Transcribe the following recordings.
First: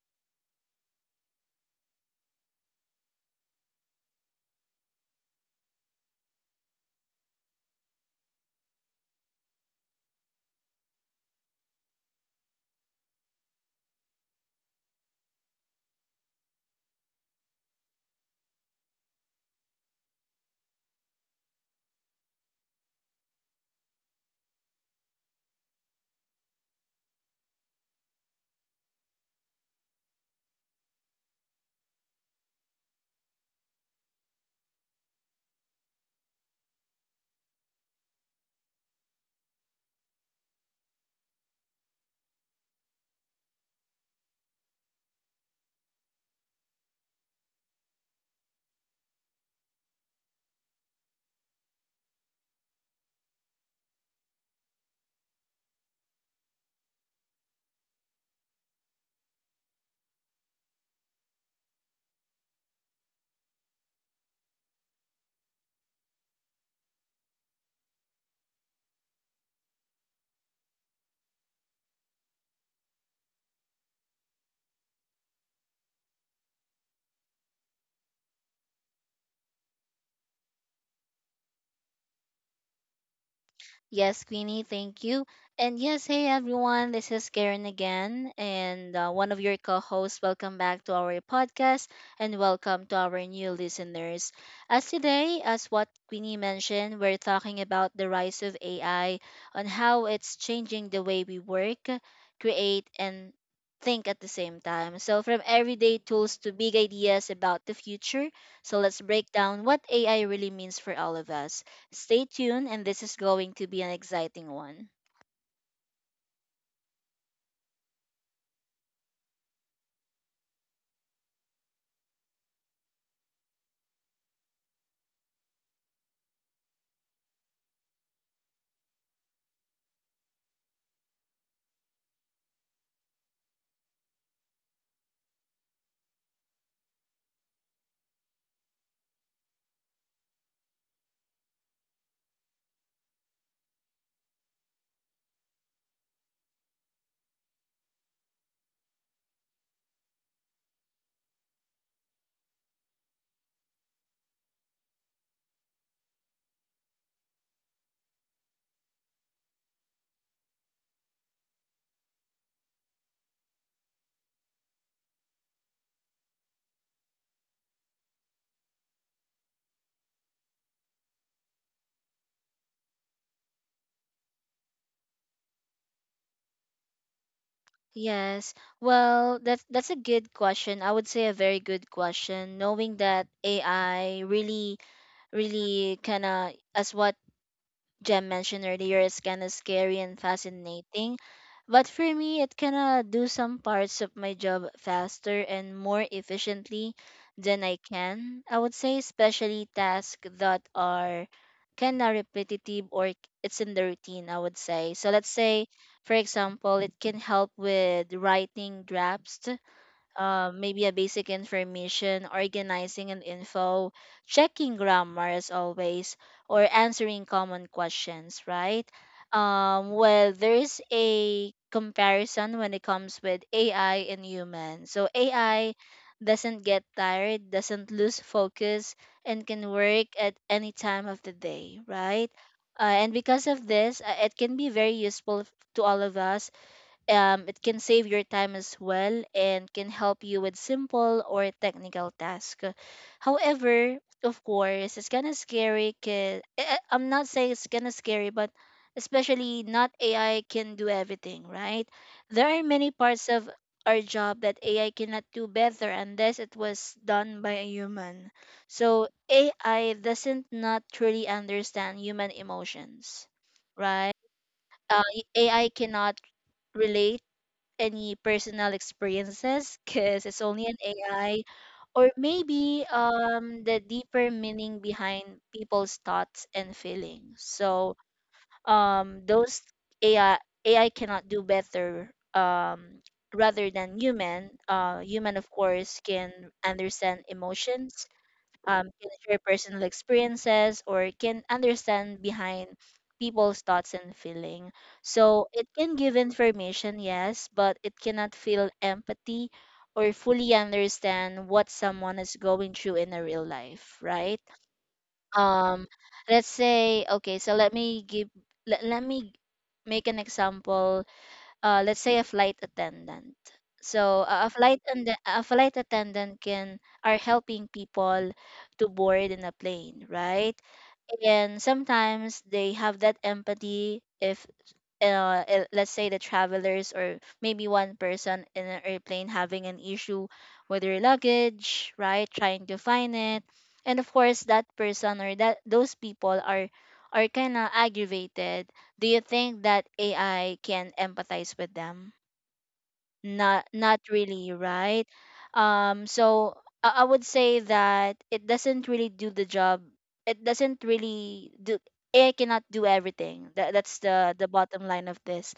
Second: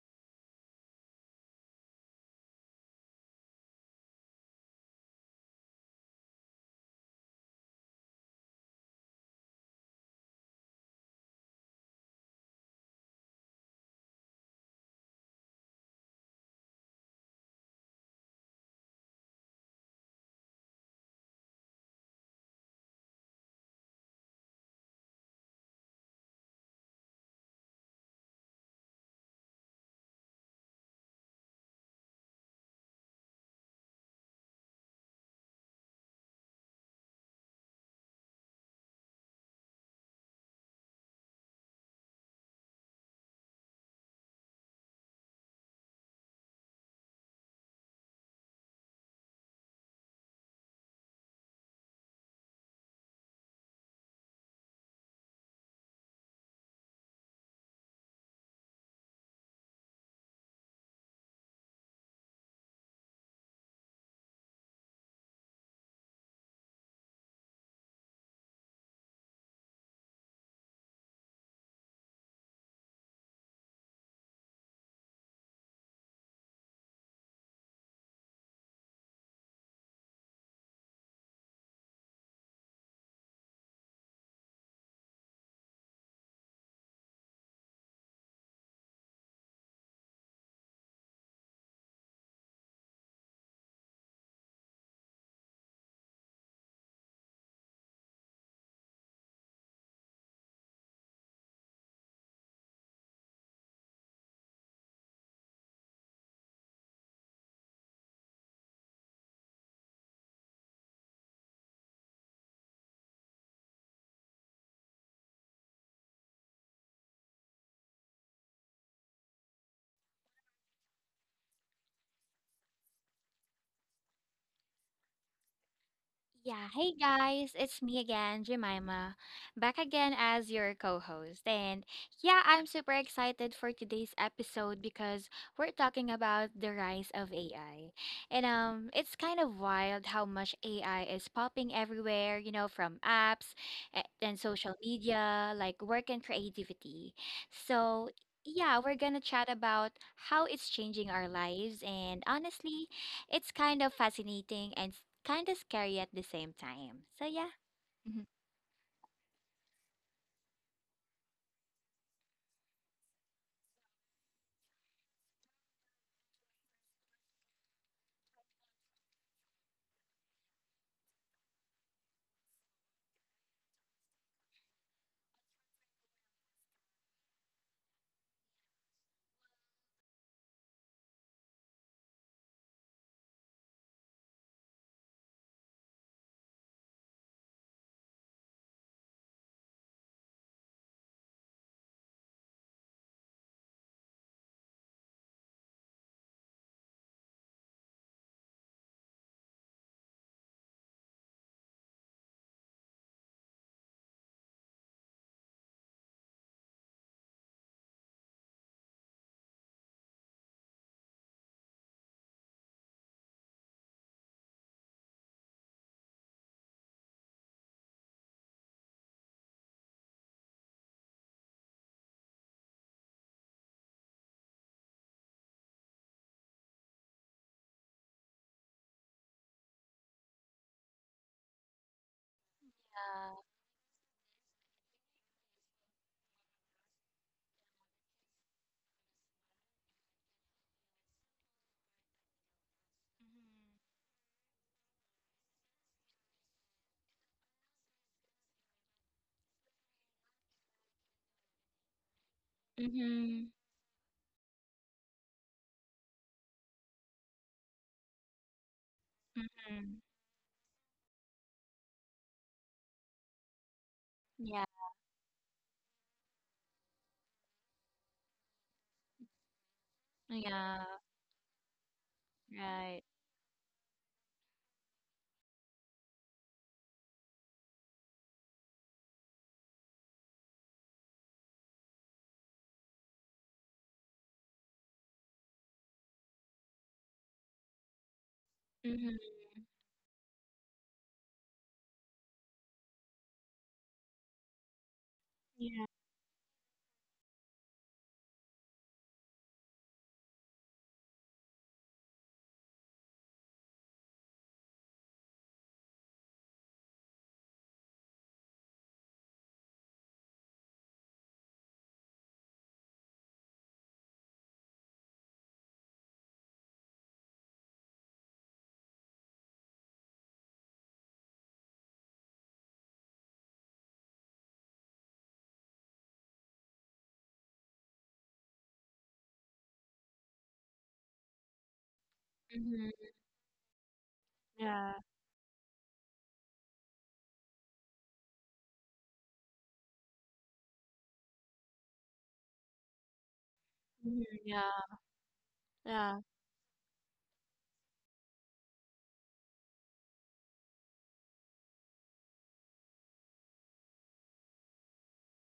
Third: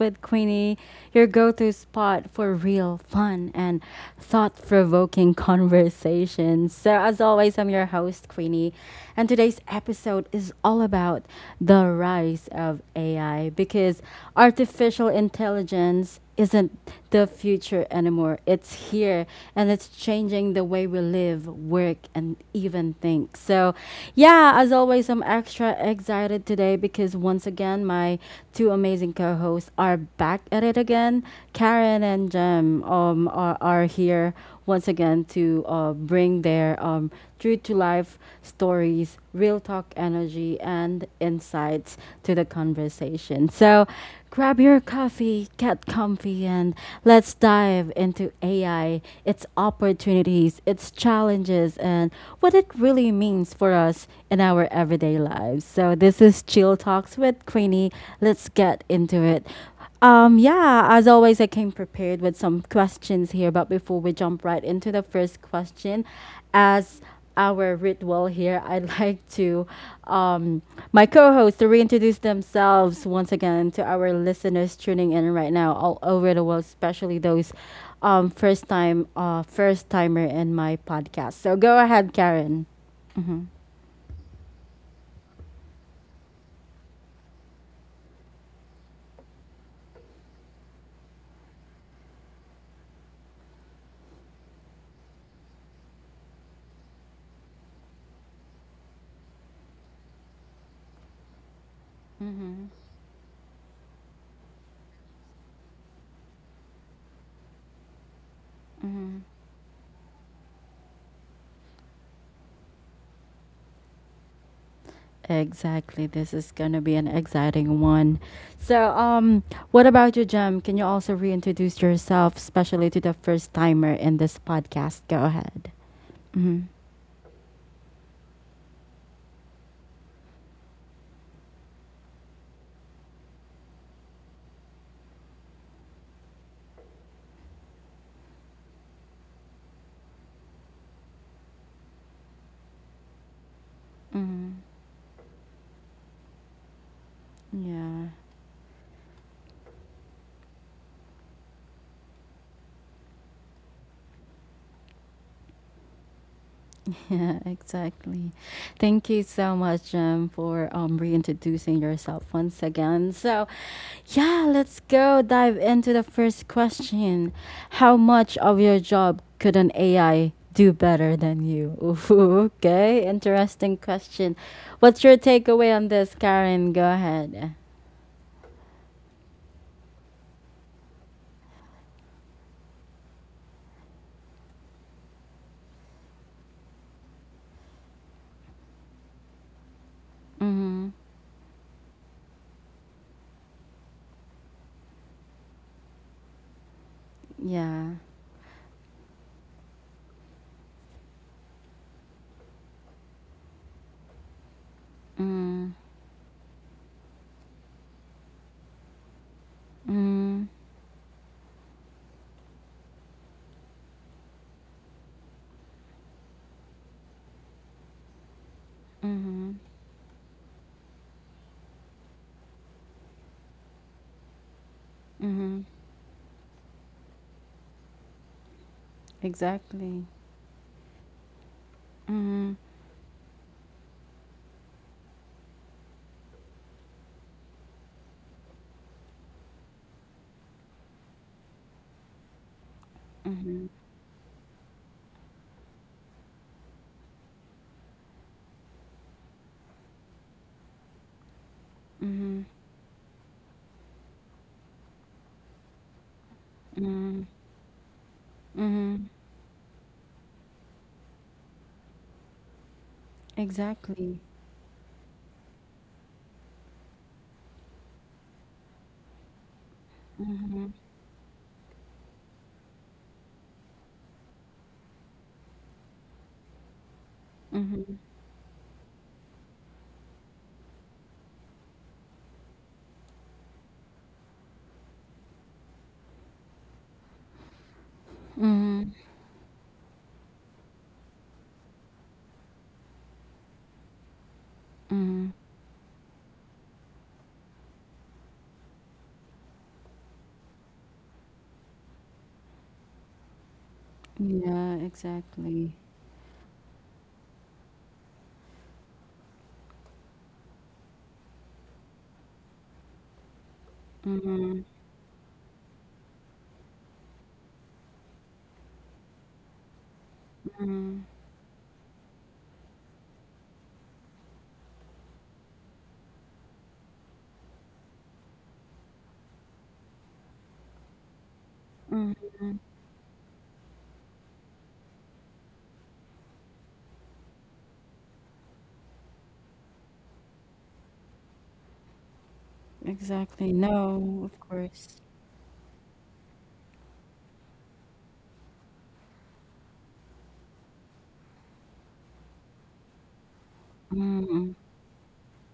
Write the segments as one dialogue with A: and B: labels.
A: with Queenie, your go to spot for real, fun, and thought provoking conversations. So, as always, I'm your host, Queenie, and today's episode is all about the rise of AI because artificial intelligence isn't the future anymore. It's here and it's changing the way we live, work, and even think. So, yeah, as always, I'm extra excited today because once again, my two amazing co hosts are back at it again. Karen and Jem are here once again to bring their true to life stories, real talk energy, and insights to the conversation. So grab your coffee, get comfy, and let's dive into AI, its opportunities, its challenges, and what it really means for us in our everyday lives. So this is Chill Talks with Queenie. Let's get into it. Yeah, as always, I came prepared with some questions here. But before we jump right into the first question, as our ritual here, I'd like to um, my co hosts to reintroduce themselves once again to our listeners tuning in right now all over the world, especially those first timer in my podcast. So go ahead, Karen. Mm-hmm.
B: Yes, Queenie, thank you. And yes, hey everyone, this is Karen again, and one of your co hosts. Welcome back to our podcast and welcome to our new listeners. As today, as what Queenie mentioned, we're talking about the rise of AI, on how it's changing the way we work,
A: Mm-hmm.
B: create, and think at the same time. So, from everyday tools to big ideas about the future, so let's
A: Mm-hmm.
B: break down what AI really means for all of us. Stay tuned, and this is going to be an exciting one.
A: Exactly. This is going to be an exciting one. So, what about you, Jem? Can you also reintroduce yourself, especially to the first timer in this podcast? Go ahead.
C: Yeah,
A: Mm-hmm.
C: hey guys, it's me again, Jemima, back again as your co host. I'm super excited for today's episode because we're talking about the rise of AI. And it's kind of wild how much AI is popping everywhere, you know, from apps and
A: Mm-hmm.
C: social media, like work and creativity. So
A: Yeah.
C: yeah, we're gonna chat about how it's changing our lives and honestly, it's kind of fascinating and kind of scary at the same time. So
A: Yeah,
C: yeah. Mhm.
A: exactly. Thank you so much for reintroducing yourself once again. So, yeah, let's go dive into the first question. How much of your job could an AI do better than you? Ooh, okay, interesting question. What's your takeaway on this, Karen? Go ahead.
B: Yes. Well, that's a good question. I would say a very good question. Knowing that AI really, really kind of, as what Jem mentioned earlier is kind of scary and
A: Mm-hmm.
B: fascinating. But for me, it kind of do some parts of my job faster and more efficiently than I
A: Yeah.
B: can. I would say especially tasks that are kind of repetitive or it's in the routine, I would say. So let's say,
A: Mm-hmm.
B: for example, it can help with writing drafts
A: Mm-hmm.
B: maybe a basic information, organizing and info, checking grammar as always, or answering common questions, right?
A: Mm-hmm.
B: Well, there's a comparison when it comes with AI and human. So
A: Mm-hmm.
B: AI doesn't get tired, doesn't lose focus, and can work
A: Exactly.
B: at any time of the day, right?
A: Mm-hmm.
B: And
C: Uh,
B: because of this, it can be very useful to all of us it can save your time as well and can help you with simple or technical tasks.
A: Mm-hmm.
B: However, of course, it's kind of scary. Cause, I'm not saying it's kind of scary, but especially not AI can do everything, right?
A: Mm-hmm.
B: There are many parts of
C: mhm.
B: our job that AI cannot do better unless it was
A: Mm-hmm.
B: done by a human. So
A: Mhm.
B: AI
C: Mm.
B: doesn't not truly understand human emotions, right?
A: Exactly.
C: Yeah.
B: Uh, AI cannot relate any personal experiences because it's only
A: Mhm.
B: an
C: Yeah.
B: AI, or maybe
C: Right.
B: the deeper meaning behind people's thoughts and feelings. So
A: Mhm.
B: um, those AI AI cannot do better rather than human. Human, of course, can understand emotions
A: Mhm.
B: can
C: Mhm.
B: share personal experiences, or can understand behind people's thoughts and feeling.
A: Mhm.
B: So it
C: Yeah.
B: can give information, yes, but it cannot feel empathy or fully understand what someone is going through in a real life, right?
A: Yeah, exactly.
B: Um, let's say, okay, let me make an example let's say a flight attendant. So uh, a
A: Mhm.
B: flight and a flight attendant can are helping people to board in a plane, right?
A: Mhm.
B: And sometimes they have that empathy if let's say the travelers or maybe one person in an airplane having an issue with their luggage, right?
A: Mhm.
B: Trying to
C: Mhm.
B: find it. And of course that
C: Yeah.
B: person or that those people are kind of aggravated. Do you think that AI can empathize with them?
A: Exactly.
B: Not not
C: Mhm.
A: No, of
B: really,
C: Yeah.
A: course.
B: right? um
C: Yeah.
B: so I would say that it doesn't really do the job, it doesn't really do, it cannot do everything. That's the
A: Mhm.
B: bottom line of this.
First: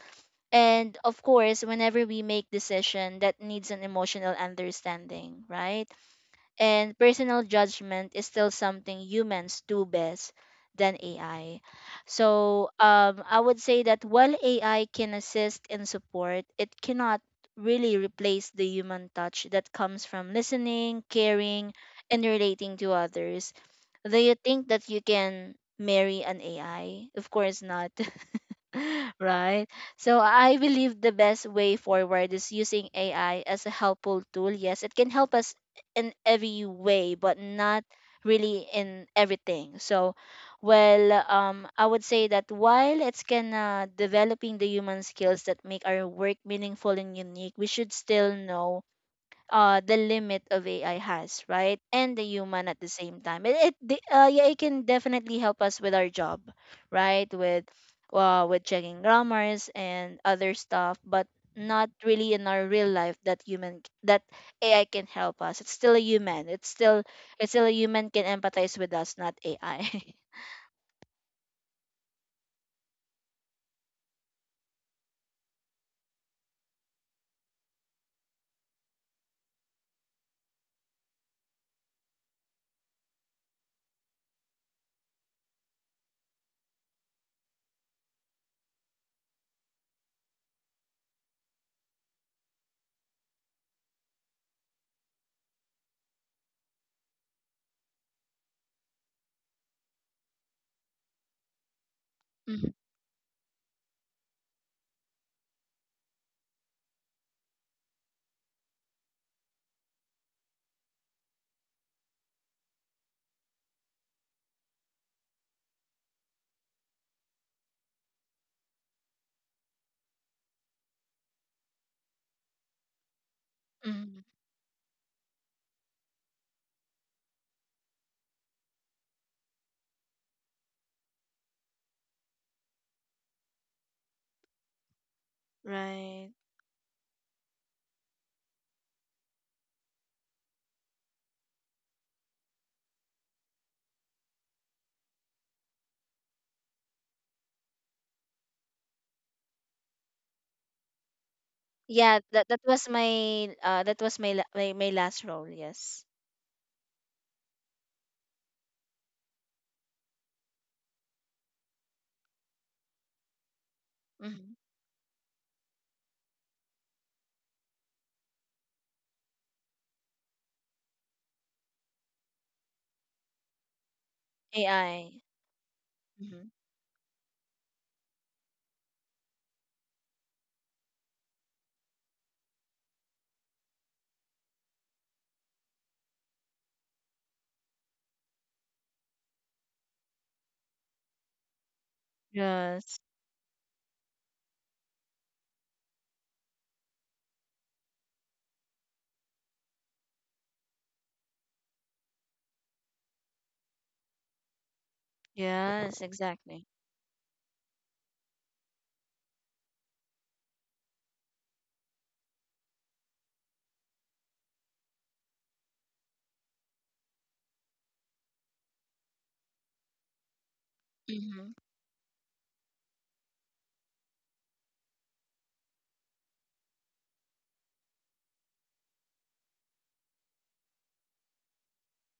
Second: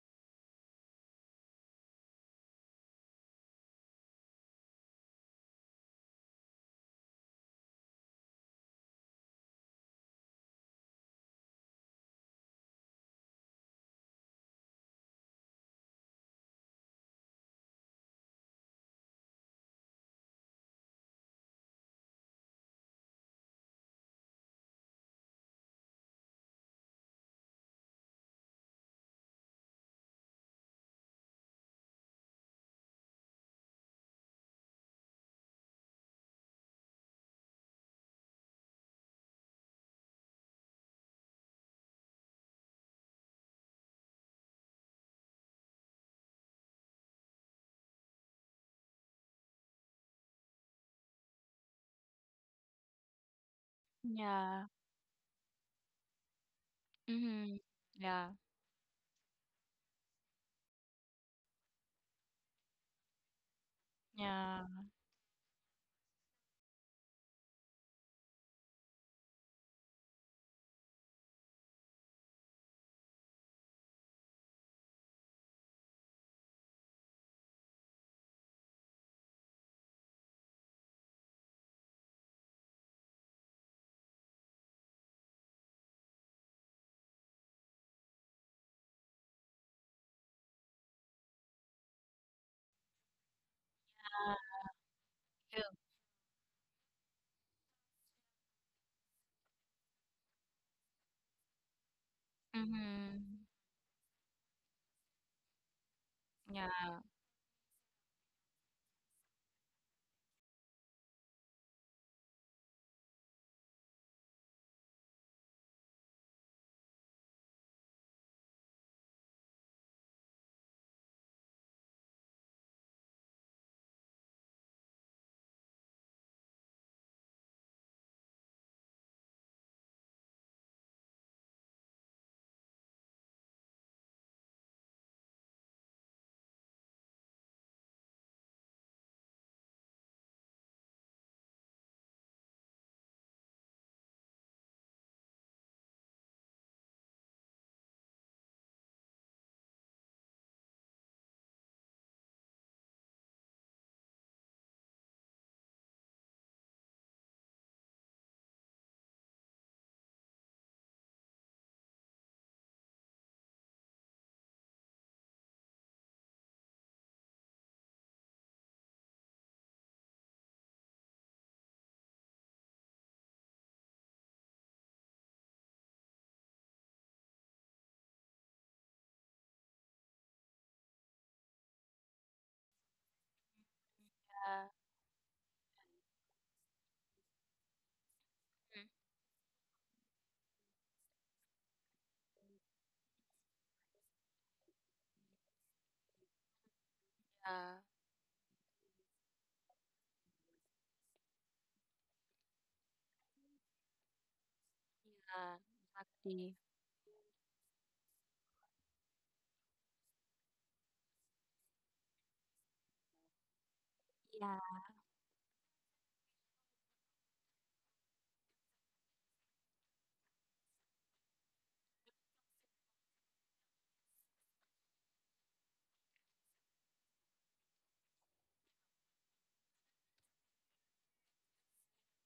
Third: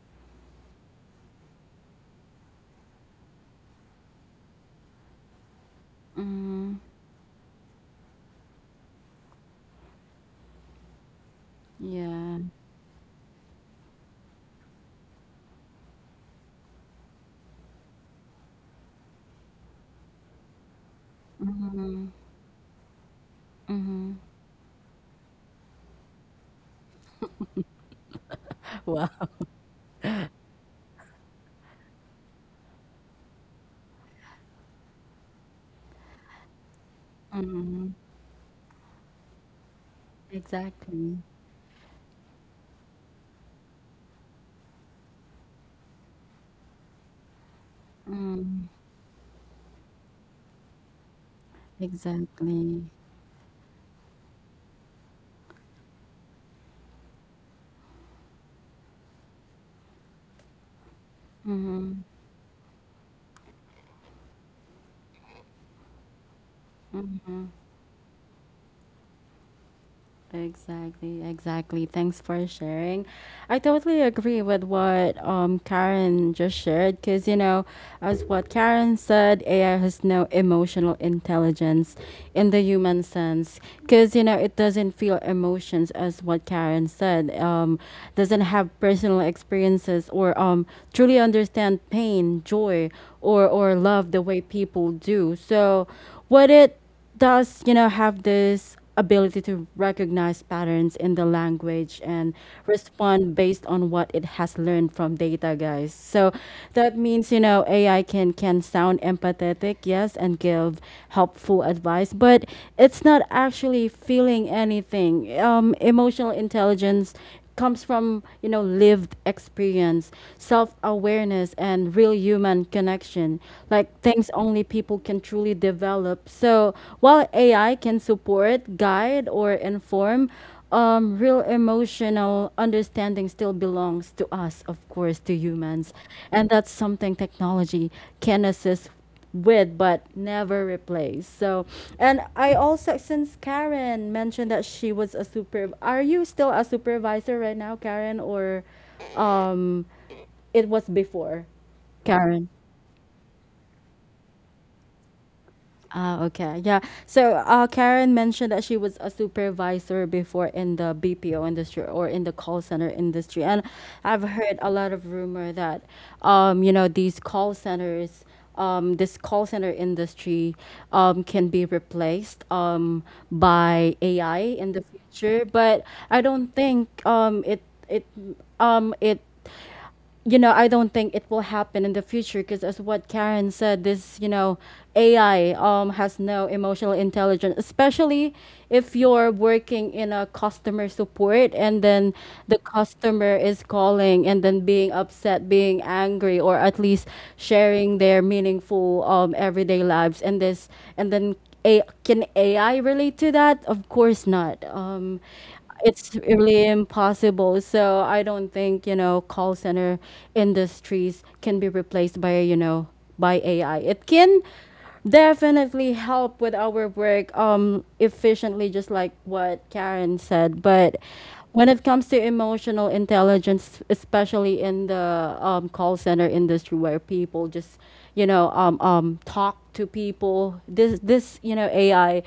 B: And of course whenever we make decision that needs an emotional understanding, right,
A: Mhm.
B: and personal judgment is still something humans do best than AI.
A: Yeah.
B: So I would say that while AI can assist and support, it cannot really replace the human touch that comes from listening, caring,
A: Mhm.
B: and relating to others. Do
A: Mhm.
B: you think that you can marry an AI? Of course not.
A: Wow.
B: right? So I believe the best way forward is using AI as a helpful tool. Yes, it can help us in every way, but not
A: Mhm.
B: really in everything. So,
A: Exactly.
B: I would say that while it's can developing the human skills that make our work meaningful and unique, we should still
A: Mhm.
B: know the limit of AI has, right? And the human at
A: Exactly.
B: the same time. Yeah, it
C: Yeah.
B: can definitely help us with our job, right?
C: Mhm. Yeah.
B: With checking grammars and other stuff, but not
A: Mhm.
B: really in our real life that human that
C: Yeah.
B: AI can help us. It's still a human. It's still
A: Mhm.
B: it's still a human can empathize with us, not AI.
A: Exactly, exactly. Thanks for sharing. I totally agree with what Karen just shared because, you know, as what Karen said, AI has no emotional intelligence in the human sense because, you know, it doesn't feel emotions as what Karen said, doesn't have personal experiences or truly understand pain, joy, or love the
C: Uh,
A: way people do.
C: true.
A: So, what it does, you know, have this ability to recognize patterns in the language and
B: Mhm,
A: respond
C: Mhm.
A: based on what it has learned from data, guys. So that
C: Yeah.
A: means, you know, AI can sound empathetic, yes, and give helpful advice, but it's not actually feeling anything. Emotional intelligence comes from, you know, lived experience, self-awareness, and real human connection, like
B: mhm.
A: things only people can truly develop. So while AI can support, guide, or inform, real emotional understanding still belongs to us, of course, to humans,
B: Right.
A: and that's something technology can assist with but never replace. So, and I also, since Karen mentioned that she was a super, are you still a supervisor right now, Karen, or um it was before,
B: Yeah,
A: Karen?
B: that was my that was my last role, yes.
A: Ah, okay. Yeah. So, Karen mentioned that she was a supervisor before in the BPO industry or in the call center industry. And I've heard
B: Hmm.
A: a lot of rumor that, you know, these call centers, this call center industry, can be replaced, by AI in the
B: AI.
A: future. But I don't think, it, um, it, you know, I don't think it will happen in the future because, as what Karen said, this, you know,
C: Uh,
A: AI has no emotional intelligence, especially
C: mm.
A: if you're working in a customer support and then the
B: Yes,
A: customer is calling and then being upset, being angry, or at least
C: Yeah.
A: sharing their meaningful everyday lives, and this and then. A, can AI relate to that? Of course not.
C: Yeah.
B: yes,
A: It's
C: Exactly.
A: really
B: exactly.
A: impossible. So I don't think, you know, call center industries can be replaced by, you know, by AI. It can
C: Yeah.
A: definitely help with our work efficiently, just like what Karen said, but
B: Mm-hmm.
A: when it comes to emotional intelligence, especially in the call center industry where people just, you know, talk to people, this, you know, AI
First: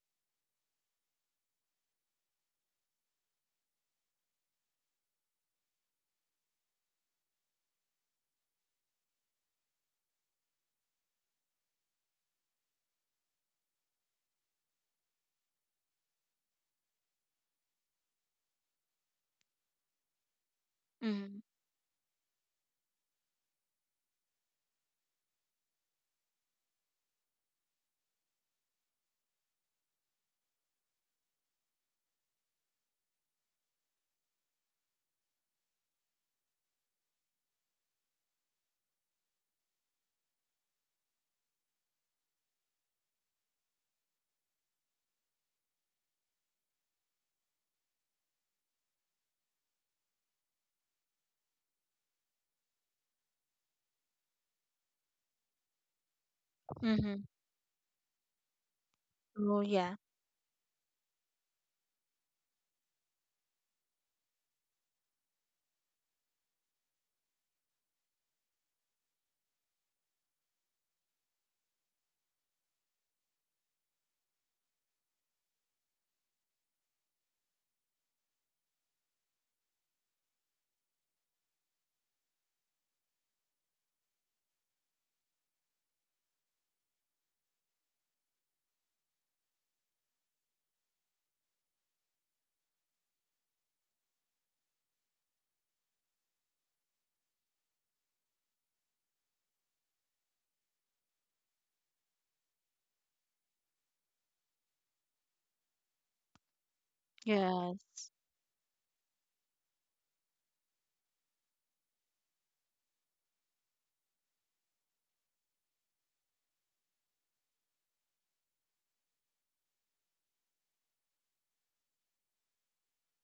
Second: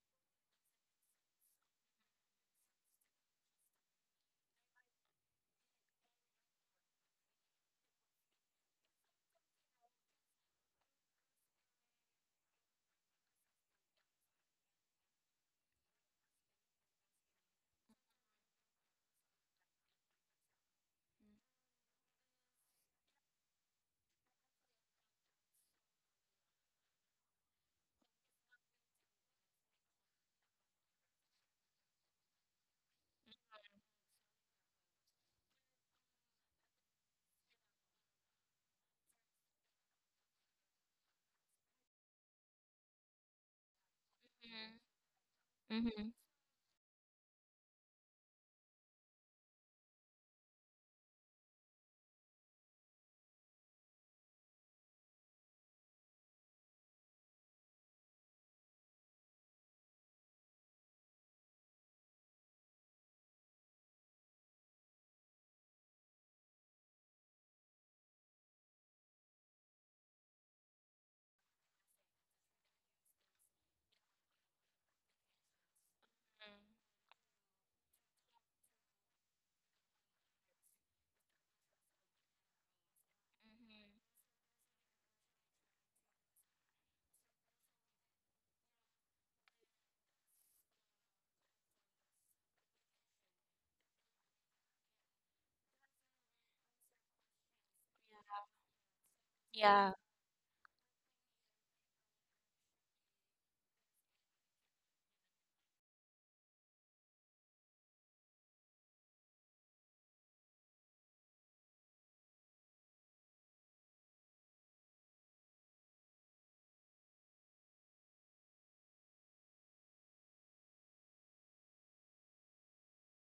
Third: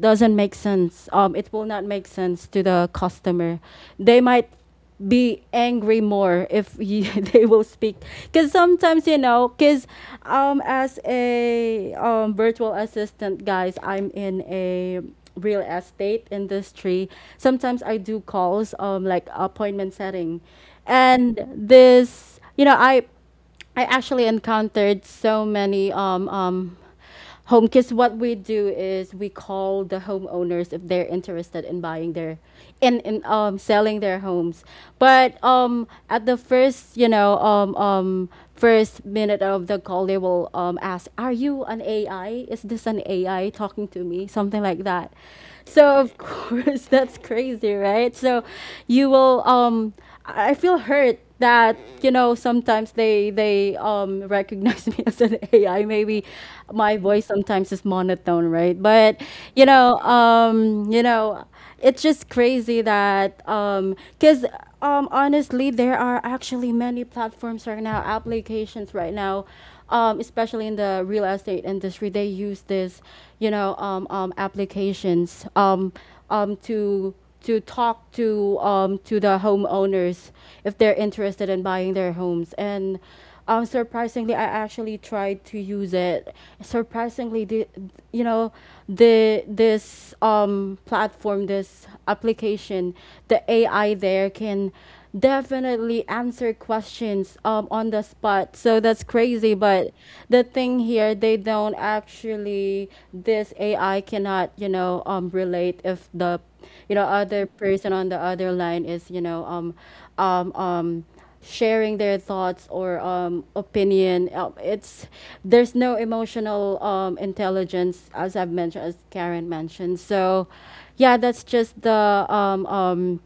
A: doesn't make sense. It will not make sense to the customer. They might be angry more if you, they will speak because sometimes, you know, because as a virtual assistant, guys, I'm in a real estate industry. Sometimes I do calls like appointment setting,
B: Mm-hmm.
A: and this, you know, I actually encountered so many home kids. What we do is we call the homeowners if they're interested in buying their in selling their homes. But at the first, you know, first minute of the call they will ask, are you an AI, is this an AI talking to me, something
C: Mhm.
A: like that? So
C: Mhm.
A: of course, that's crazy, right? So you will I feel hurt that, you know, sometimes they they recognize me as an AI. Maybe my
B: Mm-hmm.
A: voice sometimes is monotone, right? But
B: Oh yeah.
A: you know, it's just crazy that, because honestly, there are actually many platforms right now, applications right now. Especially in the real estate industry, they use this, you know, applications
C: Mm.
A: um, to to talk to the homeowners if they're interested in buying their homes. And
C: Mhm.
A: surprisingly, I actually tried to use it. Surprisingly, the, you know, the this platform, this application, the AI there can definitely answer questions on the spot. So that's crazy.
C: Yeah.
A: But the thing here, they don't actually, this AI cannot, you know, relate if the, you know, other
B: Yes.
A: person on the other line is, you know, um, um, sharing their thoughts or opinion. It's there's no emotional intelligence, as I've mentioned, as Karen mentioned. So, yeah, that's just um, um,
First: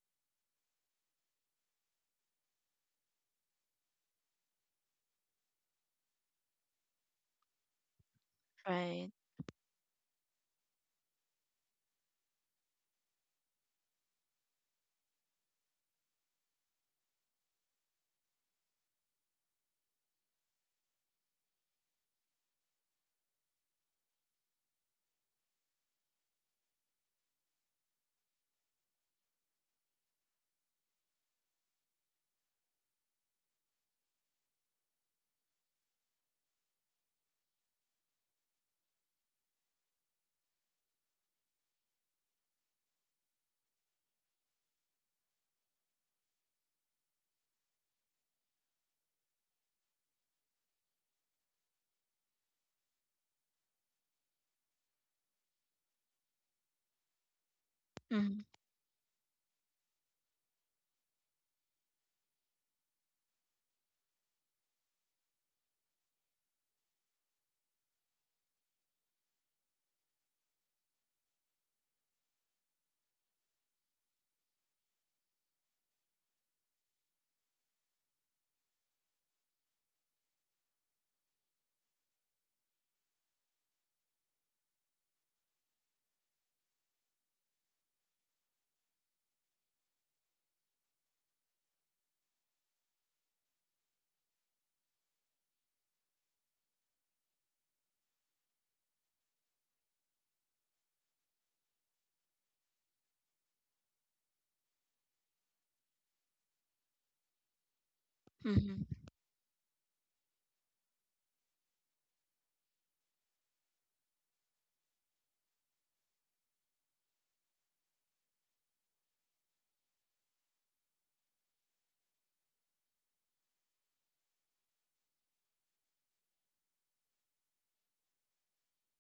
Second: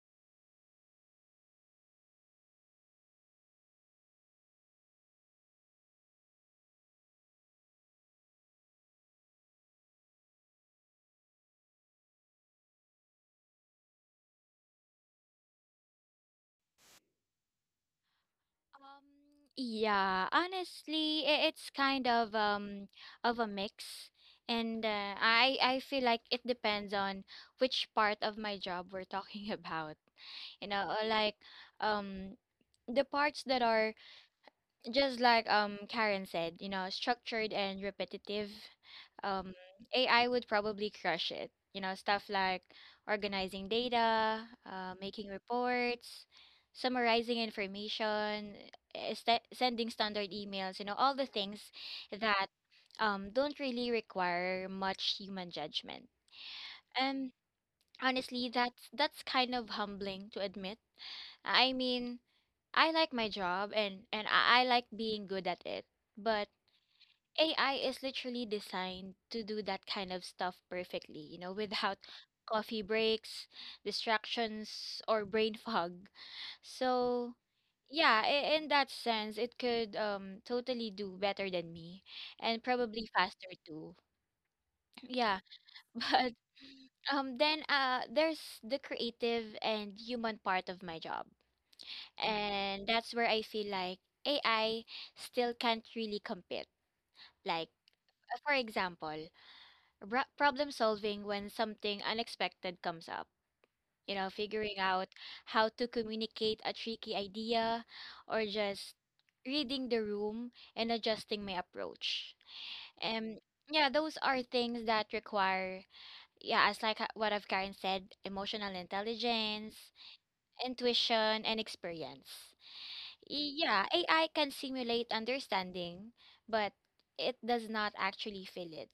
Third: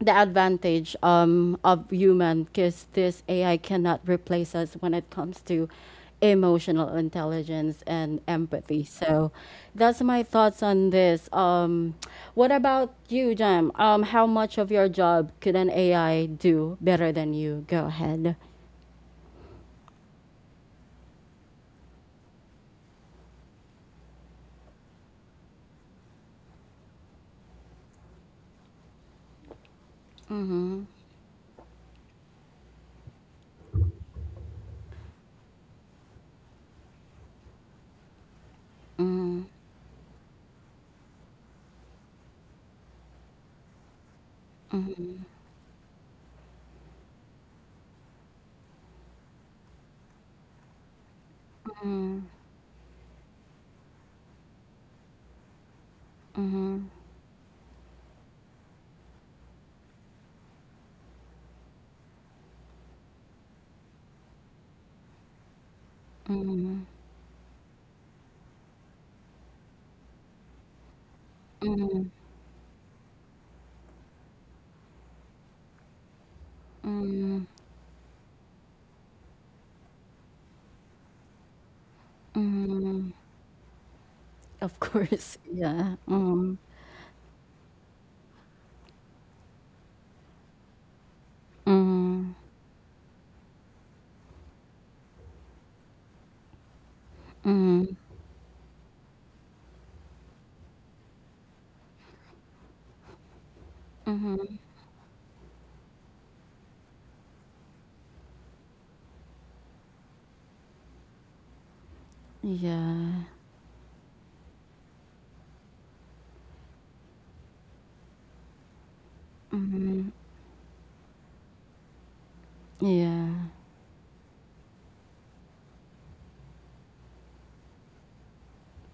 A: the advantage of human because this AI cannot replace us when it comes to emotional intelligence and empathy.
B: Right.
A: So that's my thoughts on this. What about you, Jam? How much of your job could an AI do better than you? Go ahead.
C: Um, yeah, honestly, it's kind of a mix, and I feel like it depends on which part of my job we're talking about. You
A: Mm-hmm.
C: know, like um the parts that are just like Karen said, you know, structured and repetitive,
A: Mm-hmm.
C: um, AI would probably crush it. You know, stuff like organizing data, making reports, summarizing information, eh, st sending standard emails, you know, all the things that don't really require much human judgment.
A: Mm-hmm.
C: And
B: Mm-hmm.
C: honestly, that's kind of humbling to admit. I mean, I like my job and I like being good at it. But
A: Mm-hmm.
C: AI is literally designed to do that kind of stuff perfectly, you know, without
A: Mm-hmm.
C: coffee breaks, distractions, or brain fog. So,
A: Mm-hmm.
C: yeah, in that sense, it could totally do better than me and probably
A: Mm-hmm.
C: faster too.
A: Of
C: Yeah,
A: course. Yeah.
C: but
A: Mm-hmm.
C: then there's the creative and human part of my job.
A: Mm-hmm.
C: And that's where I feel like AI still can't really compete. Like, for example, problem solving when something unexpected comes up, you know,
A: Mm-hmm.
C: figuring out how to communicate a tricky idea or
B: Mm-hmm.
C: just reading the room and adjusting my approach.
A: Yeah.
C: And yeah, those are things that require, yeah, as like h- what I've Karen said, emotional intelligence,
A: Mhm.
C: intuition, and experience.
A: Yeah.
C: Yeah, AI can simulate understanding, but it does not actually feel it.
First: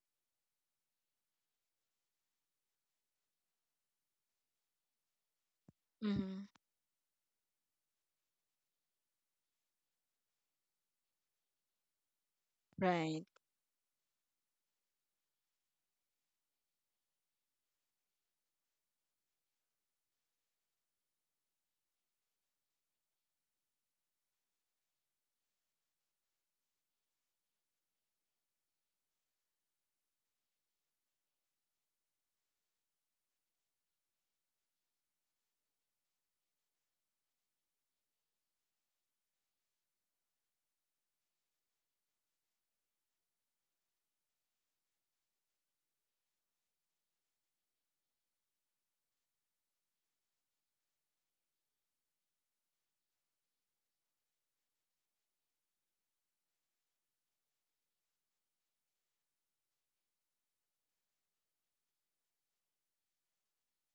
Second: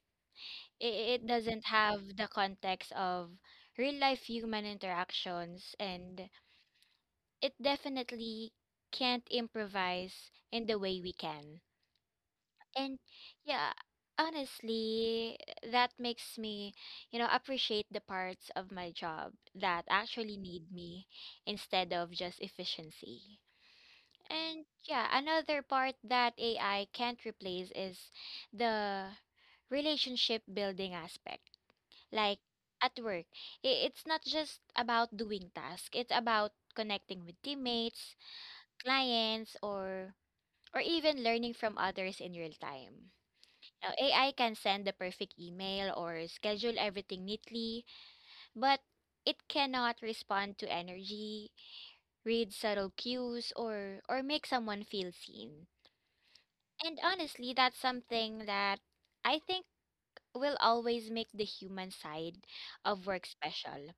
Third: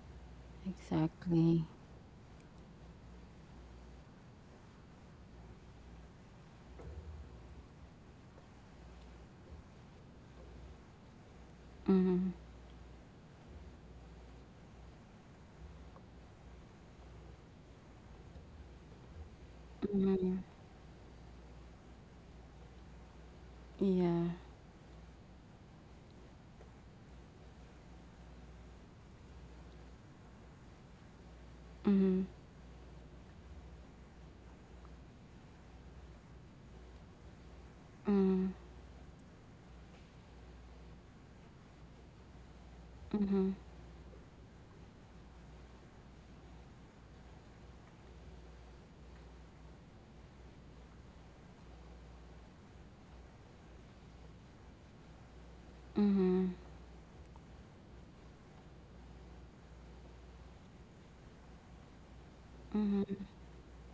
C: I- It doesn't
A: Exactly.
C: have the context of real life human interactions, and
B: Mm-hmm.
C: it definitely can't improvise in the way we can.
A: Mhm.
C: And
B: Right.
C: yeah, honestly, that makes me, you know, appreciate the parts of my job that actually
A: Mhm.
C: need me instead of just efficiency.
A: Yeah.
C: And yeah, another part that AI can't replace is the relationship building aspect.
A: Mhm.
C: Like at work, it's not just about doing tasks, it's about connecting with teammates,
A: Mhm.
C: clients, or even learning from others in real time.
A: Mhm.
C: Now, AI can send the perfect email or schedule everything neatly, but it cannot respond to energy, read subtle cues, or make someone feel seen.
A: Mhm.
C: And honestly, that's something that I think will always make the human side of work
A: Mhm.
C: special.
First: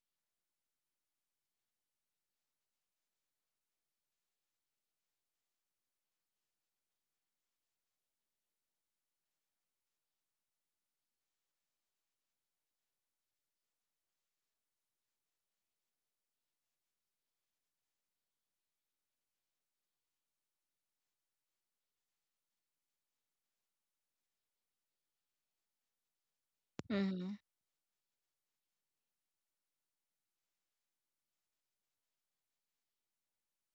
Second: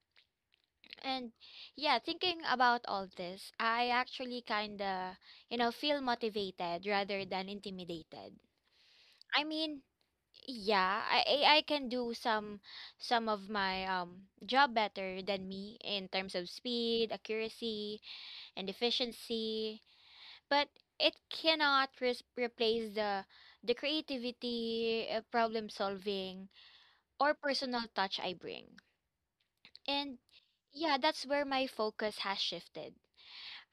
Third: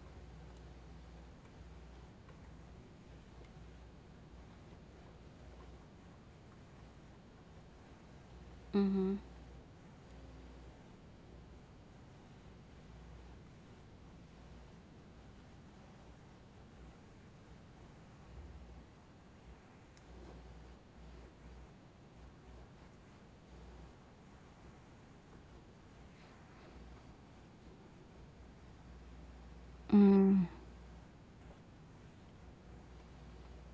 C: And yeah, thinking about all this, I actually kind of, you know, feel motivated rather than intimidated.
A: Mhm.
C: I mean, yeah, I can do some of my job better than me in terms of speed, accuracy, and efficiency. But it cannot replace the creativity, problem solving,
B: Mm-hmm.
C: or personal touch I bring. And
A: Mhm.
C: yeah, that's where my focus has shifted.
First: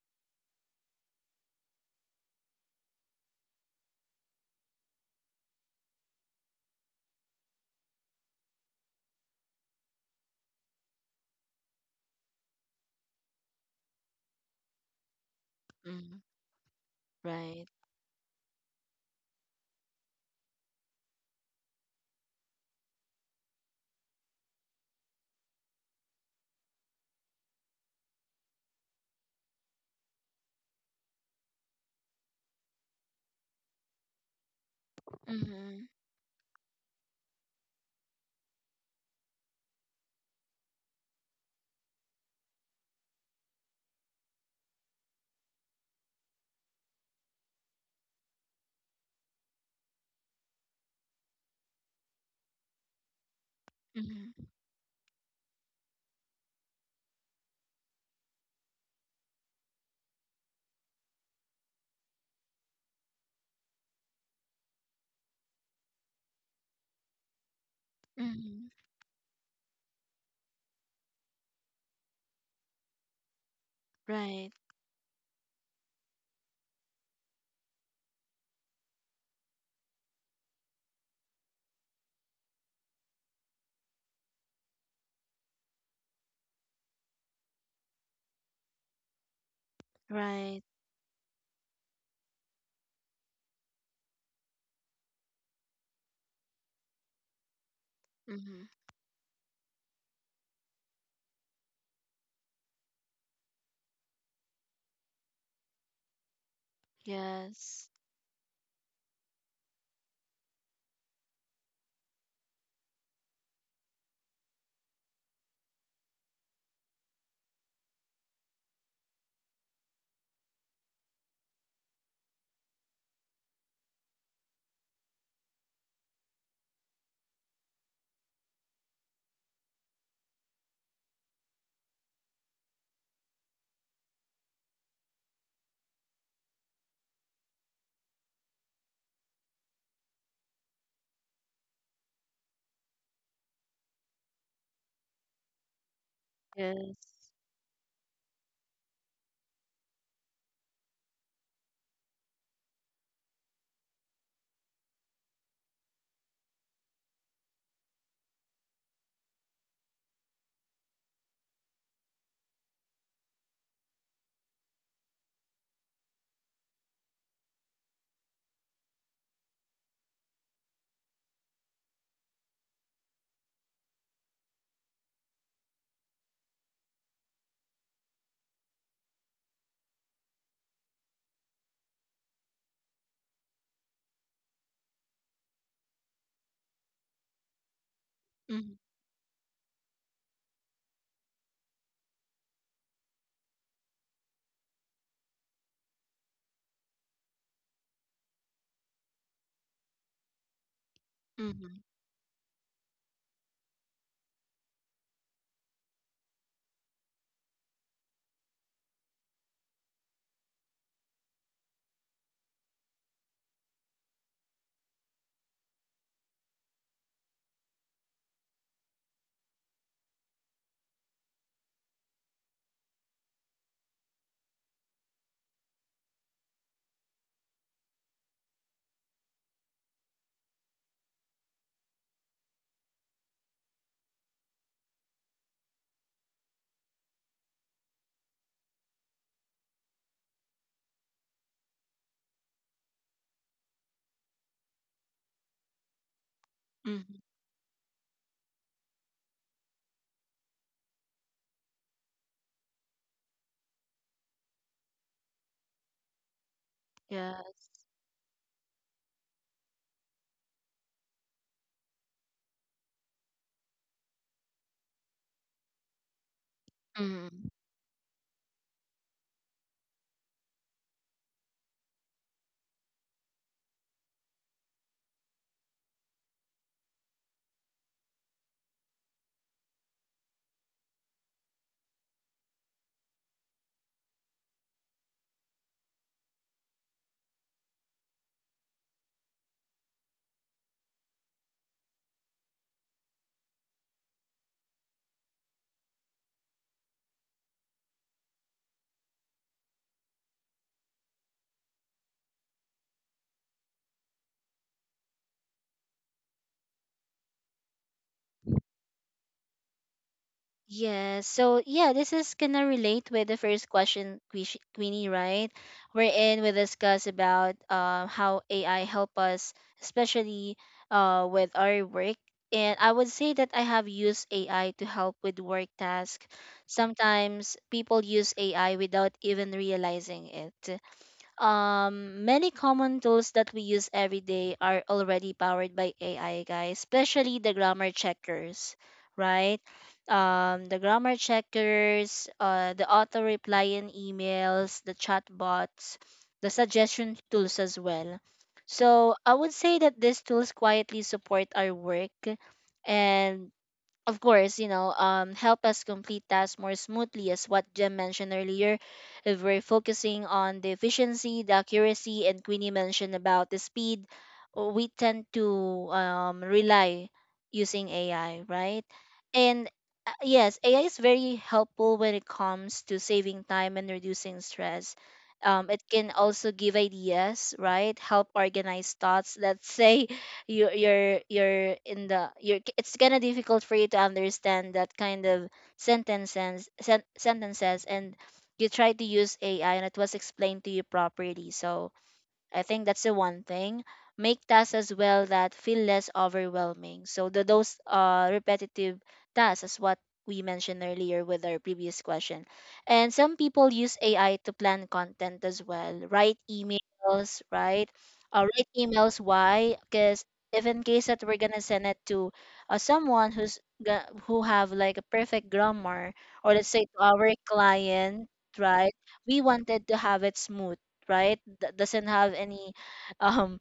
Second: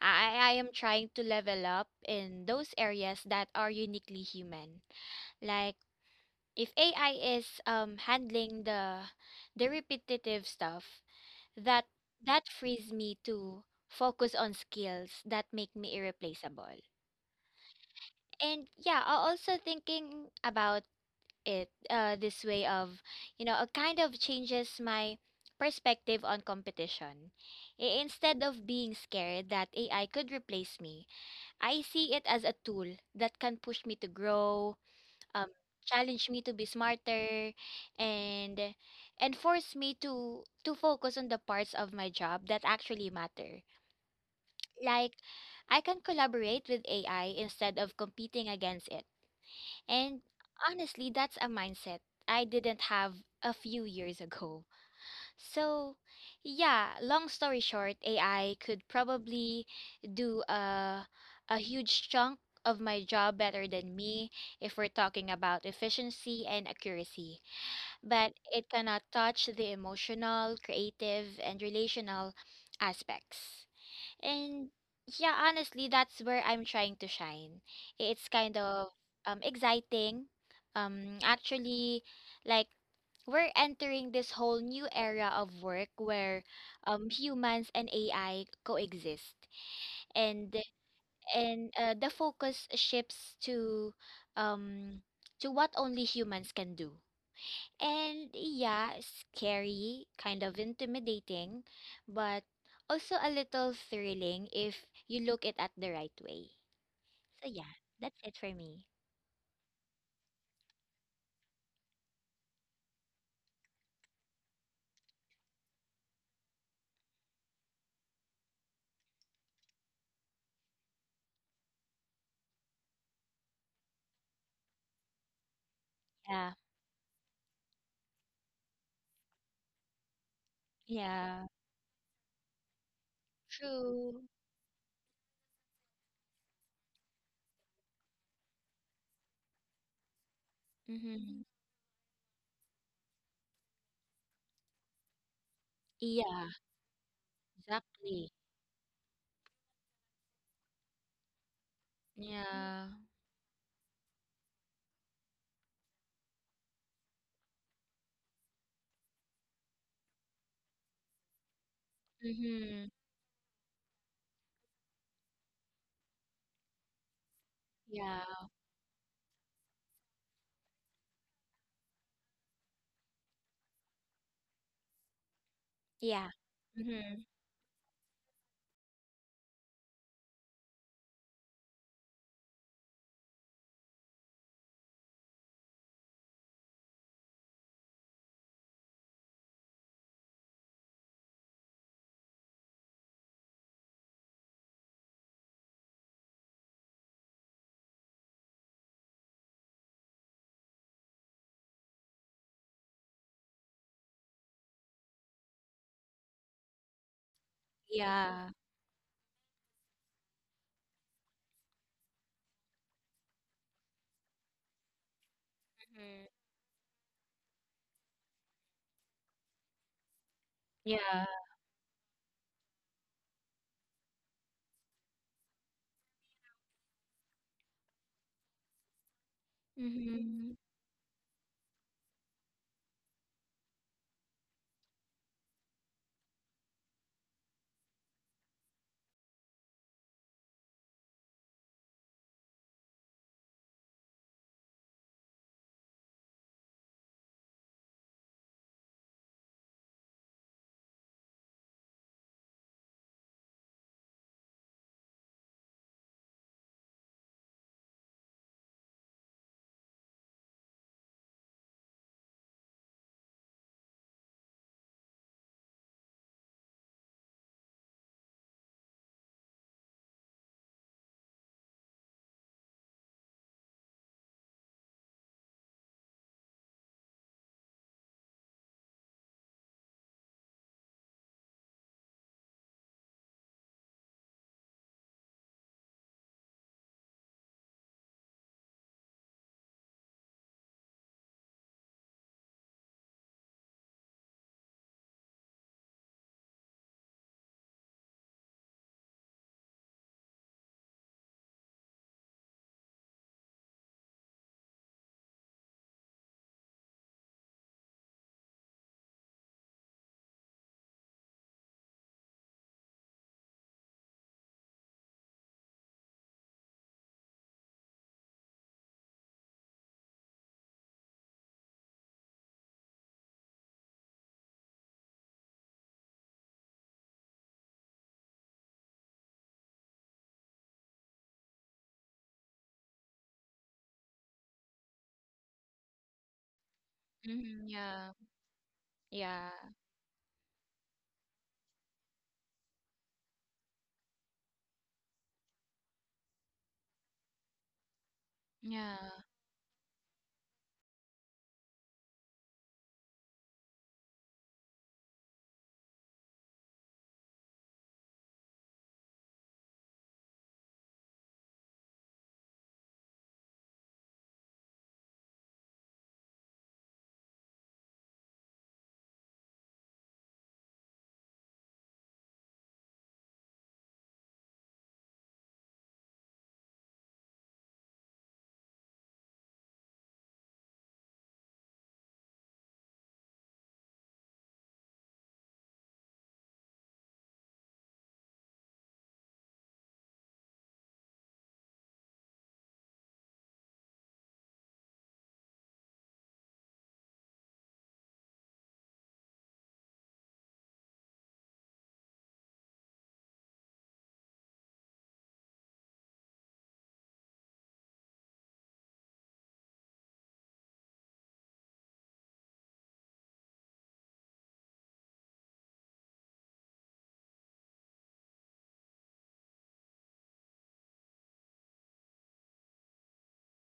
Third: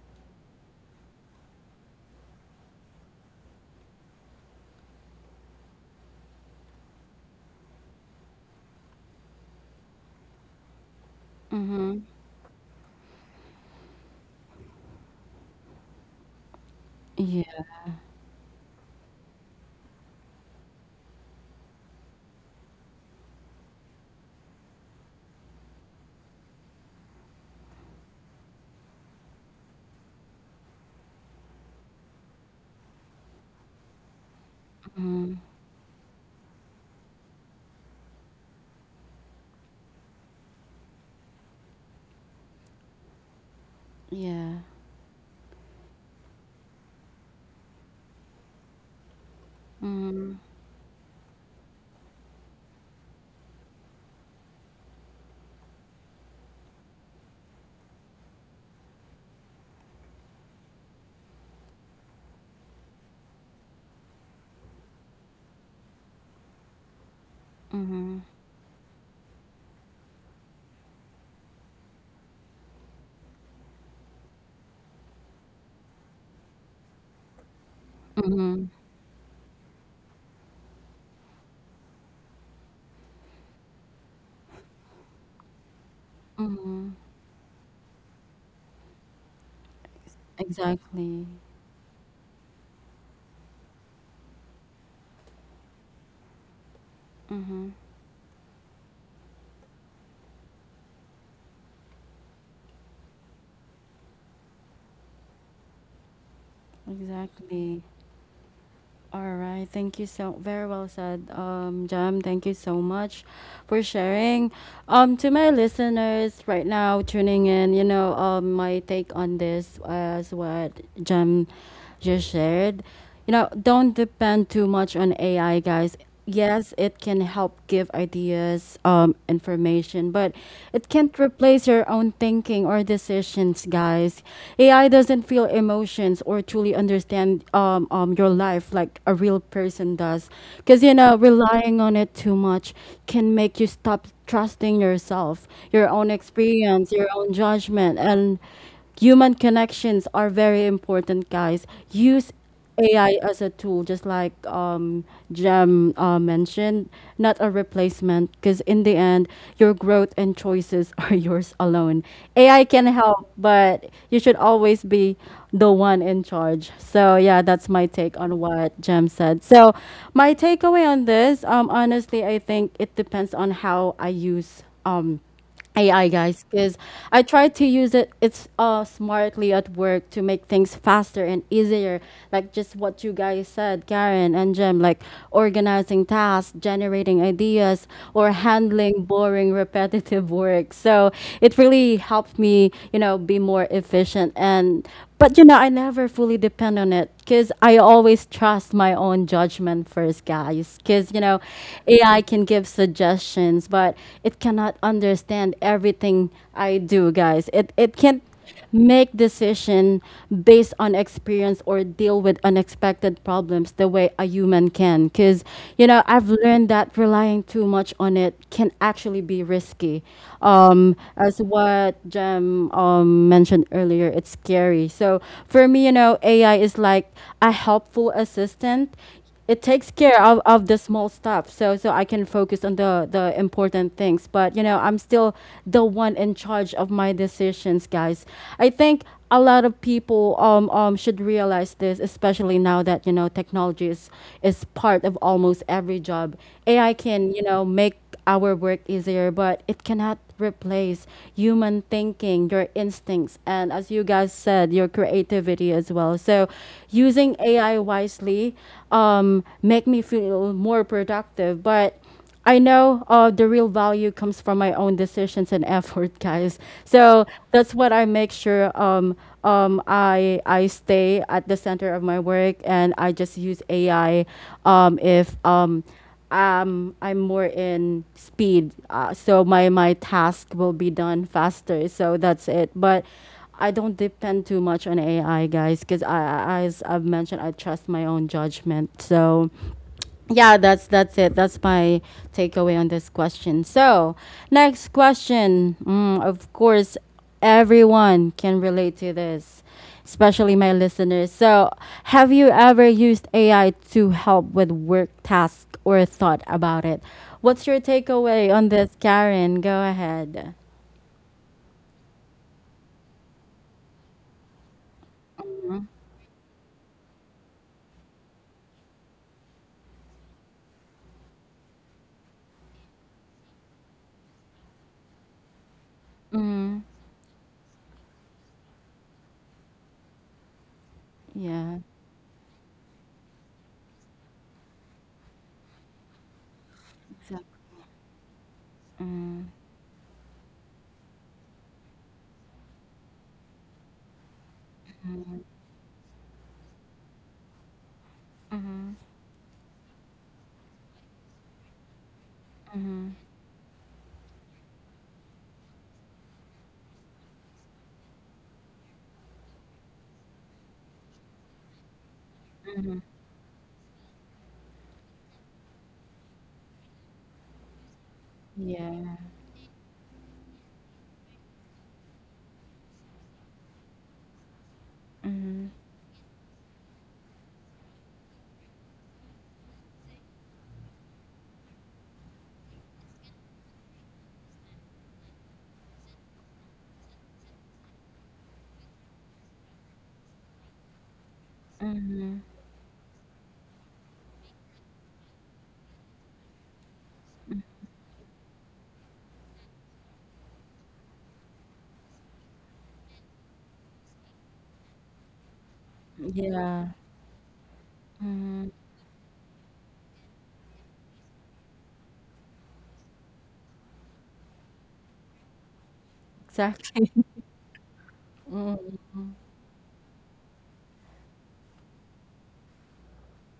C: I am trying to level up in those areas that are uniquely human. Like if AI is handling the repetitive stuff, that
A: Mhm.
C: that frees me to focus on skills that make me
B: Mm-hmm.
C: irreplaceable.
A: Yeah.
B: Right.
C: And yeah, also thinking about it this way, of you know, it kind of changes my perspective on competition. Instead of being scared that AI could replace me, I see it as a tool that can push me to grow,
A: Mhm.
C: um,
B: Mm-hmm.
C: challenge me to be smarter, and and force me to focus on the parts of my job that actually matter.
A: Yeah.
C: Like I can collaborate with AI instead of competing against it, and
A: Mhm.
C: honestly, that's a mindset I didn't have a few years
B: Mm-hmm.
C: ago. So, yeah, long story short, AI could probably do a huge chunk of my job better than me if we're talking about efficiency and accuracy.
A: Mhm.
C: But
B: Mm-hmm.
C: it cannot touch the emotional, creative, and relational aspects.
B: Right.
C: And yeah, honestly, that's where I'm trying to shine. It's kind
A: Mhm.
C: of exciting. Actually, like we're entering this whole new era of work where
A: Mhm.
C: humans and AI coexist. And
B: Right.
A: Exactly.
C: the focus shifts um to what only humans can do. And
B: Mm-hmm.
C: yeah, scary, kind of intimidating, but also a little thrilling if you look it at the right way. So yeah,
A: Exactly.
B: Yes.
C: that's it for me.
A: All right. Thank you, so very well said, Jam. Thank you so much for sharing. To my listeners right now tuning in, you know, my take on this as what Jam just shared. You know, don't depend too much on AI, guys.
C: Yeah,
A: Yes, it can help give ideas, information, but it can't
C: yeah,
A: replace your own thinking or decisions,
C: true.
A: guys. AI doesn't feel emotions or truly understand your life like a real person does. Because, you know,
C: Mm-hmm.
A: relying on it too much can make you stop trusting yourself, your own
C: Yeah,
A: experience,
B: Yes.
A: your own judgment,
C: exactly.
A: and human connections are very important, guys. Use
C: Yeah.
A: AI as a tool, just like Jem mentioned, not a replacement, because in the end, your growth and choices are yours alone. AI
C: Mm-hmm.
A: can help, but you should always be the one in charge. So, yeah, that's my take on
C: Yeah,
A: what Jem said. So, my takeaway on this, honestly, I think it depends on how I use. AI,
C: yeah.
A: guys, because
C: Mm-hmm.
A: I try to use it, it's smartly at work to make things faster and easier, like just what you guys said, Karen and Jim, like organizing tasks, generating ideas, or
B: Mm-hmm.
A: handling boring repetitive work. So it really helped me, you know, be more efficient. And but, you know, I never fully depend on it because I always trust my own judgment first, guys. Because, you know,
B: Mm-hmm.
A: AI can give suggestions, but it cannot understand everything I do, guys. It can't
C: Yeah.
A: make decision based on experience or deal with unexpected problems the way a human can because, you know,
C: Mm-hmm.
A: I've learned that relying too much on it can actually be risky.
C: Yeah.
A: As what Jem mentioned earlier, it's scary. So for me, you know, AI is like a helpful assistant. It takes care of,
C: Mm-hmm.
A: of the small stuff, so I can focus on the important things. But you know, I'm still the one in charge of my decisions, guys. I think a lot of people should realize this, especially now that, you know, technology is part of almost every job. AI
B: Mm-hmm.
A: can, you know, make our work easier, but it cannot replace human thinking, your instincts, and as you guys said, your creativity as well. So, using AI
B: Yes.
A: wisely make me feel more productive, but I know the real value comes from my own decisions and effort, guys. So
B: Mm-hmm.
A: that's what I make sure I stay at the center of my work, and I just use AI if I'm more in speed, so my task will be done faster. So that's it. But I don't depend too much on AI, guys, because as I've mentioned, I trust my own judgment. So yeah, that's it, that's my takeaway on this question. So next question, of course everyone can relate to this, especially my listeners. So have you ever used AI to help with work tasks or thought about it? What's your takeaway on this, Karen? Go ahead.
B: Yes. So yeah, this is gonna relate with the first question, Queenie, right? We're in. We discuss about how AI help us, especially with our work. And I would say that I have used AI to help with work tasks.
A: Mm-hmm.
B: Sometimes people use AI without even realizing it.
A: Yeah,
B: Many common tools that we use every day are already powered by AI, guys, especially
A: exactly.
B: the
C: Mm-hmm.
B: grammar
C: Yeah.
B: checkers,
A: Mm-hmm.
C: Yeah.
B: right? The auto reply in emails, the chat bots, the suggestion tools as well.
C: Yeah.
B: So I would say that these tools quietly support our work
A: Mm-hmm.
B: and of course, you know, help us complete tasks more smoothly, as what Jim mentioned earlier. If we're focusing on the efficiency, the accuracy, and Queenie mentioned about the speed, we tend to rely using AI, right?
A: Yeah.
B: And yes, AI is very helpful when it comes to saving time and reducing stress.
A: Mm-hmm.
B: It can also give ideas, right? Help organize thoughts. Let's say you you're in the you're it's kind of difficult for you to understand that kind of sentences and you try to use AI and it was explained to you properly. So
A: Mm-hmm.
B: I think that's the one thing. Make tasks as well that feel less overwhelming. So those repetitive tasks is what we mentioned earlier with our previous question. And some people use AI to plan content as well. Write
A: Yeah.
B: emails, right? Write
A: Mm-hmm.
B: emails. Why? Because if in case that we're gonna send it to someone who's who have like a perfect grammar, or let's say to
A: Exactly.
B: our client, right?
A: Mm.
B: We wanted to have it smooth, right, that doesn't have any um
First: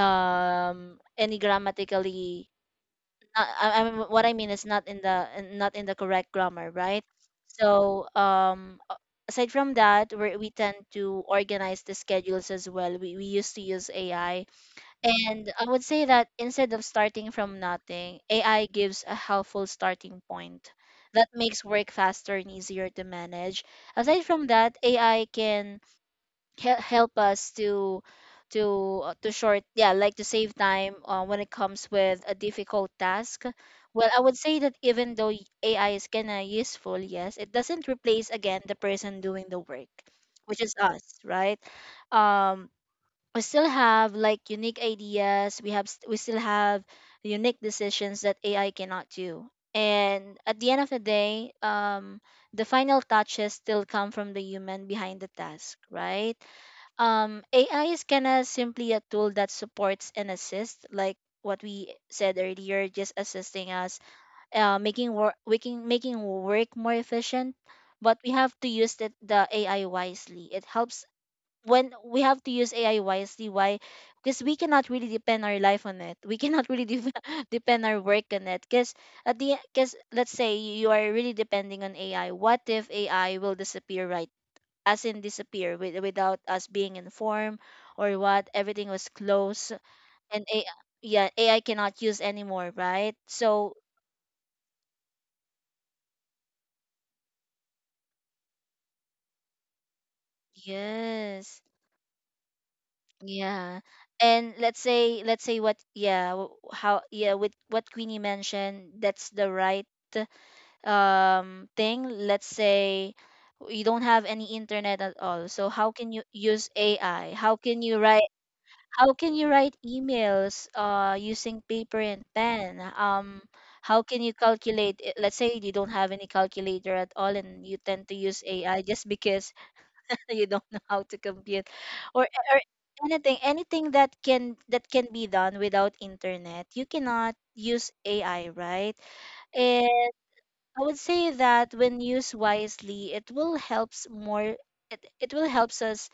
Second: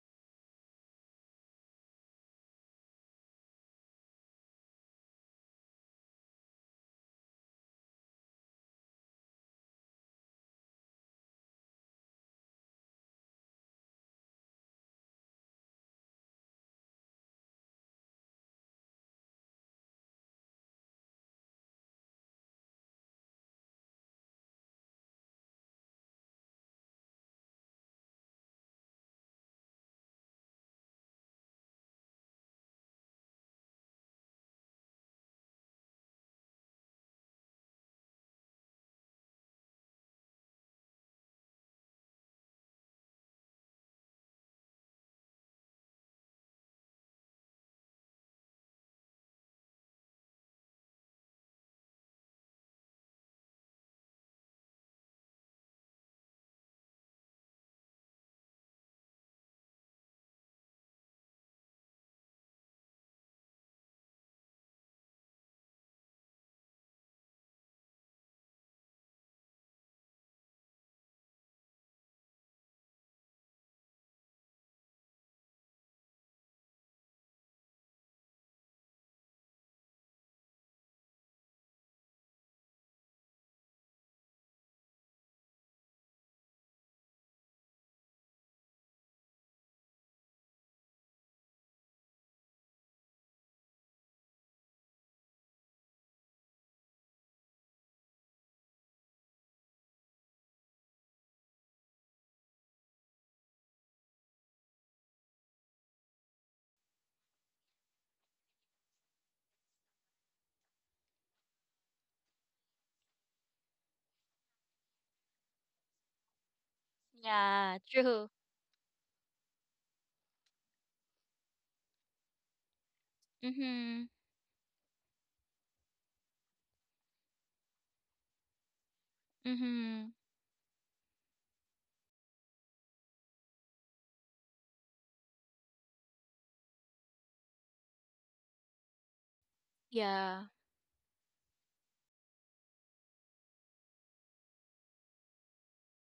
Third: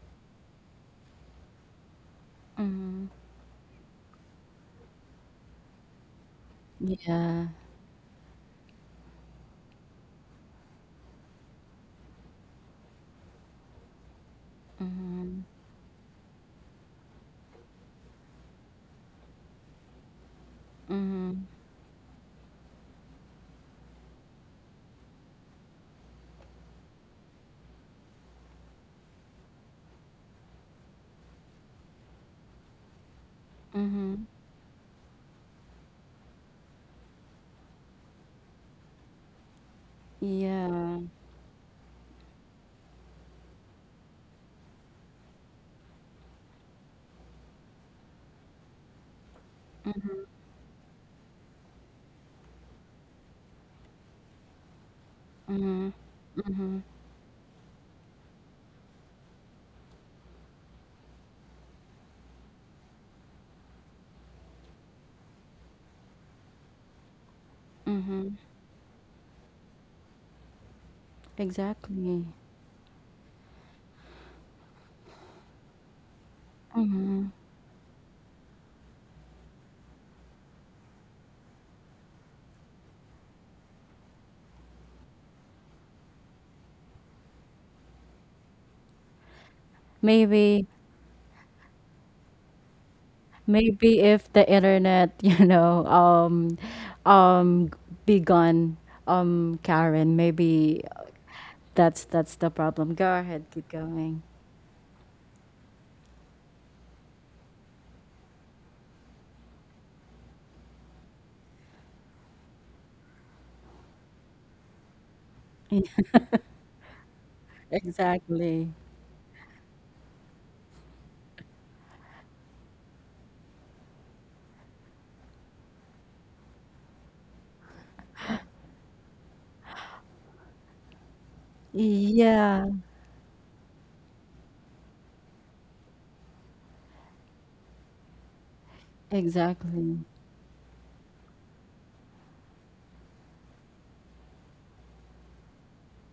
B: any grammatically
A: Mhm.
B: I mean, what I mean is not in the not in the correct grammar, right.
A: Yeah.
B: So aside from that, we tend to organize the schedules as well. We used to use ai,
A: Mhm.
B: and I would say that instead of starting from nothing, ai gives a helpful starting point that
A: Mhm.
B: makes work faster and easier to manage. Aside from that ai can help us to to short, yeah, like to save time when it comes with a difficult task. Well I
A: Mhm.
B: would say that even though ai is kind of useful, yes, it doesn't replace again the person doing the work, which is us,
A: Yeah.
B: right? um we still have like unique ideas. We still have unique decisions that ai cannot do. And at the end of the day the final touches still come from the human behind the task,
A: Mhm.
B: right?
A: Mhm.
B: AI is kind of simply a tool that supports and assists, like what we said earlier, just assisting us, making work more efficient. But we
A: Mhm.
B: have to use the AI wisely. It helps when we
A: Exactly.
B: have to use AI wisely. Why? Because we cannot really depend our life on it. We cannot really de- depend our work on it. Because at the because let's say you are really depending on AI. What if AI will disappear, right, as in disappear without us being informed or what everything was closed and a,
A: Maybe,
B: yeah ai cannot use anymore, right? So
A: maybe if the internet, you know, um be gone, Karen, maybe
B: yes,
A: that's the problem. Go ahead, keep
B: yeah.
A: going.
B: And let's say what yeah w- how yeah with what queenie mentioned, that's the right thing. Let's say you don't have any internet at all, so how can you use ai? How
C: Yeah,
B: can you write?
C: true.
A: Exactly.
B: How can you write emails using paper and pen? How
C: Mm-hmm.
B: can you calculate it? Let's say you don't have any calculator at all, and you tend to use AI just because
C: Mm-hmm.
B: you don't know how to compute, or
A: Yeah,
B: anything, anything that can be done without internet. You cannot use AI, right?
A: exactly.
B: And
C: Yeah.
B: I would say that when used wisely, it will helps more. It will helps us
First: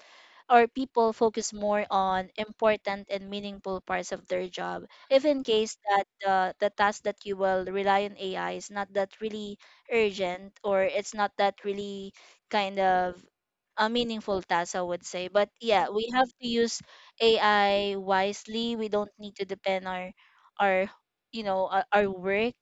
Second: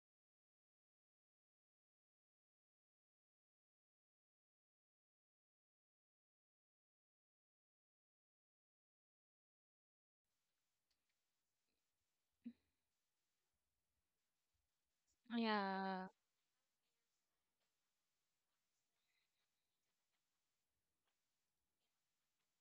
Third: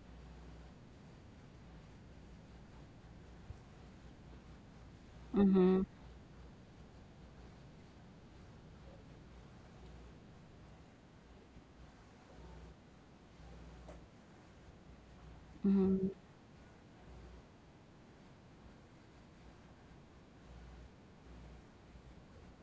B: or people focus more on important and meaningful parts of their job if in case
A: Mhm.
B: that the task that you will rely on AI is not that really urgent or it's not that really kind of a meaningful task, I would say. But yeah,
C: Yeah.
B: we
A: Mhm.
B: have to use AI wisely. We don't need to depend our our work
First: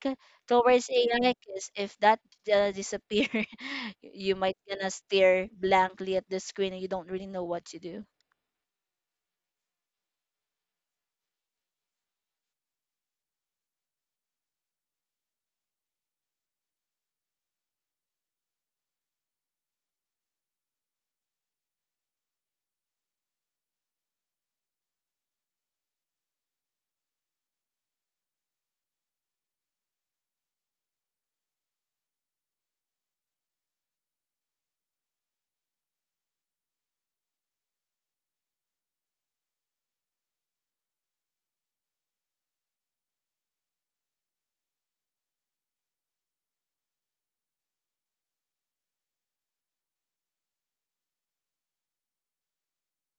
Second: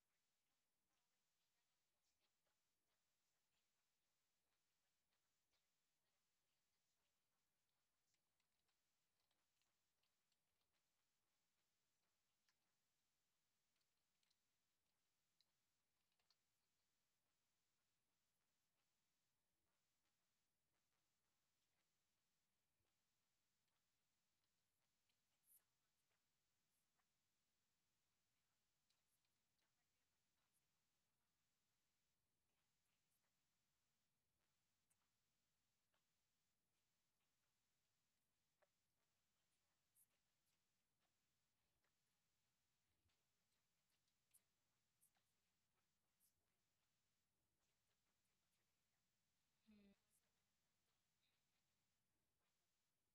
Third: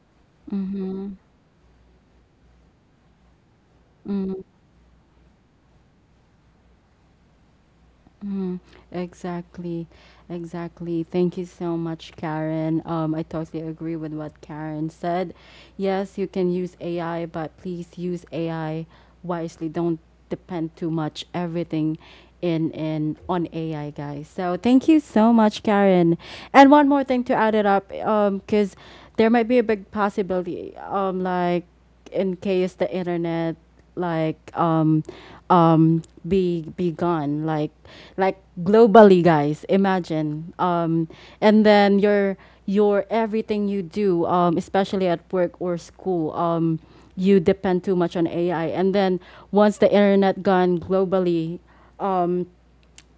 B: towards AI because if that disappear, you
A: Mhm.
B: might gonna stare blankly at the screen and you don't really know what to do.
A: Mm, exactly, exactly. Thank you so much, Karen. I totally agree with what Karen said. Yes, you can use AI, but please use AI wisely. Don't depend too much, everything in on AI, guys. So thank you so much, Karen. And one more thing to add it up, because there might be a big possibility, like in case the internet, like um um be gone, like globally, guys. Imagine, um, and then your everything you do, um, especially at work or school, um, you depend too much on AI, and then once the internet gone globally,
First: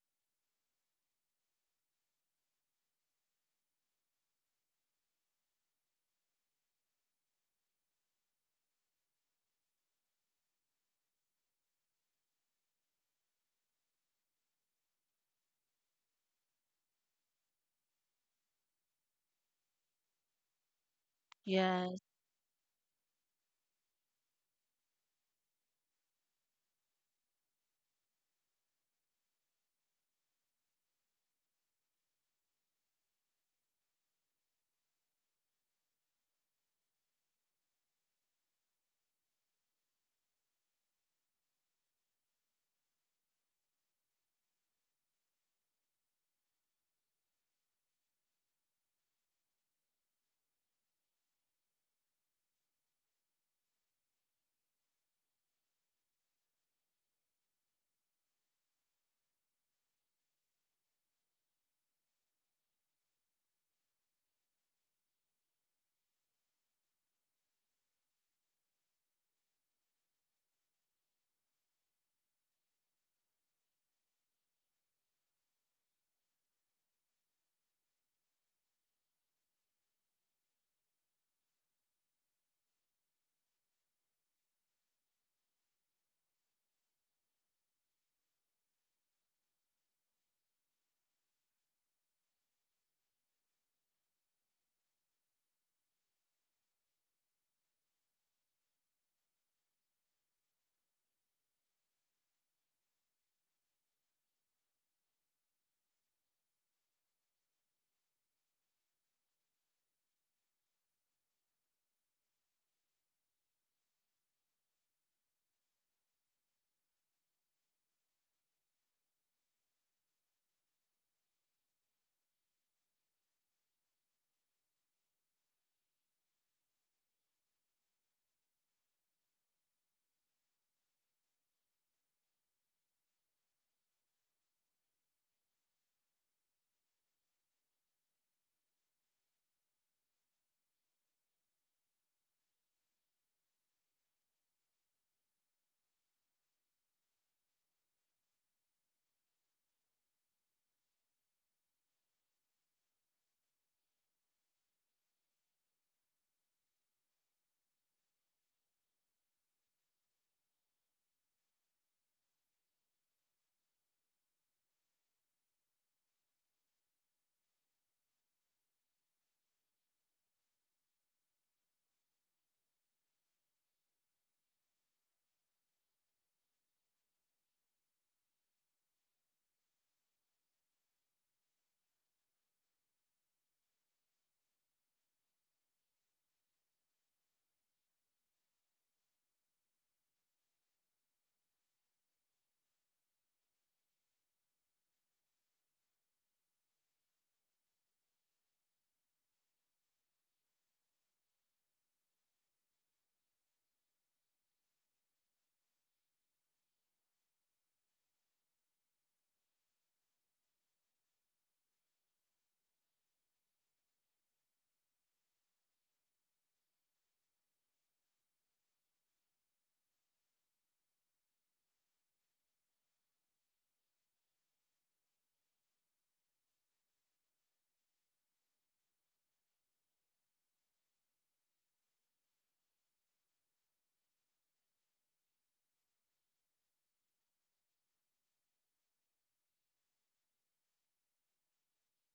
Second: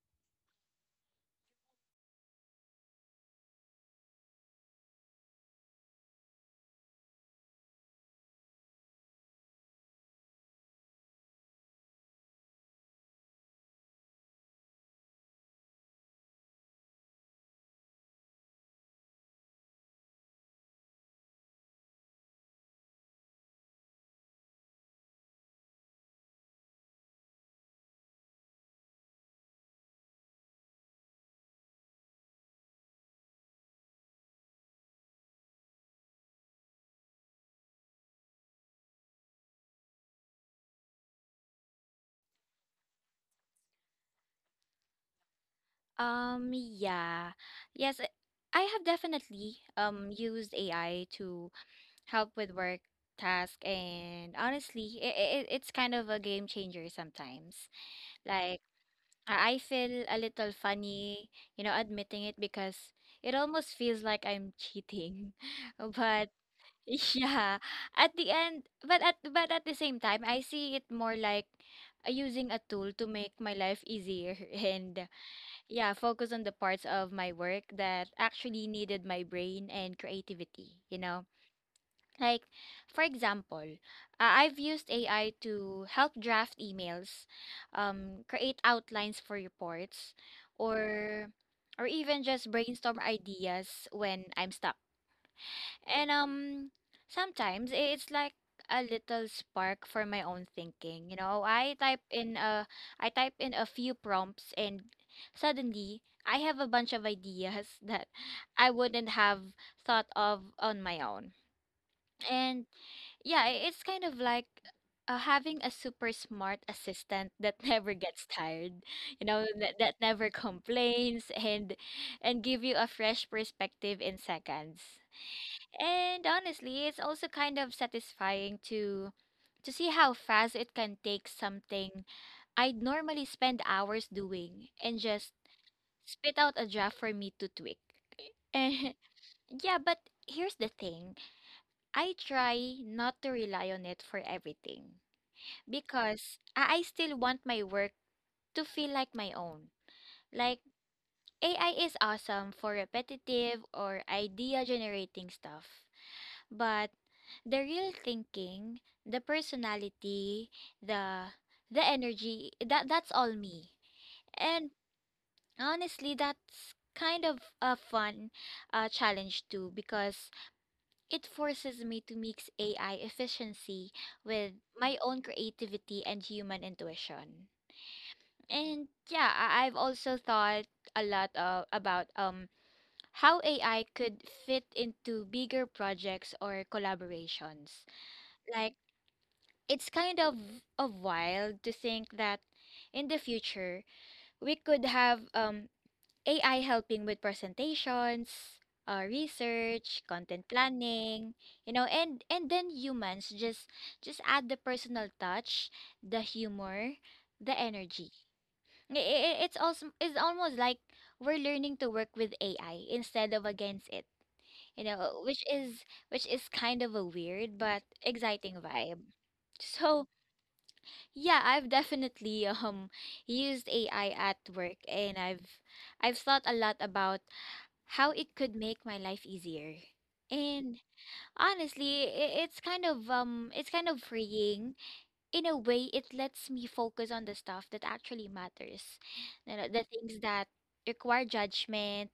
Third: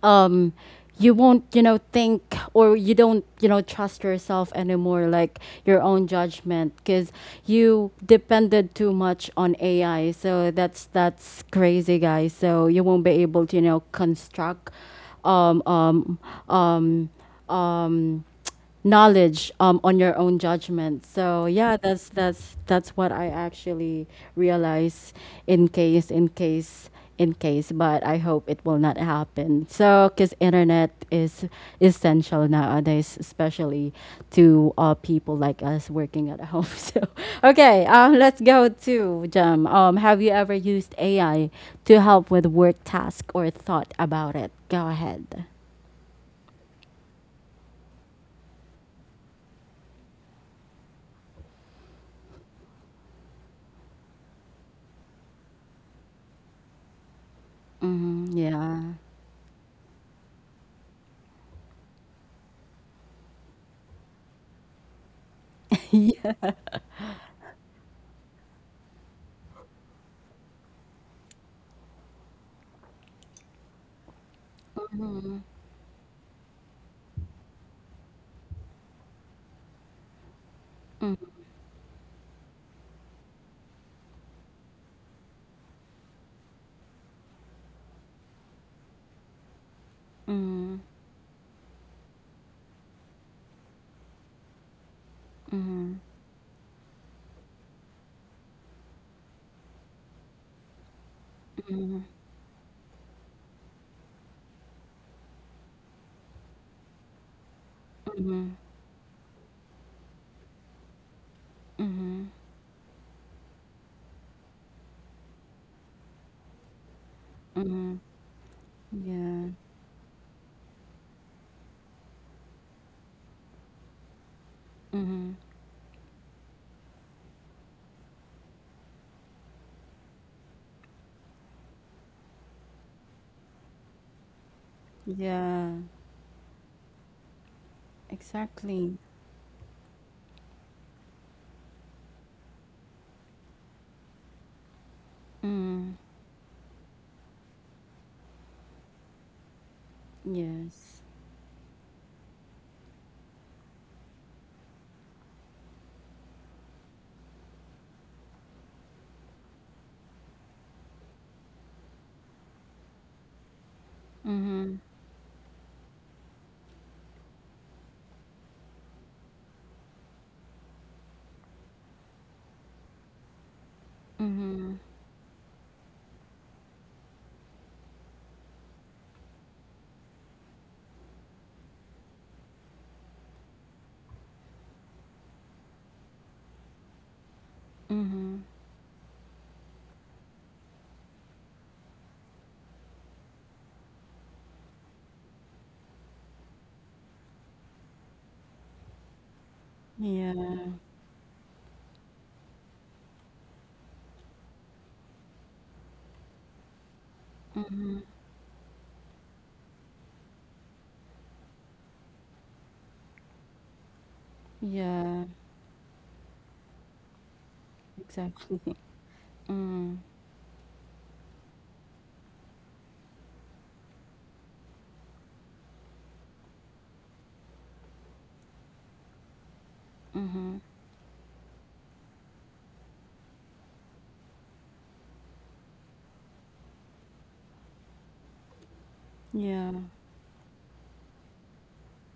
A: um you won't, you know, think, or you don't, you know, trust yourself anymore, like your own judgment, because you depended too much on AI. So that's crazy, guys. So you won't be able to, you know, construct um um um um knowledge, on your own judgment. So yeah,
B: Yes.
A: that's what I actually realize, in case, in case, in case. But I hope it will not happen. So because internet is essential nowadays, especially to, people like us working at home. So okay, let's go to Jem. Have you ever used AI to help with work task or thought about it? Go ahead.
C: Um, yeah. Yes, I have definitely used AI to help with work task and honestly, it's kind of a game changer sometimes.
A: Hmm,
C: Like
A: yeah.
C: I feel a little funny, you know, admitting it because it almost feels like I'm cheating. But yeah, at the end, but at the same time, I see it more like using a tool to make my life easier and
A: Yeah.
C: yeah, focus on the parts of my work that actually needed my brain and creativity, you know? Like, for example, I've used AI to help draft emails, create outlines for reports,
A: Mhm,
C: or or even just brainstorm ideas when I'm stuck.
A: mhm,
C: And sometimes it's like a little spark for my own thinking. You know, I type in a few prompts and suddenly I have a bunch of ideas that
A: mhm,
C: I wouldn't have thought of on my own.
A: mhm,
C: And yeah, it's kind of like having a super smart assistant that never
A: mhm.
C: gets tired, you know,
A: Yeah.
C: that never complains and give you a fresh perspective in seconds.
A: Mhm.
C: And honestly, it's also kind of satisfying to see how fast it can take something I'd normally spend hours doing and just
A: Yeah.
C: spit out a draft for me to tweak.
A: Exactly.
C: And yeah, but here's the thing. I try not to rely on it for everything
A: Mm.
C: because I still want my work to feel like my own. Like
A: Yes.
C: AI is awesome for repetitive or idea generating stuff, but the real thinking, the personality, the the energy, that's all me. And
A: Mhm.
C: honestly, that's kind of a fun challenge too because it forces me to mix AI efficiency with
A: Mhm.
C: my own creativity and human intuition. And yeah, I've also thought a lot about how AI could fit into bigger projects or collaborations.
A: Mhm.
C: like. It's kind of a wild to think that in the future we could have AI helping with presentations, research, content
A: Yeah.
C: planning, you know, and then humans just add the personal touch, the humor, the
A: Mhm.
C: energy. It's also it's almost like we're learning to work with AI instead of against it, you know,
A: Yeah.
C: which is kind of a weird but exciting
A: Exactly.
C: vibe.
A: Mm.
C: So yeah, I've definitely used AI at work and I've thought a lot about how it could make my life easier.
A: Mhm.
C: And honestly, it's kind of freeing. In a way, it lets me focus on the stuff that actually matters. You know,
A: Yeah.
C: the things that require judgment,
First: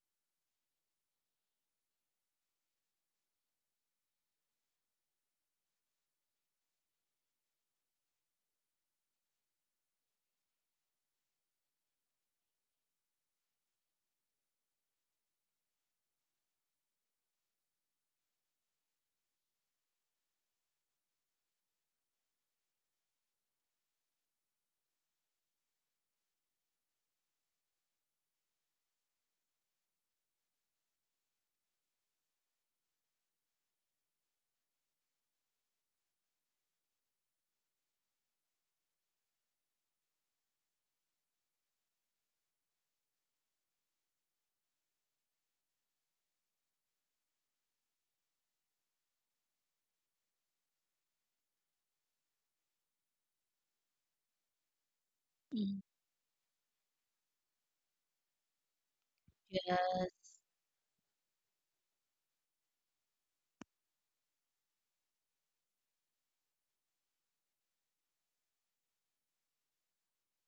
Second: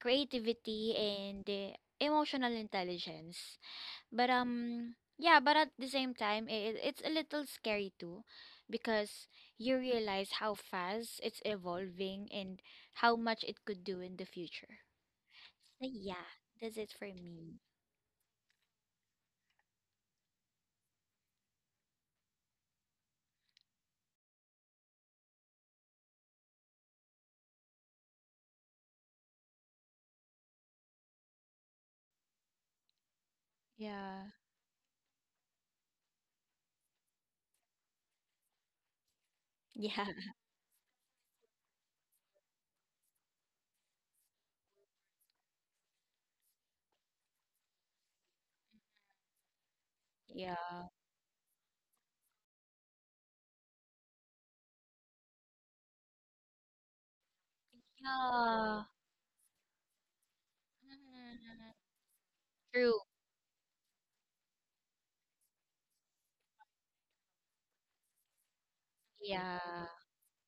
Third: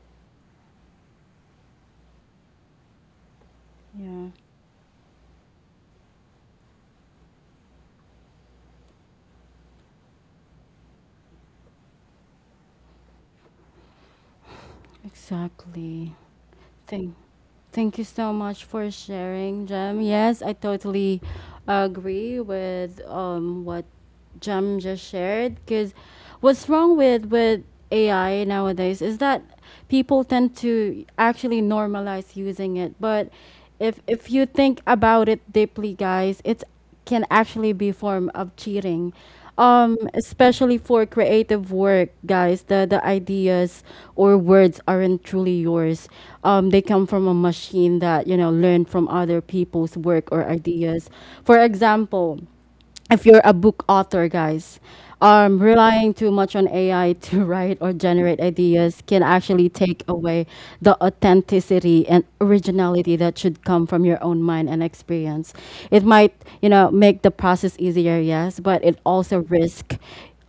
C: creativity, and emotional intelligence.
A: Yeah.
C: But yeah, but at the same time it's a little scary too because you realize how fast it's evolving and how much it could do in the future. So
A: Exactly.
C: yeah, that's it for
A: Thank
C: me.
A: Thank you so much for sharing, Jem. Yes, I totally agree with, what Jem just shared. Because what's wrong with AI nowadays is that people tend to actually normalize using it. But if
C: Yeah.
A: you think about it deeply, guys, it's can actually be form of cheating, um,
C: Yeah.
A: especially for creative work, guys. The ideas or words aren't truly yours, um, they come from a machine that, you know, learned from other people's work or
C: Yeah. Yeah.
A: ideas. For example, if you're a book author, guys,
B: Mm.
A: relying too much on AI to write or generate ideas can actually take
B: Yes.
A: away the
C: Mhm.
A: authenticity and
C: True.
A: originality that should come from your own mind and experience. It might, you know, make the process easier, yes, but it also
C: Yeah.
A: risk,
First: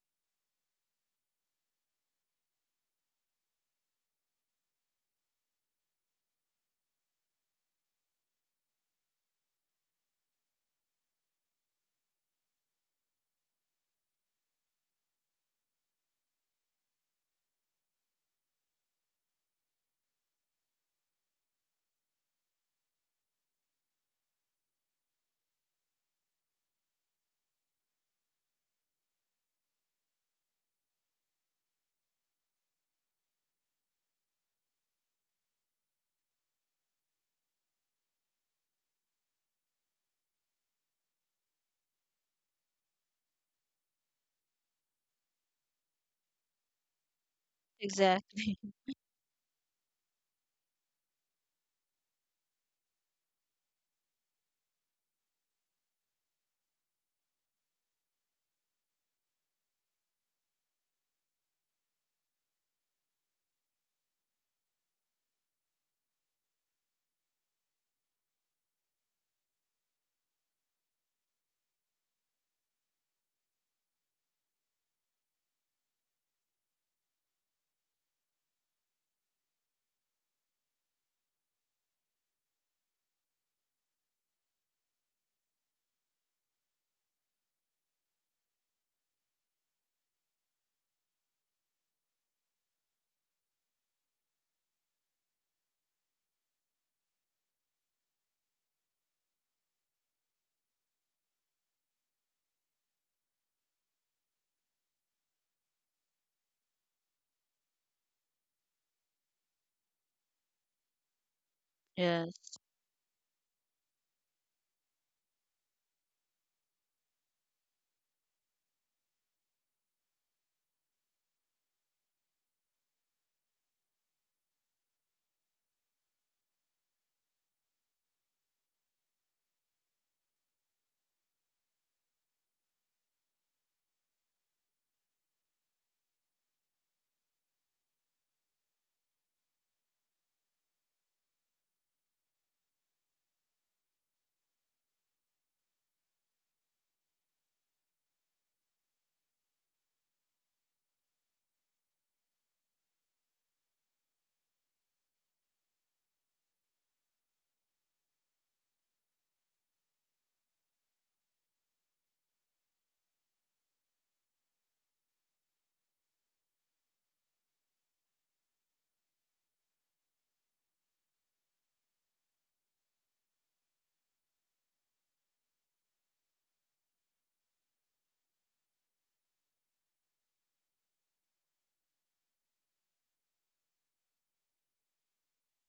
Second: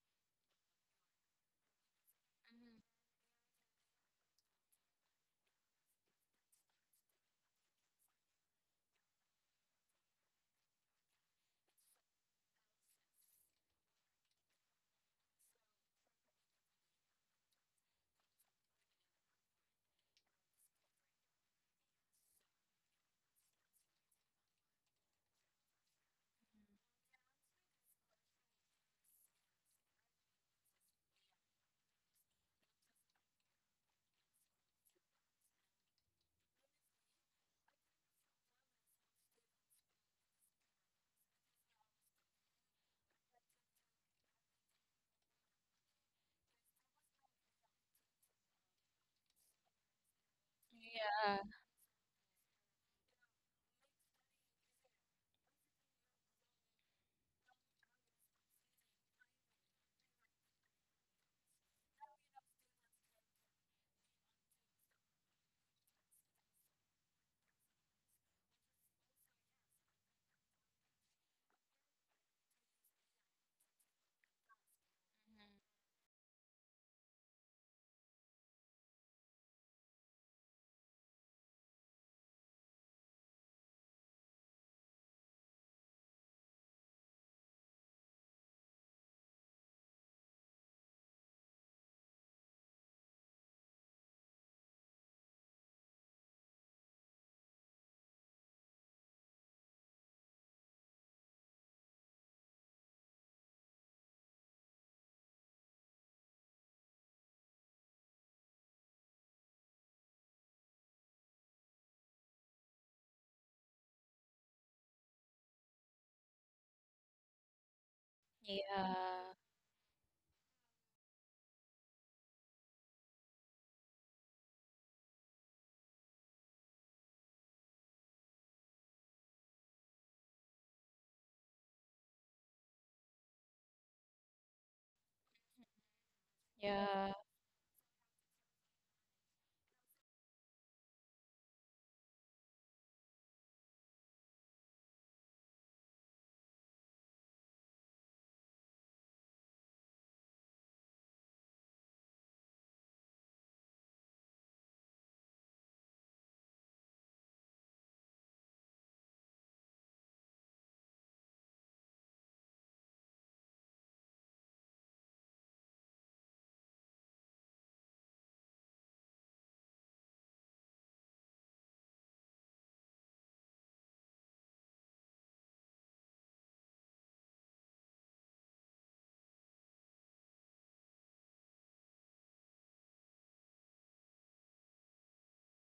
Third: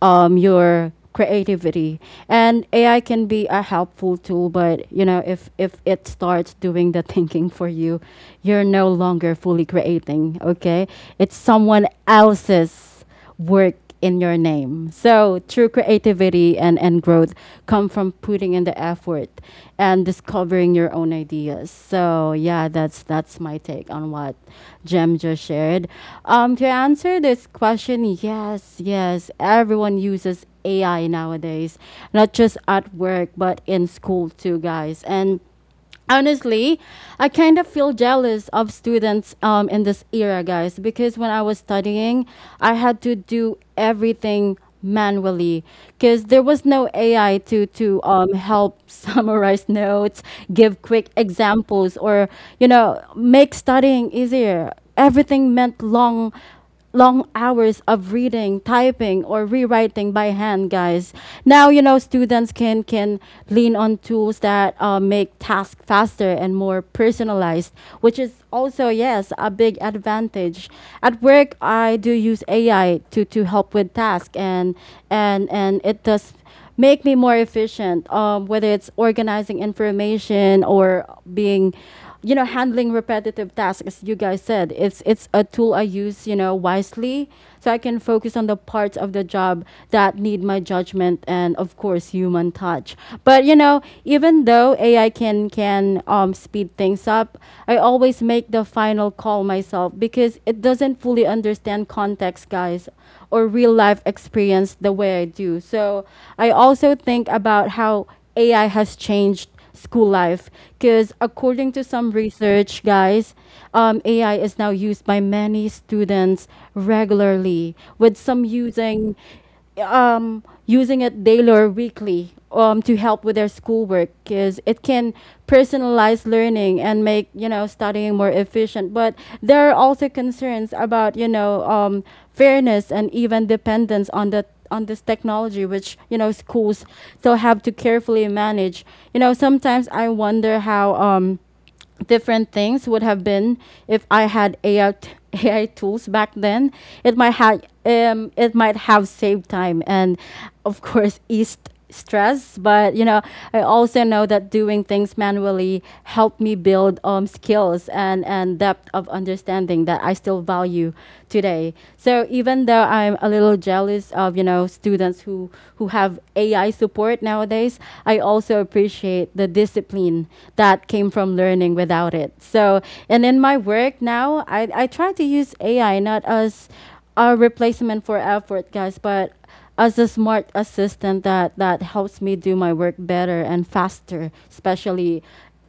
A: your creativity. And
C: Mhm.
A: AI can be a helpful tool, but you know, if it starts doing the thinking for you, you're no longer fully creating, okay. It's someone else's work in your name. So true creativity and growth come from putting in the effort and discovering your own ideas. So yeah, that's my take on what Jem just shared. To answer this question, yes, yes, everyone uses AI nowadays, not just at work but in school too, guys. And honestly, I kind of feel jealous of students, in this era, guys, because when I was studying, I had to do everything manually because there was no AI to
B: Exactly.
A: help summarize notes, give quick
C: Yeah.
A: examples, or, you know, make studying easier. Everything meant long, long hours of reading, typing, or rewriting by hand, guys. Now, you know, students can lean on tools that, make tasks faster and more personalized, which is also, yes, a big advantage. At work, I do use AI to help with tasks, and and it does make me more efficient, whether it's organizing information or being, you know, handling repetitive tasks, as you guys said. It's a tool I use, you know, wisely, so I can focus on the parts of the job that need my judgment and, of course, human touch. But, you know, even though AI can speed things up, I always make the final call myself because it doesn't fully understand context, guys, or real life experience the way I do. So I also think about how AI has changed school life because, according to some
B: Yes.
A: research, guys, AI is now used by many students regularly, with some using
C: Yeah.
A: um, using it daily or weekly, to help with their schoolwork because it can personalize learning and make, you know, studying more efficient. But there are also concerns about, you know, fairness and even dependence on the on this technology, which, you know, schools
C: Yeah.
A: still have to carefully manage. You know, sometimes I wonder how, um, different things would have been if I had AI tools back then. It might have, it might have saved time and, of course, eased stress. But you know, I also know that doing things manually helped me build, skills and depth of understanding that I still value today. So even though I'm a little jealous of, you know, students who have AI support nowadays, I also appreciate the discipline that came from learning without it. So, and in my work now, I try to use AI not as a replacement for effort, guys, but as a smart assistant that helps me do my work better and faster, especially,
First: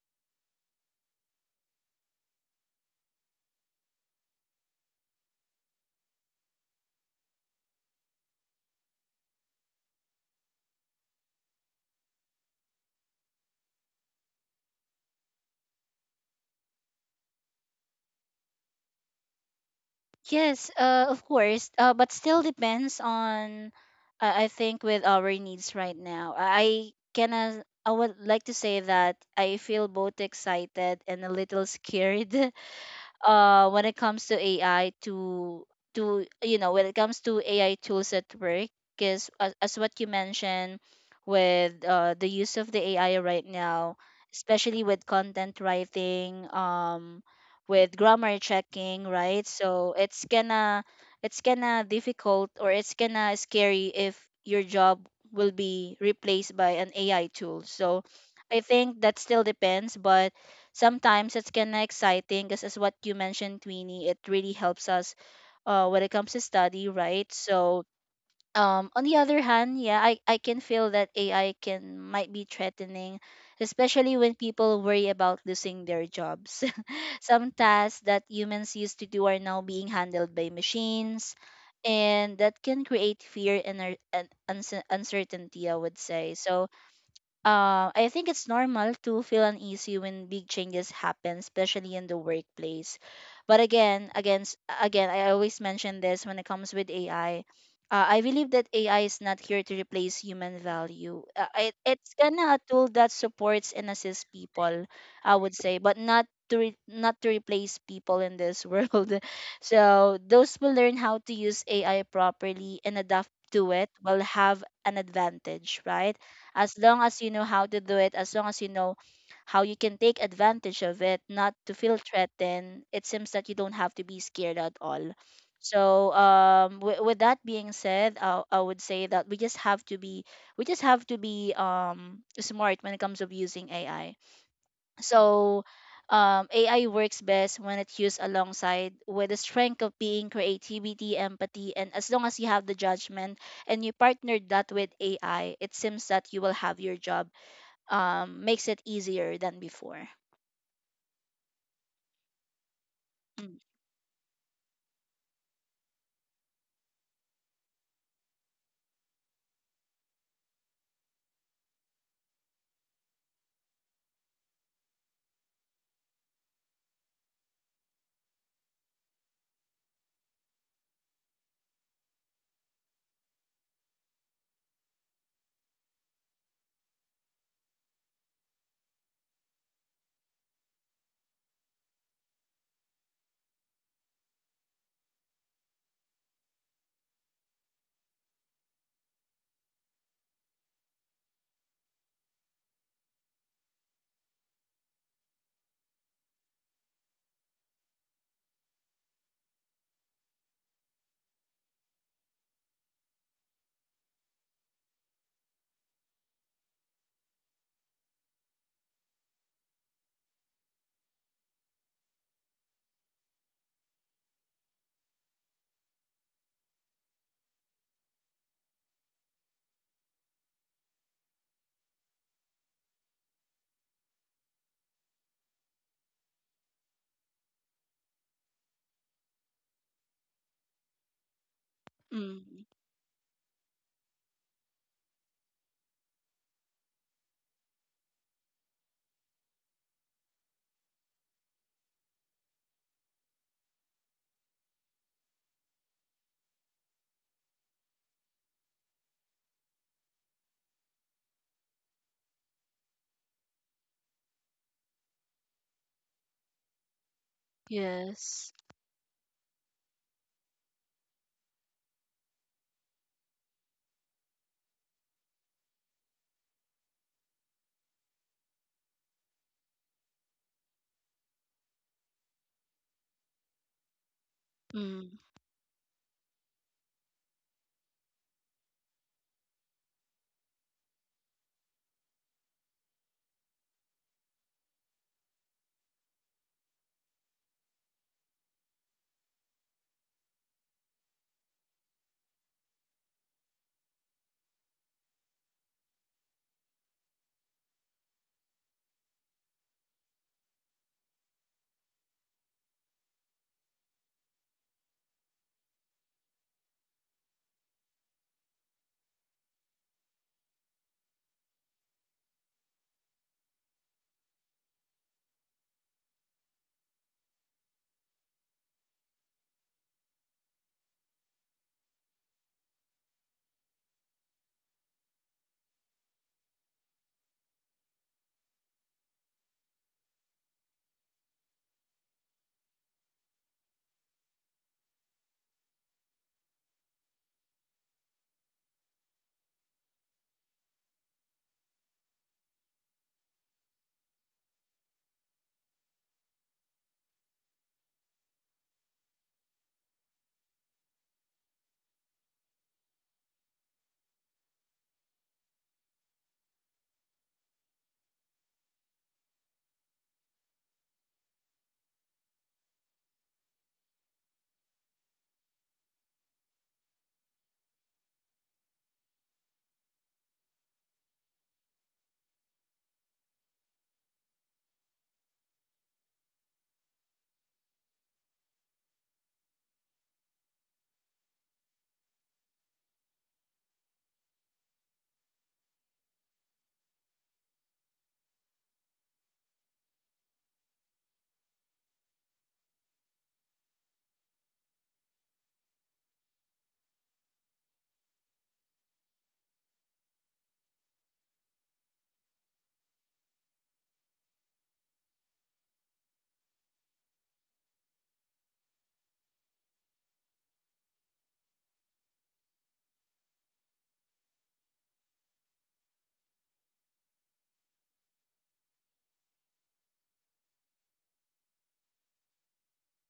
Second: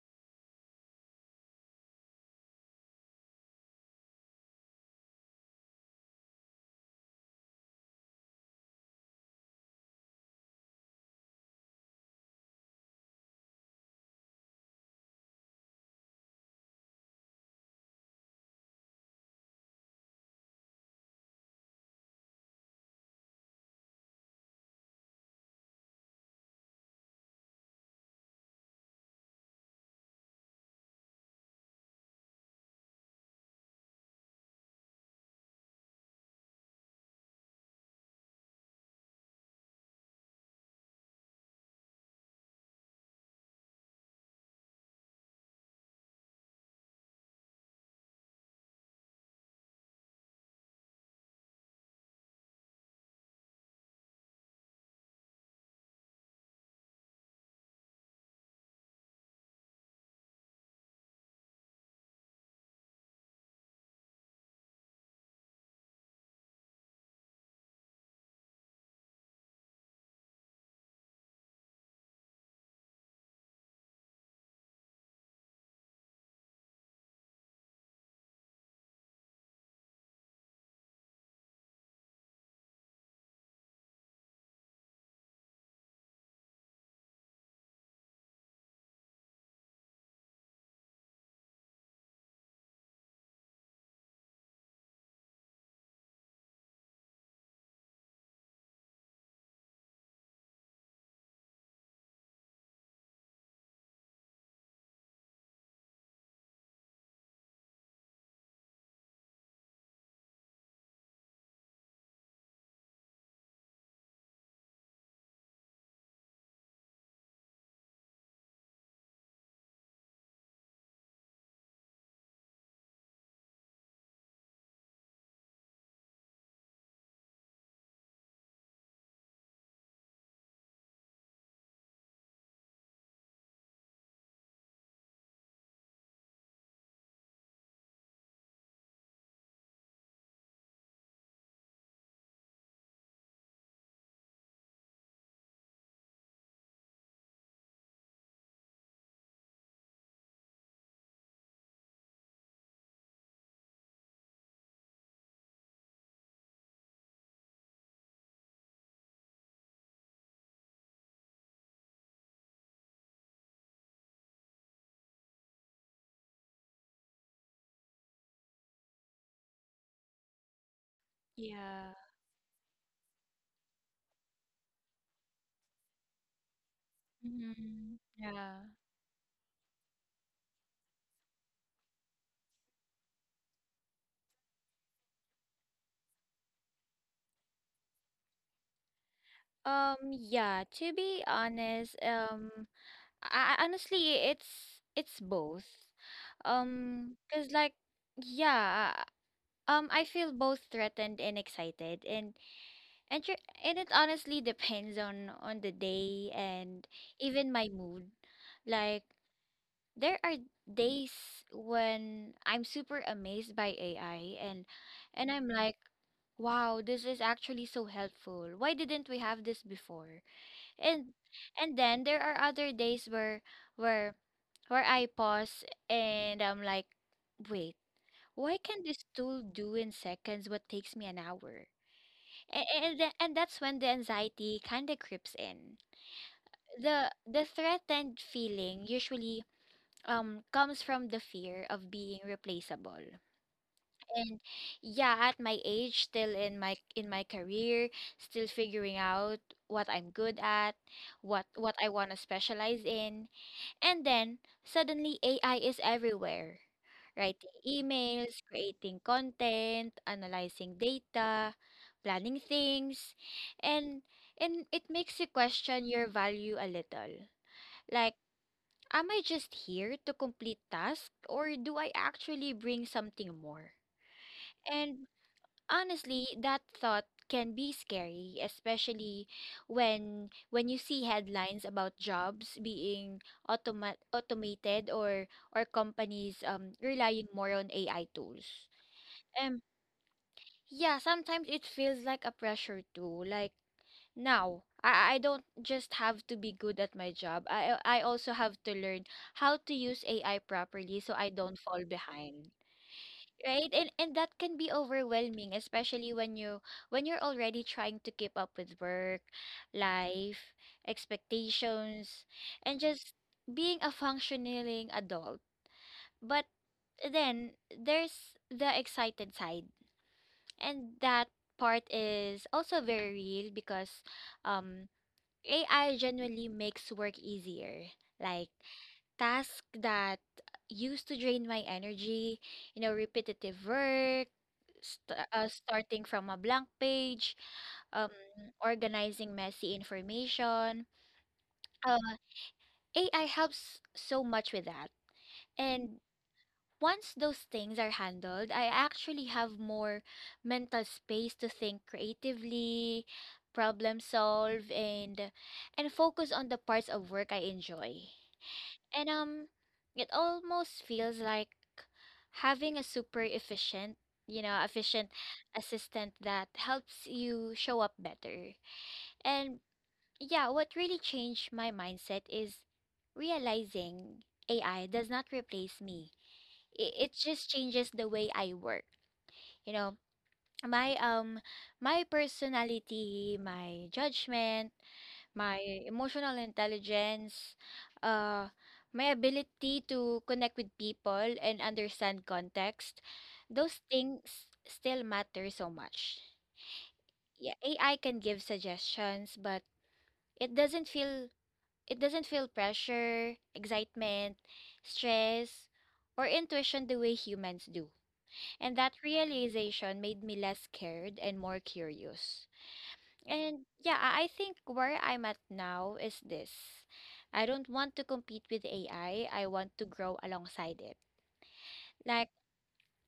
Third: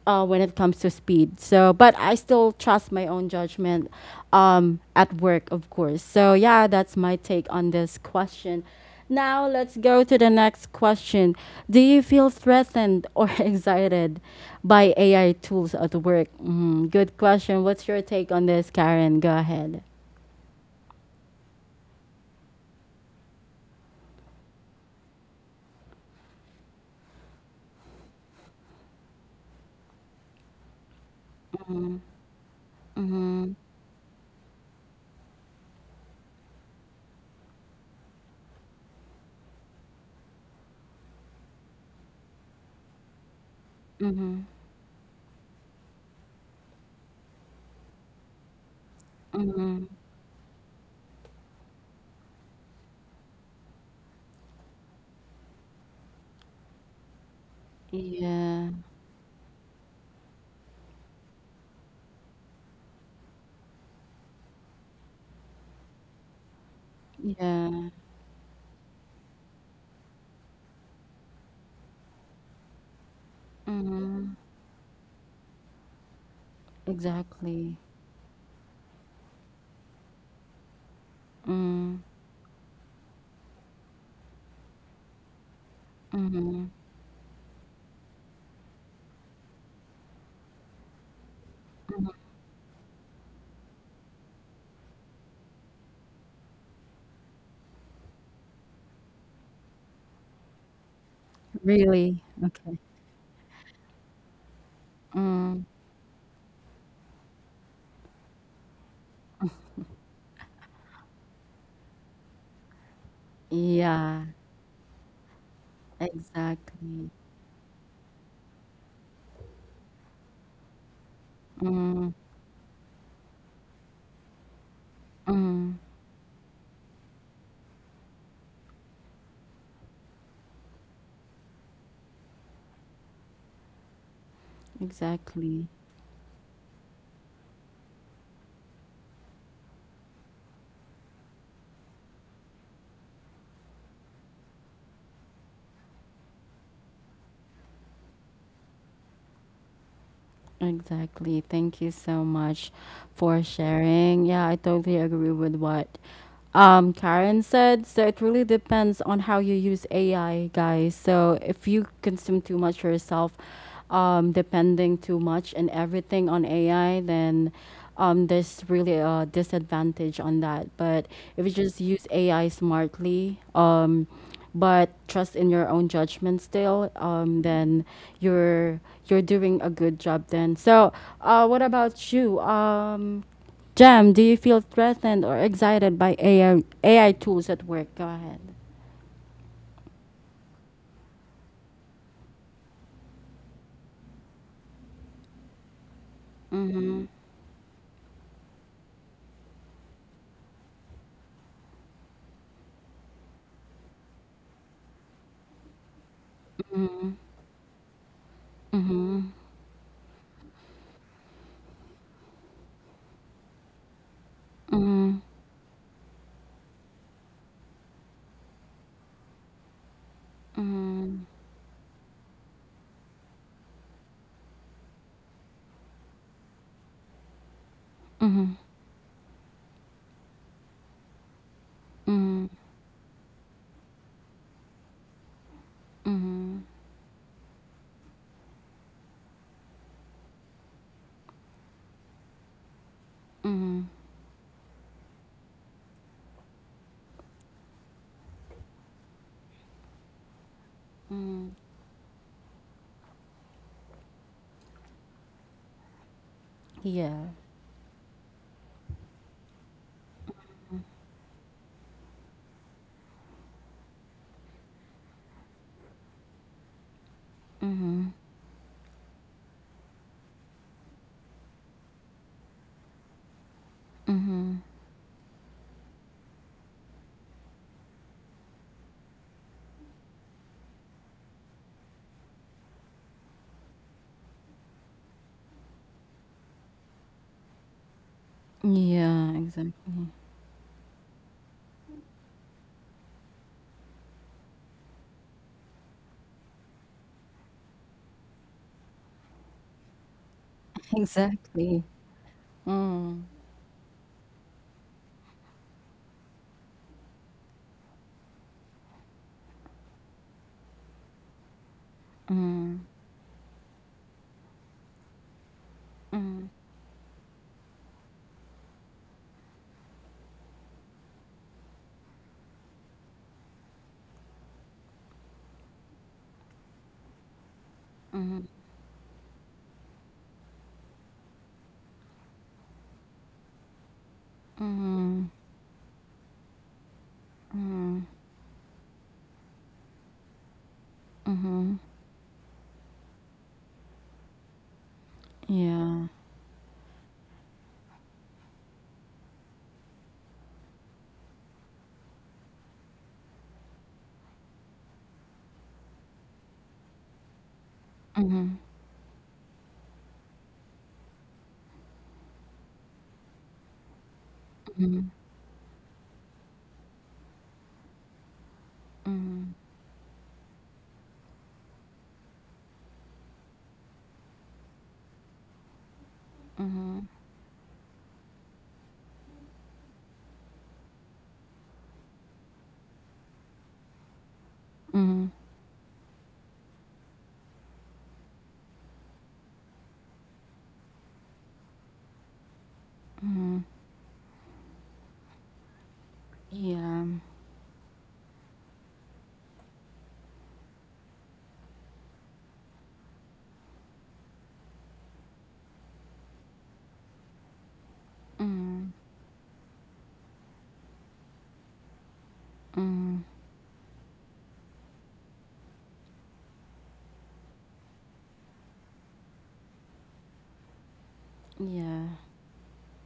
A: when it comes to speed. So, but I still trust my own judgment, at work, of course. So, yeah, that's my take on this question. Now, let's go to the next question. Do you feel threatened or excited by AI tools at work? Mm, good question. What's your take on this, Karen? Go ahead.
B: Yes, of course. But still depends on, I think, with our needs right now. I would like to say that I feel both excited and a little scared when it comes to AI, to you know when it comes to AI tools at work because as what you mentioned with the use of the AI right now,
A: Mm-hmm.
B: especially with content writing, with grammar checking, right?
A: Mm-hmm.
B: So it's gonna difficult, or it's gonna scary if your job will be replaced by an AI tool. So I
A: Yeah.
B: think that still depends. But sometimes it's kind of exciting because, as what you mentioned, Tweenie, it really helps us when it comes to study, right? So
A: Yeah.
B: on the other hand, yeah, I can feel that AI can might be threatening, especially when
A: Mm-hmm.
B: people worry about losing their jobs. Some
A: Exactly.
B: tasks that humans used to do are now being handled by machines,
A: Mm-hmm.
B: and that can create fear and uncertainty, I would say. So I think it's normal to feel uneasy when big changes happen, especially in the workplace. But again, again, again, I always mention this when it comes with AI. I believe that AI is not here to replace human value. It's
A: Really?
B: gonna a
A: Okay.
B: tool that supports and assists people, I would say, but not to replace people in this world. So those who learn how to use AI properly and adapt to it will
A: Yeah,
B: have an advantage, right? As long
A: exactly.
B: as you know how to do it, as long as you know how you can take advantage of it, not to feel
A: Mm,
B: threatened, it seems that you don't have to be scared at all.
A: mm,
B: So, with that being said, I would say that we just have to be smart when it comes of using AI. So
A: exactly.
B: AI works best when it's used alongside with the strength of being creativity, empathy, and as long as you have the judgment and you partnered that with AI, it seems that you will have your job, makes it easier than before.
A: Exactly. Thank you so much for
B: Mm,
A: sharing. Yeah, I totally agree with what, Karen said. So it really depends on how you use AI, guys. So if you consume too much yourself, depending too much and everything on AI, then, there's really a disadvantage on that. But if you just
C: Yeah.
A: use AI smartly, but trust in your own judgment still, then
C: Mhm. Yeah.
A: you're you're doing a good job then. So, what about you, Jam? Do you feel threatened or excited by AI tools at work? Go ahead.
C: Yeah, to be honest, honestly, it's both.
A: Mm-hmm.
C: 'Cause like yeah, I feel both threatened and excited and and tr- and it honestly depends on the day and even my mood. Like
A: Mm-hmm.
C: there are days when I'm super amazed by AI
A: Mm-hmm.
C: and I'm like, wow, this is actually so helpful. Why didn't we have this before? And and then there are other days where where where I pause and I'm like, wait,
A: Mm-hmm.
C: why can this tool do in seconds what takes me an hour?
A: Mm-hmm.
B: mm,
C: And, and that's when the anxiety kind of creeps in.
A: Mm-hmm.
C: The threatened feeling usually comes from the fear of being replaceable.
A: Mm-hmm.
C: And yeah, at my age, still in my career, still figuring out what I'm good at, what I want to specialize in, and then suddenly AI is everywhere.
A: Yeah.
C: Writing emails,
B: yes.
C: creating content, analyzing data, planning things, and and it makes you question your value a little.
A: Mm-hmm.
C: Like, am I just here to complete tasks or do I actually bring something more?
A: Mm-hmm.
C: And
B: Mm,
C: honestly, that thought can be scary, especially when you see headlines about jobs being automated or companies relying more on AI tools.
A: Yeah.
C: Um
A: Exactly.
C: yeah, sometimes it feels like a pressure too. Like now, I don't just have to be good at my job. I also have to learn how to use AI properly so I don't fall
A: Exactly.
C: behind,
A: Mm-hmm.
C: right. And that can be overwhelming, especially when you're already trying to keep up with work, life, expectations, and
A: Mm-hmm.
C: just being a functioning adult. But then there's the excited side, and that part is also very real because um AI genuinely makes work easier.
A: Mm-hmm.
C: Like tasks that used to drain my energy, you know, repetitive work,
A: Mm-hmm.
C: starting from a blank page, um, organizing messy information.
A: Mm-hmm.
C: Uh, AI helps so much with that. And
A: Yeah.
C: once those things are handled, I actually have more mental space to think creatively, problem solve, and focus on the parts of work I enjoy.
A: Mhm.
C: And it almost feels like having a super efficient, efficient
A: Mhm.
C: assistant that helps you show up better.
A: Mhm.
C: And yeah, what really changed my mindset is realizing AI does not replace me. It,
A: Mhm.
C: it just changes the way I work. You know, my my personality, my judgment,
A: Mhm.
C: my emotional intelligence, uh, my ability to connect with people and understand context,
A: Mhm.
C: those things still matter so much.
A: Yeah.
C: Yeah, AI can give suggestions, but it doesn't feel it doesn't feel pressure, excitement, stress, or intuition the way humans do. And
A: Mhm.
C: that realization made me less scared and more curious.
A: Mhm.
C: And yeah, I think where I'm at now is this. I don't want to compete with AI. I want to grow alongside it.
A: Yeah.
C: Like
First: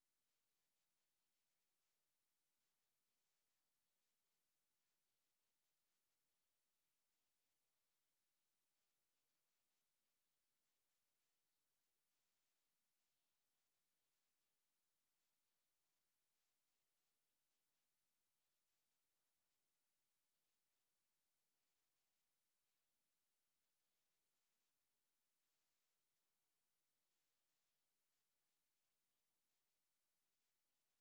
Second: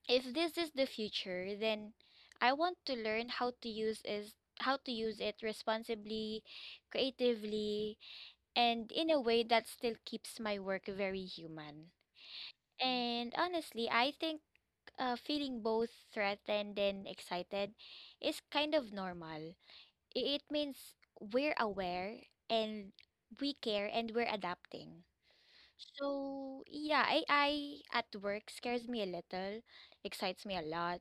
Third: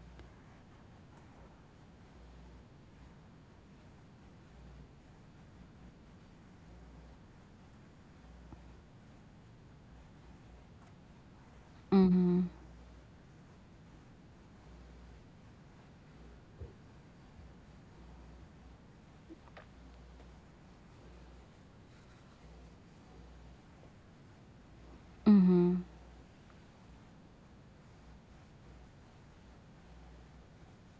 C: if this is the future, then I want to learn how to use it responsibly, creatively, and in a way that still keeps my work very human.
A: Mhm.
C: And honestly, I think feeling both threatened and excited is kind of normal. It means we're aware, and we care, and we're adapting.
A: Mhm.
C: So yeah, AI at work scares me a little, excites me a lot,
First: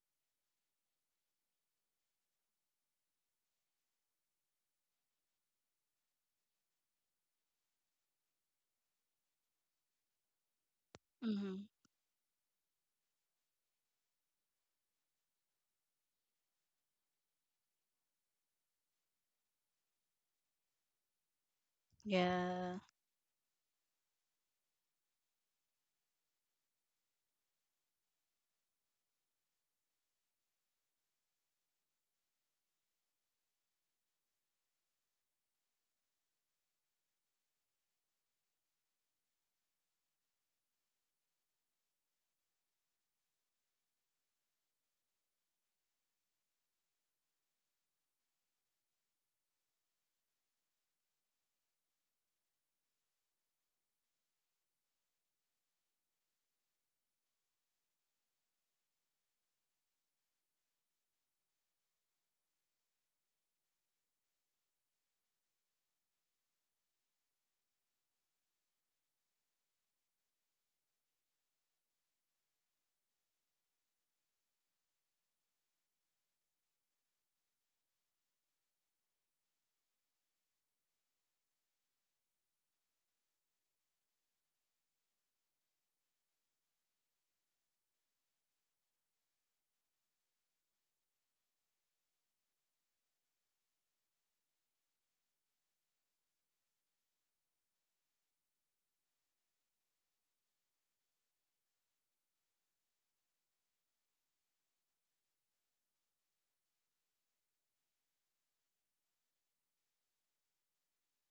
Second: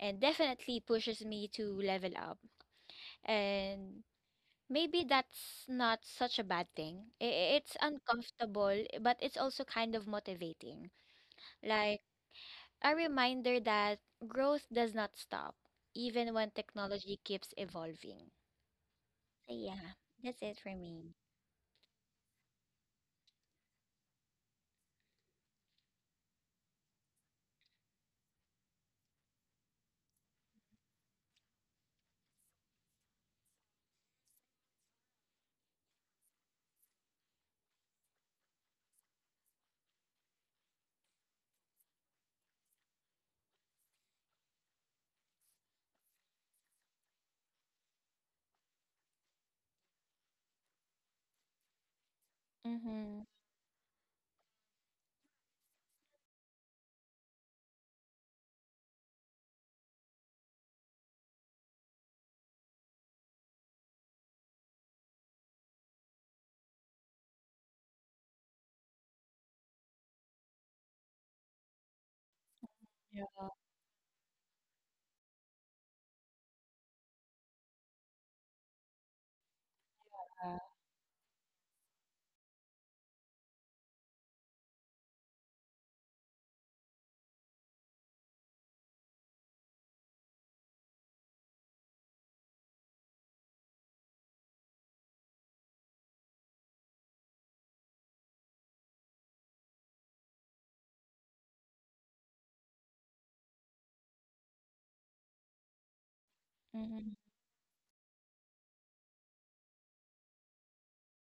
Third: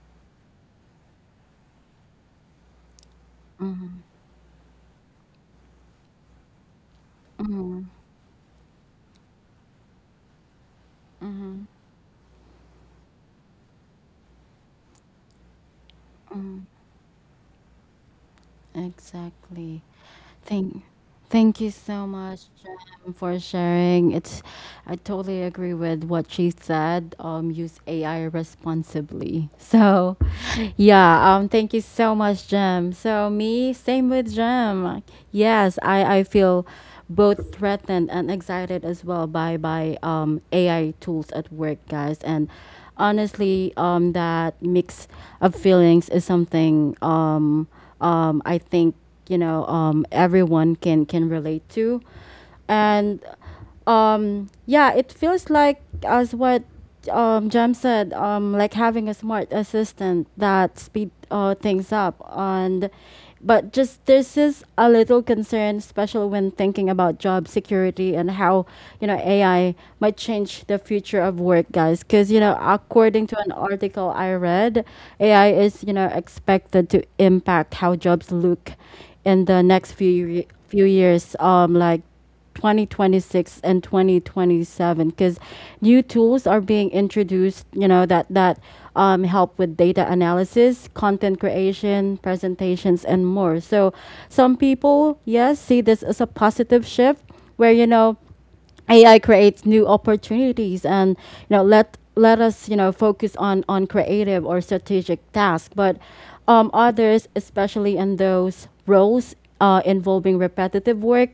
C: and definitely pushes me to level up.
A: Mhm.
C: And
A: Mhm.
C: maybe that's not such a bad thing. It's
A: Mhm.
C: uncomfortable, but it's also kind of motivating.
B: mm,
A: Mhm.
C: Like a reminder that growth does not stop, even when technology keeps evolving. So yeah,
A: Exactly.
C: that's it for
A: Thank,
C: me.
A: Thank you so much,
B: yeah.
A: Jem, for sharing. It's, I totally agree with what she said. Use AI responsibly. So, yeah. Thank you so much, Jem. So me, same with Jem. Yes, I feel both threatened and excited as well by um, AI tools at work, guys, and honestly, that mix of feelings is something I think, you know, everyone can relate to,
C: Mm-hmm.
A: and, yeah, it feels like, as what, Jem said, like having a smart assistant that speed, things up. And but just this is a little concern, especially when thinking about job security and how, you know, AI might change the future of work, guys. Because, you know,
C: Yeah.
A: according to an article I read, AI is, you know, expected to impact how jobs look in the next few few years. Like 2026 and 2027, because new tools are being introduced, you know, that help with data analysis, content creation, presentations, and more. So some people, yes, see this as a positive shift where, you know, AI creates new opportunities, and, you know, let us, you know, focus on creative or strategic tasks. But,
C: Mhm.
A: others, especially in those roles, involving repetitive work,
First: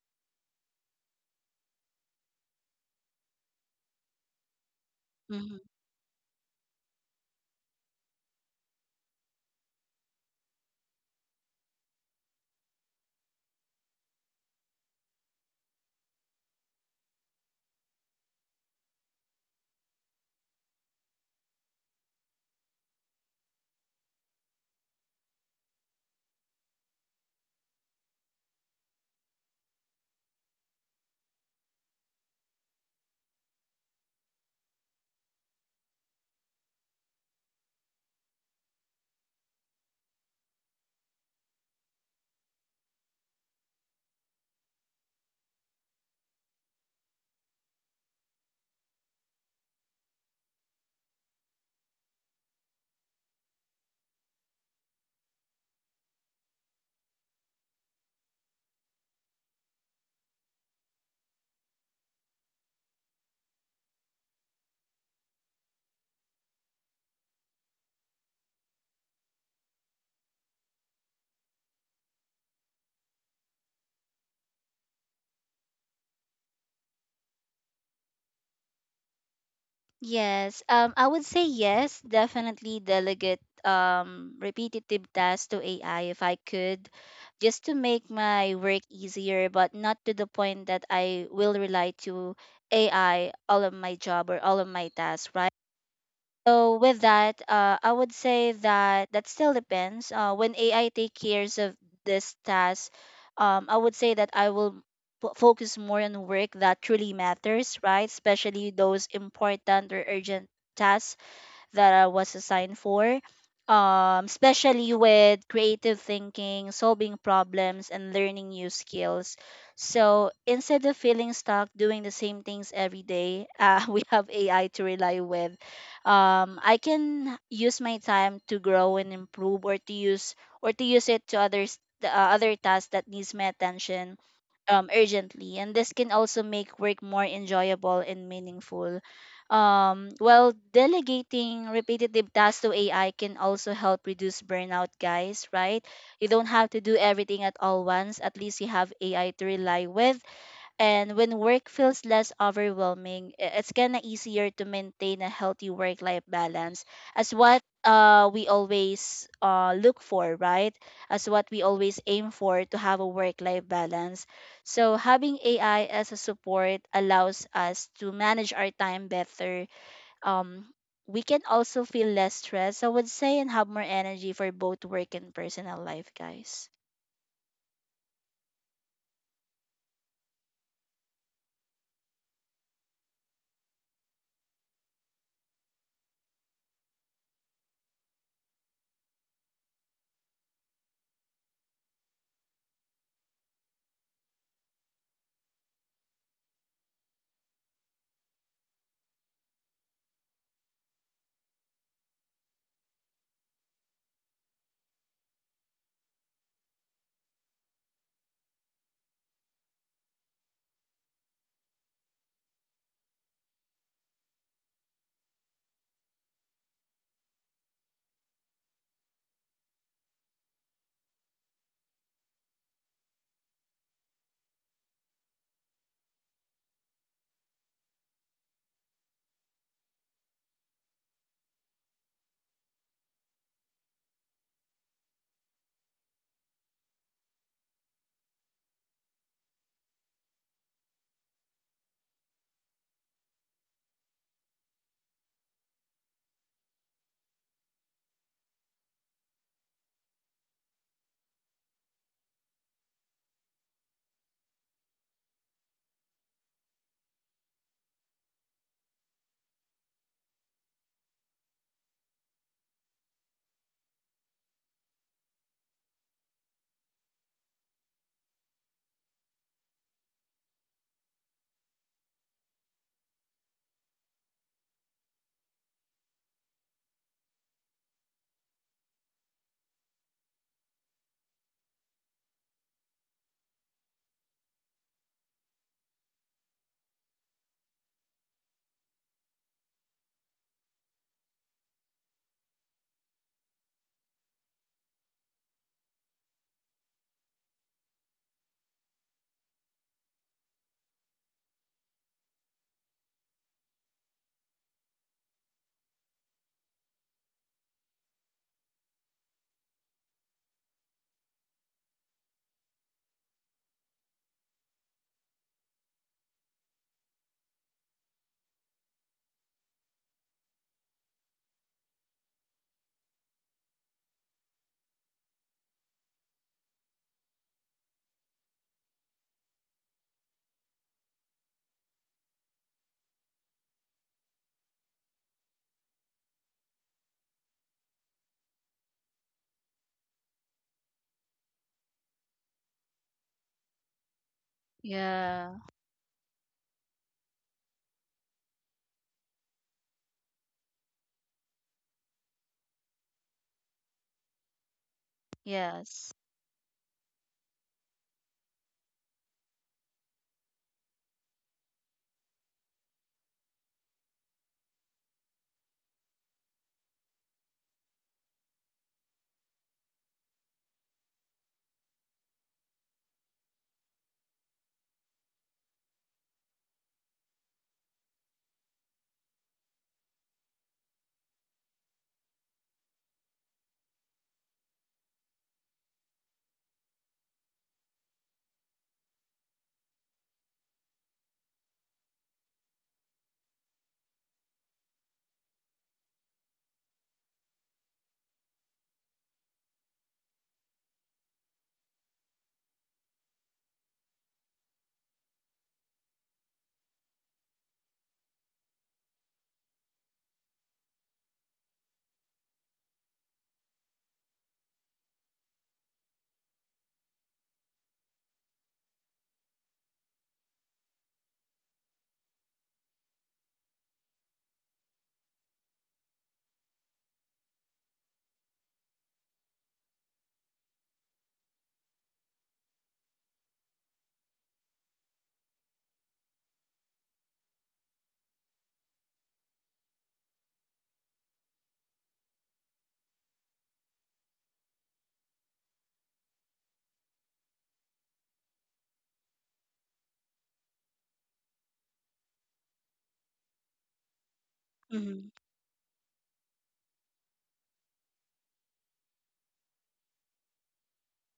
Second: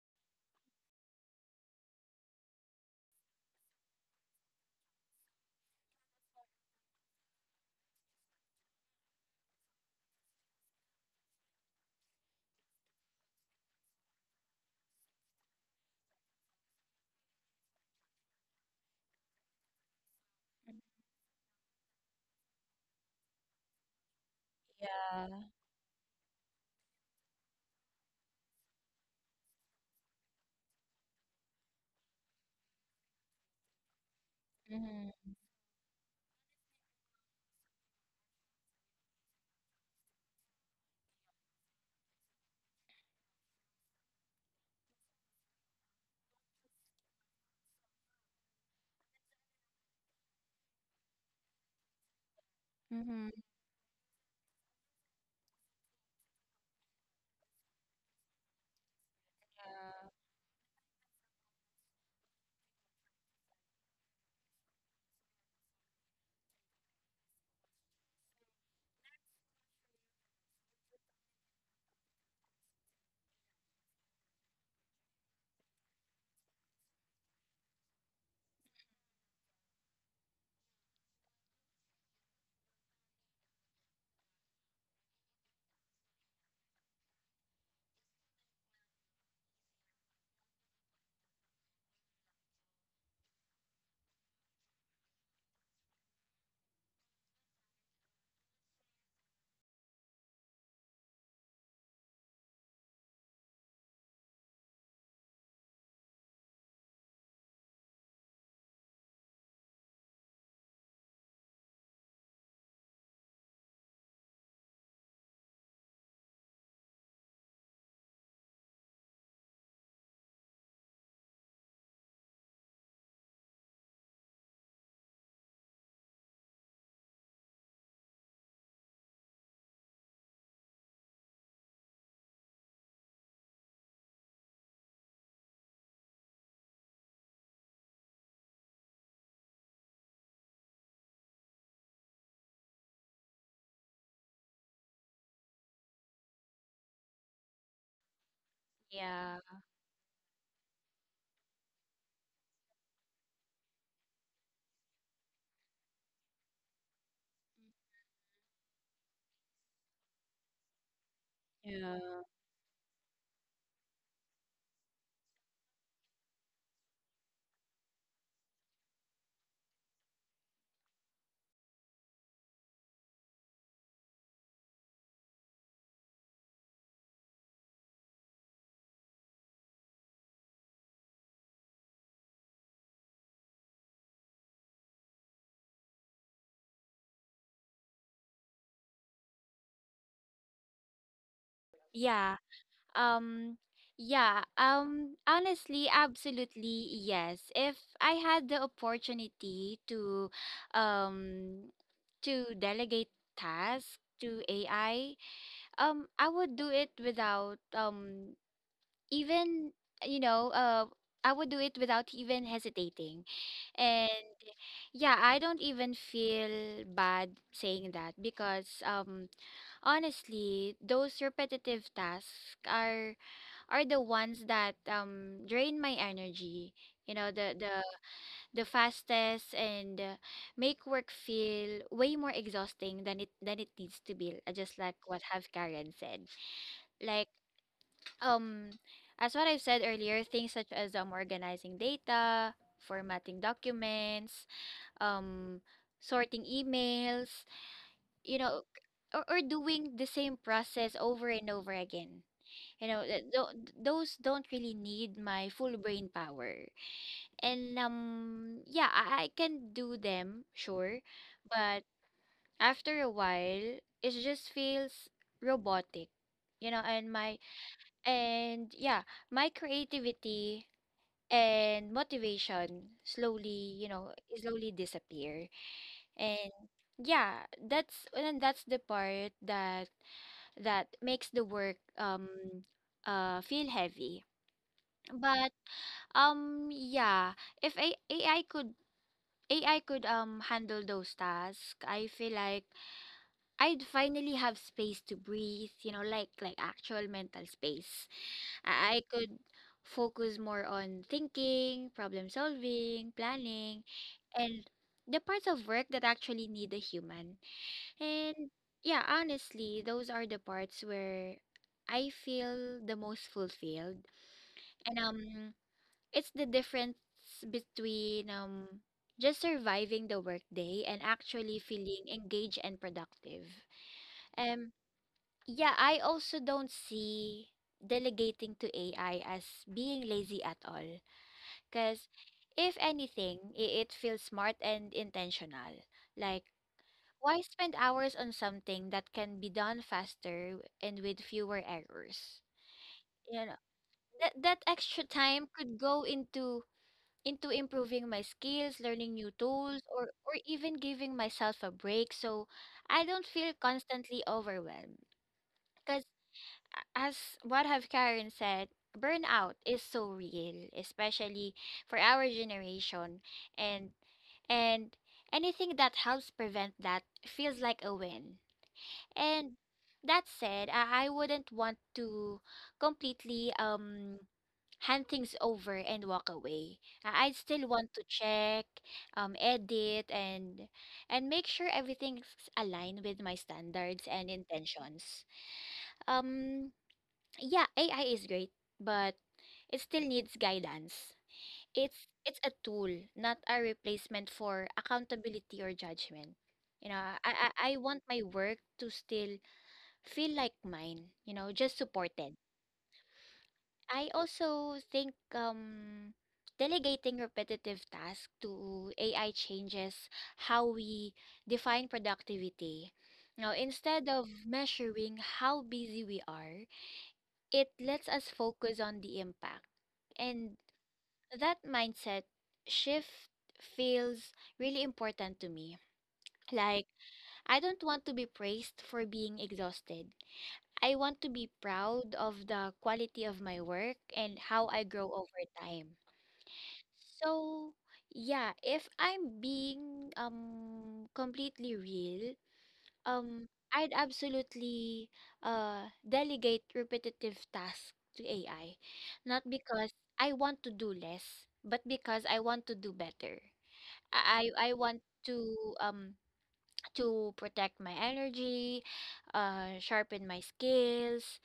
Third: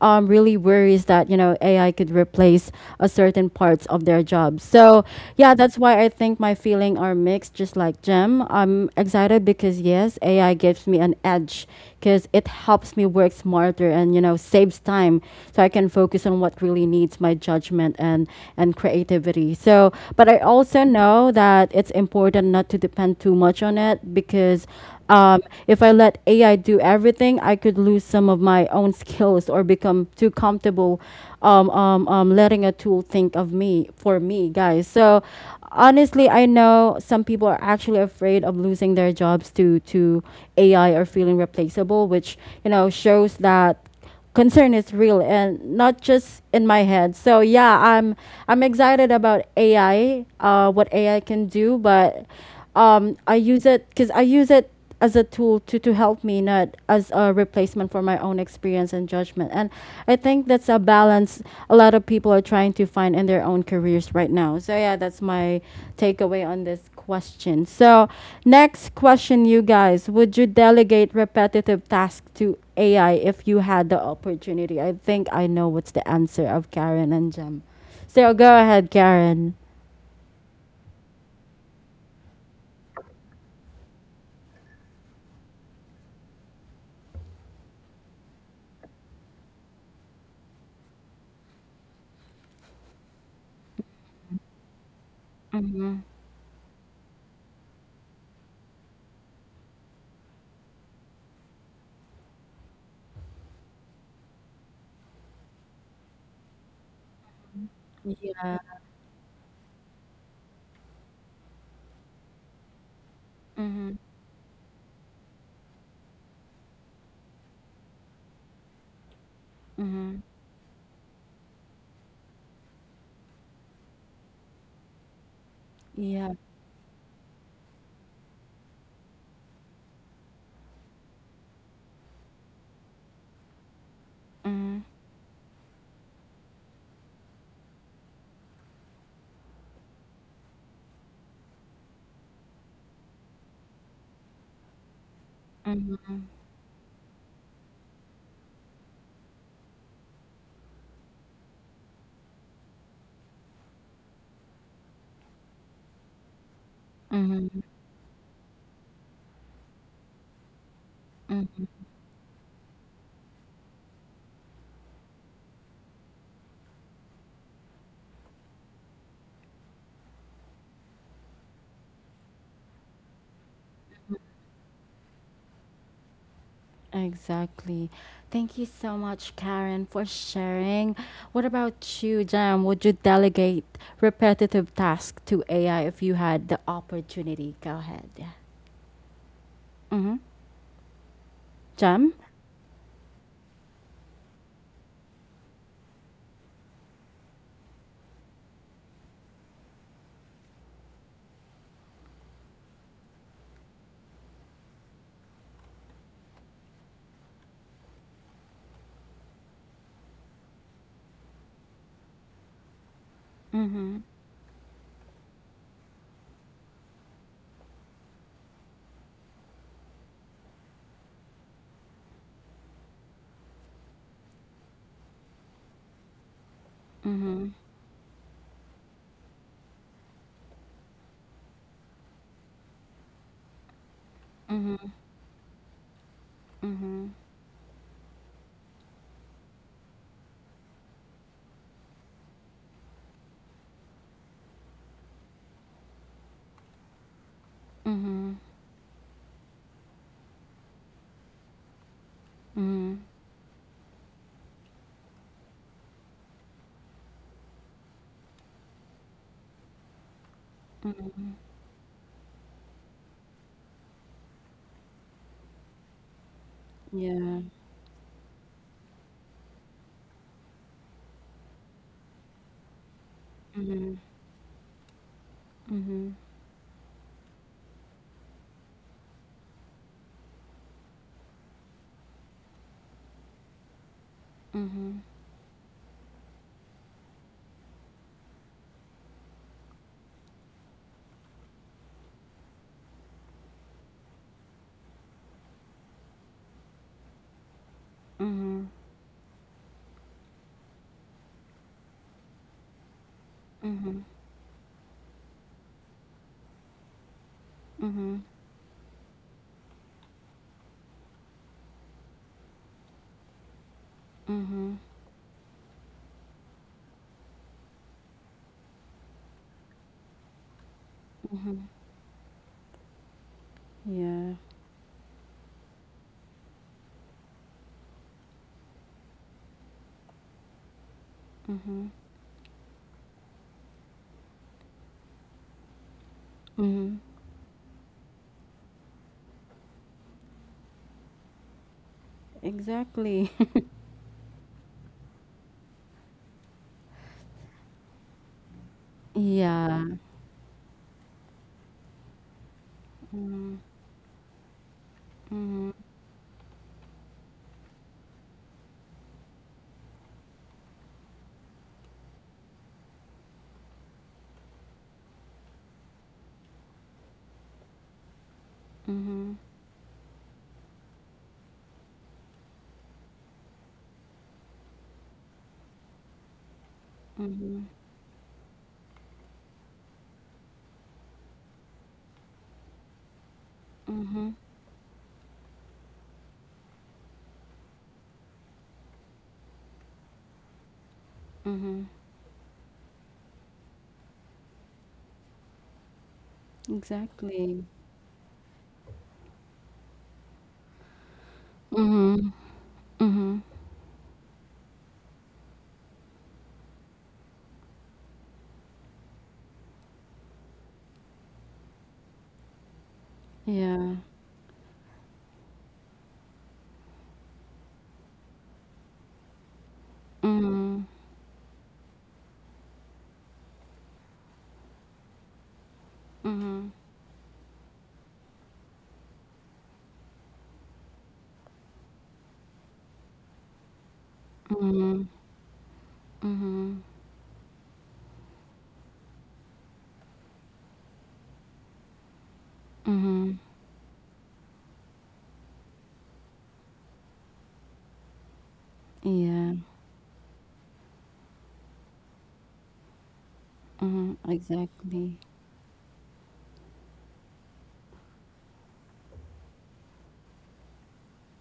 A: really worries that, you know, AI could replace a certain parts of their jobs. So yeah, that's why I think my feeling are mixed, just like Jem. I'm excited because yes, because AI gives me an edge because it helps me work smarter and, you know, saves time so I can focus on what really needs my judgment and creativity. So, but I also know that it's important not to depend too much on it because
C: Yeah.
A: um, if I let AI do everything, I could lose some of my own skills or become too comfortable, letting a tool think of me for me, guys. So
C: Mhm.
A: honestly, I know some people are actually afraid of losing their jobs to AI or feeling replaceable, which you know shows that concern is real and not just in my head. So yeah, I'm excited about AI, what AI can do, but
C: Mhm.
A: I use it as a tool to help me, not as a replacement for my own experience and judgment. And
C: Uh,
A: I think that's a balance a lot of people are trying to find in their own careers right now. So, yeah, that's my takeaway on this question. So, next question, you guys, would you delegate repetitive tasks to AI if you had the opportunity? I think I know what's the answer of Karen and Jem. So, go ahead, Karen.
B: Yes, I would say yes, definitely delegate repetitive tasks to AI if I could, just to make my work easier, but not to the point that I will rely to AI all of my job or all of my tasks, right?
A: Mm-hmm.
B: So with that, I would say that that still depends. When AI take cares of this task, I would say that I will focus more on work that truly matters, right?
A: Yeah.
B: Especially those important or urgent tasks that I was assigned for,
A: Mm-hmm.
B: especially with creative thinking, solving problems, and learning new skills.
A: Mm-hmm.
B: So instead of feeling stuck doing the same things every day, we have AI to rely with.
A: Yeah.
B: I can use my time to grow and improve, or to use it to other tasks that needs my attention urgently. And this can also make work more enjoyable and meaningful. Well, delegating repetitive tasks to AI can also help reduce burnout, guys, right?
A: Mm-hmm.
B: You don't have to do everything at all once. At least you have AI
C: yeah.
B: to rely with. And when work feels less overwhelming, it's kind of easier to maintain a healthy work life balance, as what
A: Mhm,
B: we always look for, right? As what we
A: mhm,
C: Yeah.
B: always aim for, to have a work life balance. So having AI as a support allows us to manage our time better. um we can also feel less stress, I would say, and have more energy for both work and personal life, guys.
A: exactly. Thank you so much, Karen, for sharing. What about you, Jam? Would you delegate repetitive tasks to AI if you had the opportunity? Go ahead. Yeah. Mm-hmm. Jam?
C: Yeah. Um, yeah. Honestly, absolutely yes. If I had the opportunity um to delegate tasks to AI, I would do it without even you know, uh I would do it without even hesitating.
A: Mm-hmm.
C: And yeah, I don't even feel bad saying that because honestly, those repetitive tasks are the ones that drain my energy. You know,
A: Mm-hmm.
C: the fastest and make work feel way more exhausting than it needs to be, just
A: Mm-hmm.
C: like what have Karen said. Like um as what I've said earlier, things such as organizing data, formatting documents, um, sorting emails,
A: Mm-hmm.
C: you know, or doing the same process over and over again. You
A: Mm-hmm.
C: know, those don't really need my full brain power. And yeah, I can do them, sure,
A: Mm-hmm.
C: but after a while, it just feels robotic. You know, and my
A: Yeah.
C: and yeah, my creativity and motivation slowly,
A: Mm-hmm.
C: slowly disappear.
A: Mm-hmm.
C: And yeah, that's the part that makes the work feel heavy.
A: Mm-hmm.
C: But yeah, if A AI could AI could handle those tasks, I feel like I'd finally have space to breathe, you know, like actual mental space. I could focus more on thinking, problem solving, planning,
A: Mm-hmm. Mm-hmm.
C: and the parts of work that actually need a human.
A: Mm-hmm.
C: And yeah, honestly, those are the parts where I feel the most fulfilled.
A: Mm-hmm.
C: And it's the difference between just surviving the workday and actually
A: Mm-hmm.
C: feeling engaged and productive.
A: Yeah.
C: Um yeah, I also don't see delegating to AI as being lazy at all
A: Mm-hmm.
C: because if anything, it feels smart and intentional. Like
A: Mm-hmm.
C: why spend hours on something that can be done faster and with fewer errors?
A: Exactly.
C: You know, that extra time
B: Yeah.
C: could go into improving my skills, learning new tools,
A: Yeah.
C: or even giving myself a break so I don't feel
A: Mhm.
C: constantly overwhelmed.
A: Mhm.
C: Because
B: Yes.
C: as what have Karen said, burnout is so real, especially for our generation, and and anything that helps prevent that feels like a win.
A: Mhm.
C: And that said, I wouldn't want to completely hand things over and walk away. I'd
A: Mhm.
C: still want to check, edit, and make sure everything's aligned with my standards and
A: Mhm.
C: intentions. Um, yeah, AI is great, but it still needs guidance.
A: Mhm.
C: It's a tool, not a replacement for accountability or judgment. You know, I
A: Exactly.
C: I, I want my work to still feel like mine, you know, just
A: Mhm.
C: supported.
A: Mhm.
C: I also think delegating repetitive tasks to AI changes how we define productivity. Now,
A: Yeah.
C: instead of measuring how busy we are, it lets us focus on the impact. And
A: Mhm.
C: that mindset shift feels really important to me.
A: Mhm.
C: Like, I don't want to be praised for being exhausted. I want to be proud of the quality of my work and how I
A: Mhm.
C: grow over time.
A: Mhm.
C: So yeah, if I'm being completely real,
A: Mhm.
C: um I'd absolutely delegate repetitive tasks to AI. Not
A: Yeah.
C: because I want to do less, but because I want to do better.
A: Mhm.
C: I want
A: Exactly.
B: Mm-hmm.
C: um to protect my energy, sharpen my skills,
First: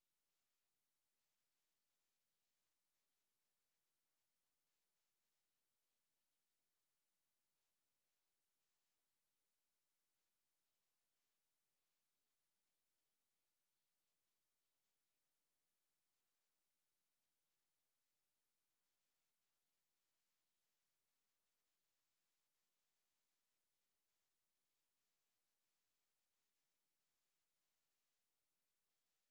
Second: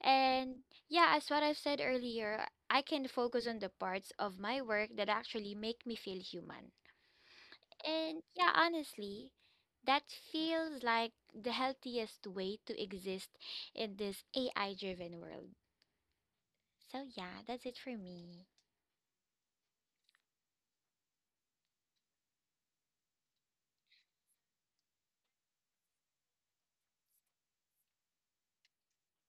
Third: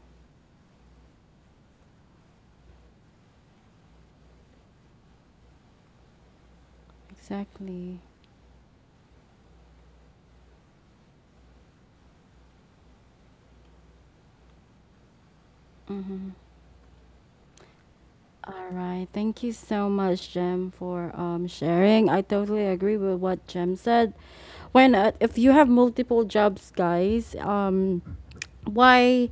C: and yeah, as what I've said earlier, I can focus on the parts of my work that actually make me feel human.
A: Exactly.
C: And yeah, honestly, that feels like the healthiest way to exist in this AI driven world. So yeah, that's it for me.
A: All right. Thank you so much, Jem, for sharing. I totally agree with what Jem said. When if you have multiple jobs, guys, why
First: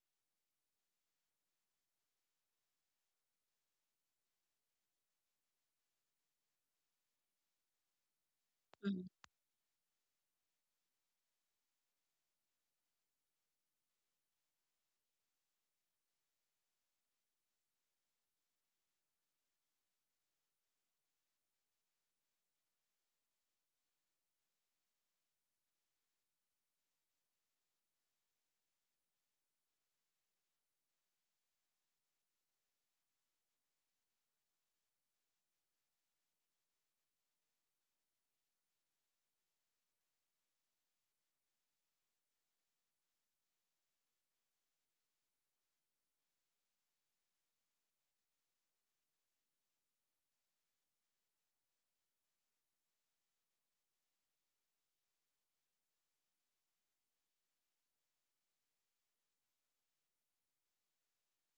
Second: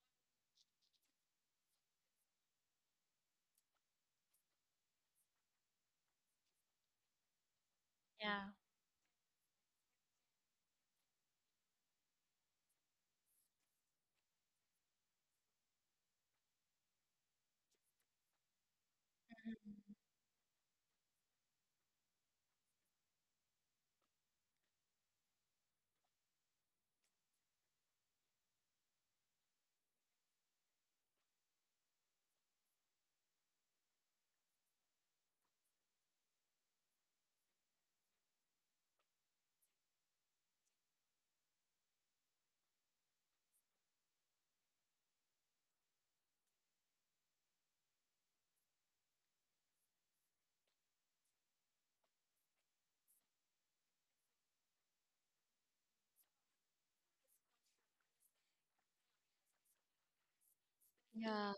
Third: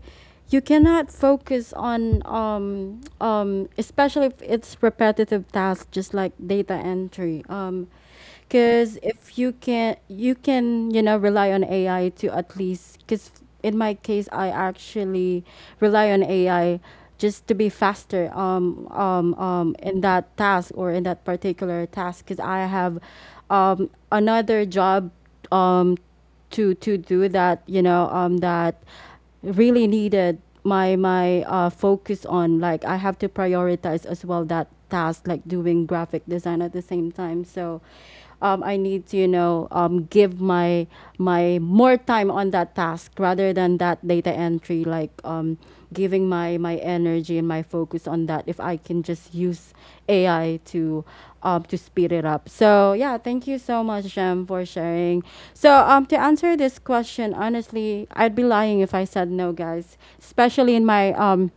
A: you cannot focus on especially if it's repetitive tasks just like data entry,
C: Yeah.
A: because if you can, you know rely on AI to, at least because in my case, I actually rely on AI just to be faster, in that task or in that particular task because I have another job um, to do that, you know, that really needed my focus on. Like I have to prioritize as well that task, like doing graphic design at the same time. So I need to, you know, give my more time on that task rather than that data entry, like, giving my energy and my focus on that, if I can just use AI to speed it up. So yeah, thank you so much, Jem, for sharing. So to answer this question, honestly, I'd be lying if I said no, guys. Especially in my,
C: Yeah,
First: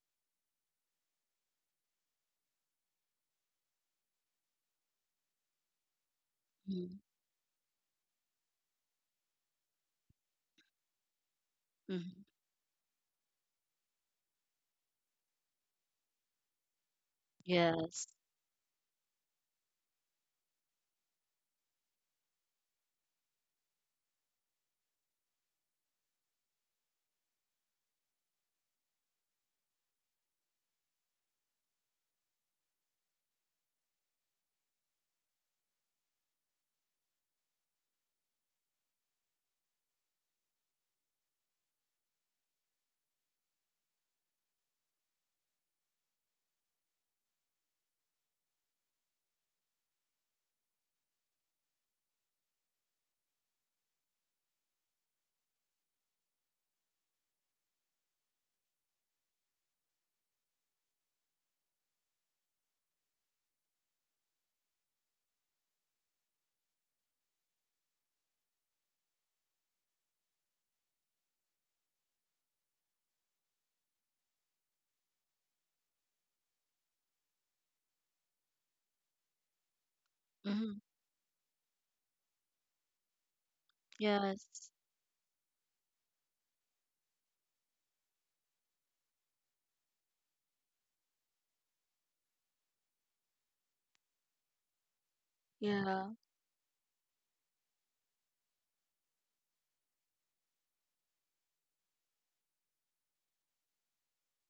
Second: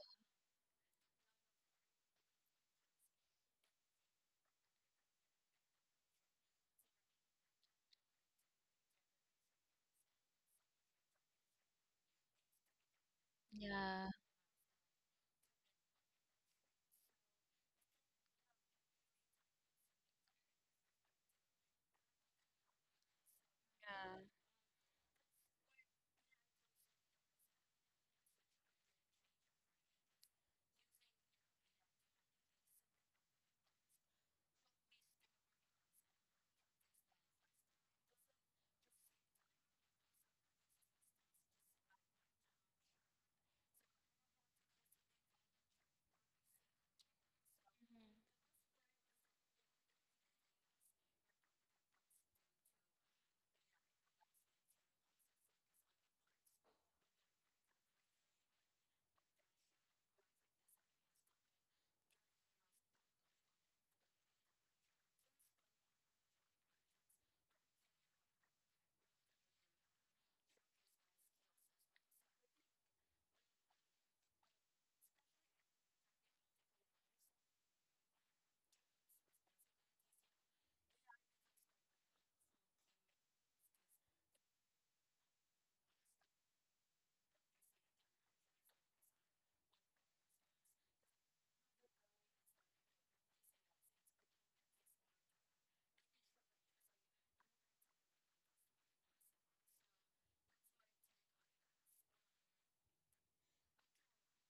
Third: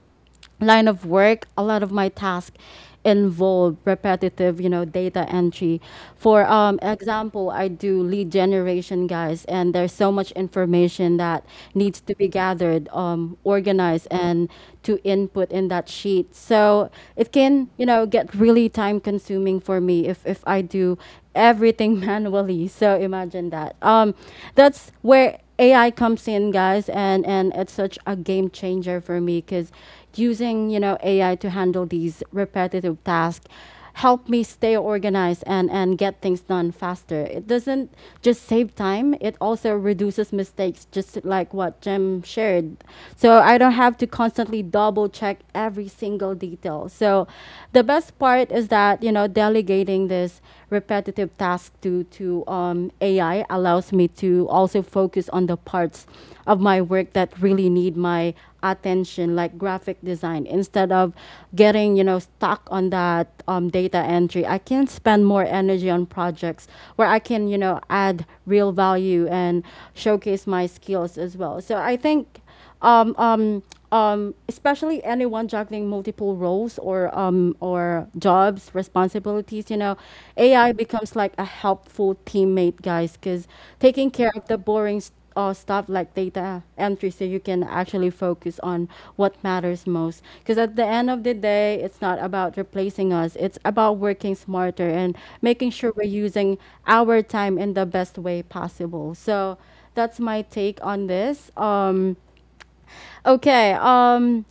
A: line of work, a lot of my tasks involve repetitive, you know, data entry. For
B: Mm-hmm.
A: example, I do lead generation, guys, and there's so much information that needs to
B: Mm-hmm.
A: be gathered, organized,
C: yeah.
A: and to input in that sheet. So it can, you know,
B: Yes.
A: get really time consuming for me if I do everything manually. So imagine that.
C: Yeah.
A: That's where AI comes in, guys, and it's such a game changer for me because using you know AI to handle these repetitive tasks help me stay organized and get things done faster. It doesn't just save time, it also reduces mistakes, just like what Jim shared. So I don't have to constantly double check every single detail. So the best part is that, you know, delegating this repetitive task to AI allows me to also focus on the parts of my work that really need my attention, like graphic design, instead of getting you know stuck on that, data entry. I can spend more energy on projects where I can you know add real value and showcase my skills as well. So I think, um, um, especially anyone juggling multiple roles or jobs responsibilities, you know, AI
B: Mm-hmm.
A: becomes like a helpful teammate, guys, because taking care of
B: Yes.
A: the boring or stuff like data entry, so you can actually focus on what matters most, because at the end of the day it's not about replacing us, it's about working smarter and making sure we're
B: Yeah.
A: using our time in the best way possible. So that's my take on this. Okay um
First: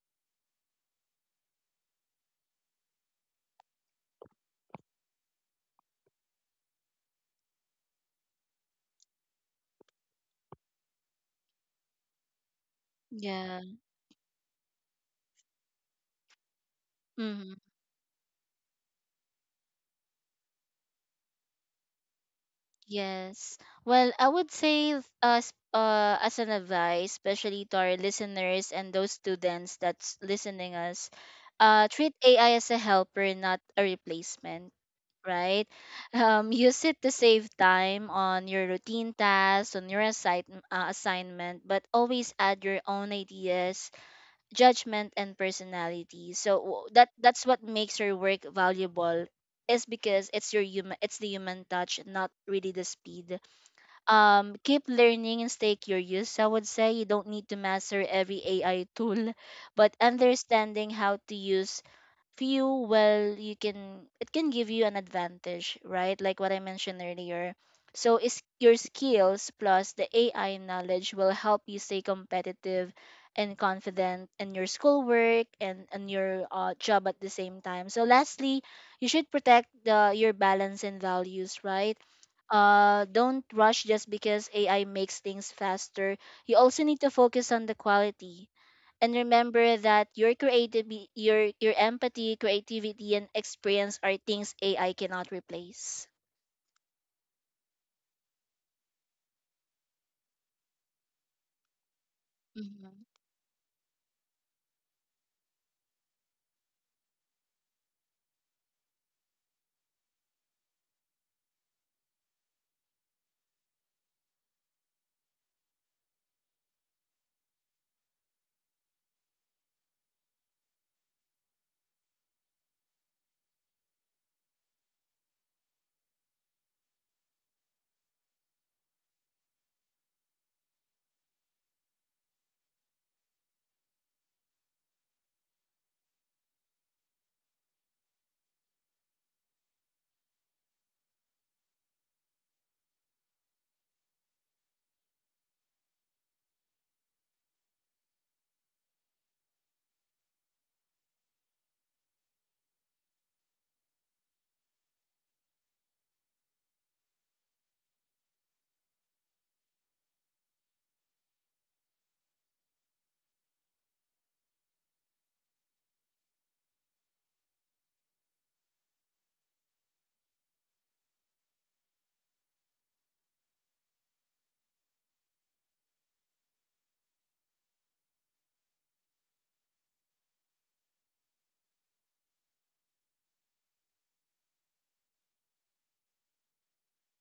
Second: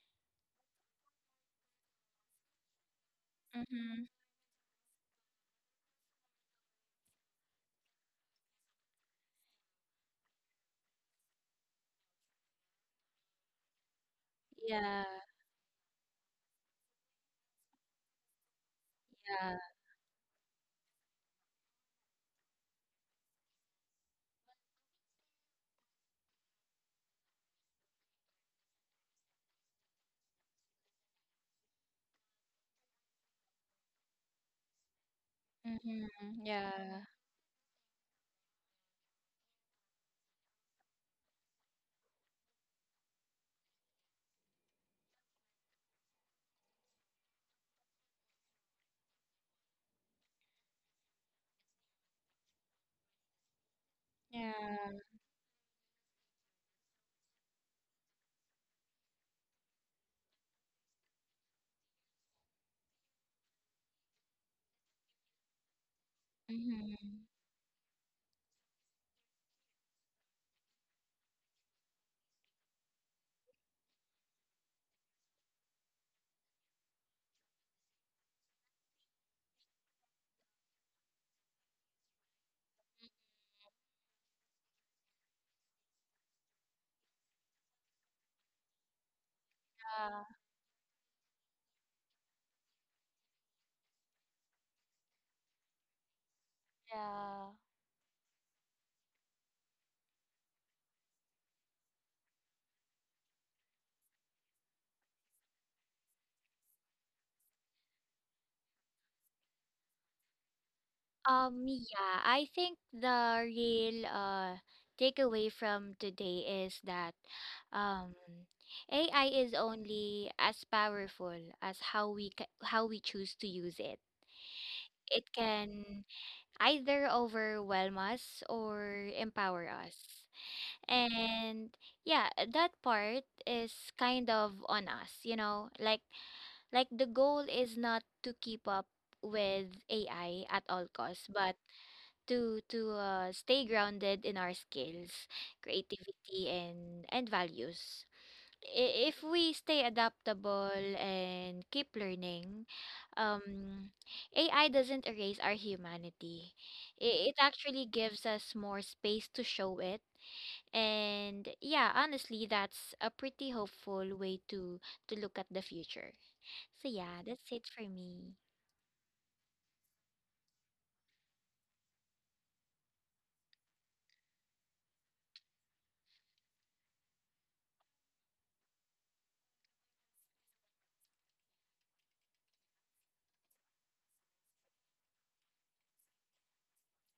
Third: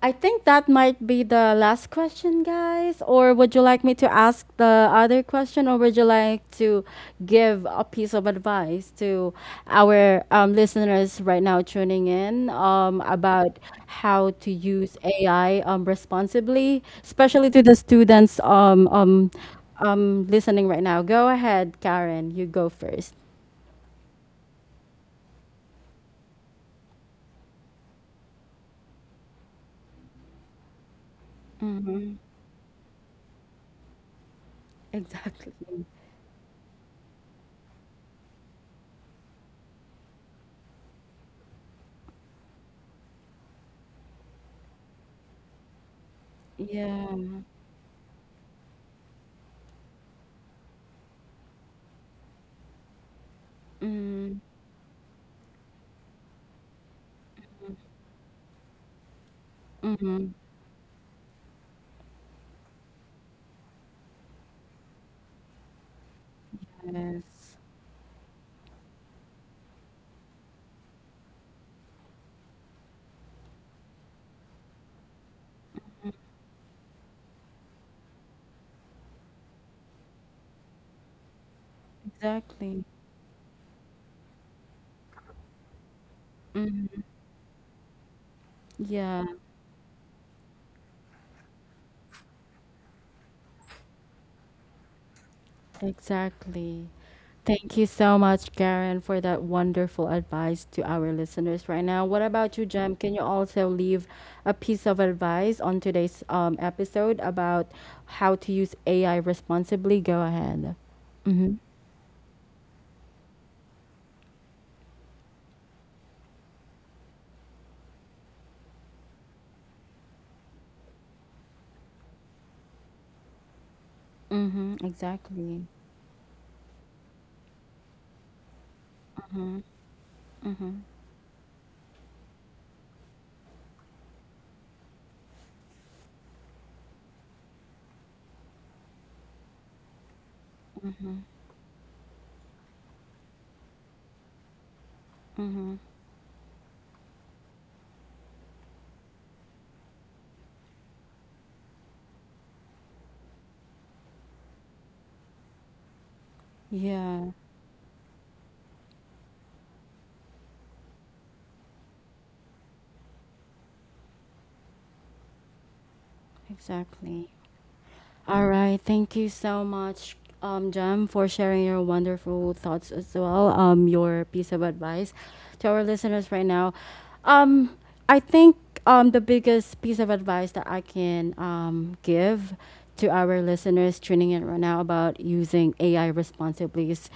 A: I think that might be the last question, guys. Or would you like me
C: Mm-hmm.
A: to ask the other question, or would you like to give a piece of advice to our listeners right now tuning in, about
B: Yeah.
A: how to use
C: Yeah,
A: AI responsibly, especially
B: Mm-hmm.
A: to the students,
C: yeah.
A: listening right now? Go ahead, Karen. You go 1st.
B: Yes. Well, I would say as an advice, especially to our listeners and those students that's listening us, treat
A: Mm-hmm.
B: AI as a helper, not a replacement,
A: Exactly.
B: right?
C: Mm-hmm.
B: Use it
C: Yeah.
B: to save time on your routine tasks, on your assignment, but always add your own ideas, judgment, and personality. So w-
A: Yeah.
B: that that's what makes your work valuable, is because it's your human, it's the human touch, not really the speed.
A: Mm-hmm.
C: Yeah.
B: Keep learning and stay curious, I would say. You don't need to master every AI tool, but understanding how to use few well, you can it can give you an advantage, right? Like what I mentioned
C: Mm-hmm.
B: earlier.
A: Yes.
B: So is your skills plus the AI knowledge will help you stay competitive and confident in your schoolwork and in your job at the same time. So lastly, you should protect your balance and values, right?
A: Exactly.
B: Don't rush just because AI makes things faster. You also need
A: Mhm.
B: to focus on the quality and
A: Yeah,
B: remember that
C: Yeah.
B: your creative your empathy, creativity and experience are things AI cannot replace.
A: exactly.
C: Yeah.
A: Thank you so much, Karen, for that wonderful advice to our listeners right now. What about you, Jem? Can you also leave a piece of advice on today's episode about how to use AI responsibly? Go ahead. Mm-hmm.
C: Yeah, I think the real takeaway from today is that um AI is only as powerful as how we choose to use it.
A: Mm-hmm.
C: It
A: Exactly.
C: can either overwhelm us or
A: Mm-hmm.
C: empower us.
A: Mm-hmm.
C: And yeah, that part is kind of on us, you know? Like the goal is not to keep up with AI at all costs, but to stay grounded in our skills,
A: Mm-hmm.
C: creativity, and values. If we stay adaptable and keep learning, um, AI doesn't erase our humanity.
A: Yeah,
C: It actually gives us more space to show it. And yeah, honestly, that's a pretty hopeful way to look at the future. So yeah,
A: exactly.
C: that's it for me.
A: All right. Thank you so much, Jem, for sharing your wonderful thoughts as well. Your piece of advice to our listeners right now. Um, I think, the biggest piece of advice that I can, give to our listeners tuning in right now about using AI responsibly is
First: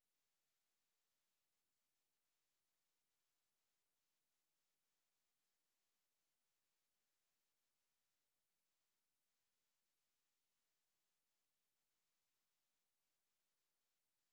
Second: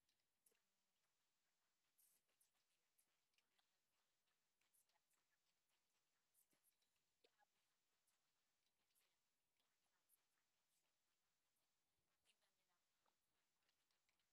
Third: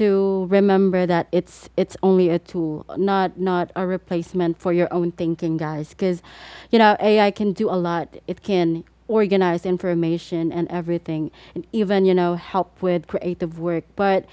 A: to remember that it's only a tool, not a replacement for your own thinking, guys. Because you know AI can do a lot. It can organize information and everything, and even you know help with creative work. But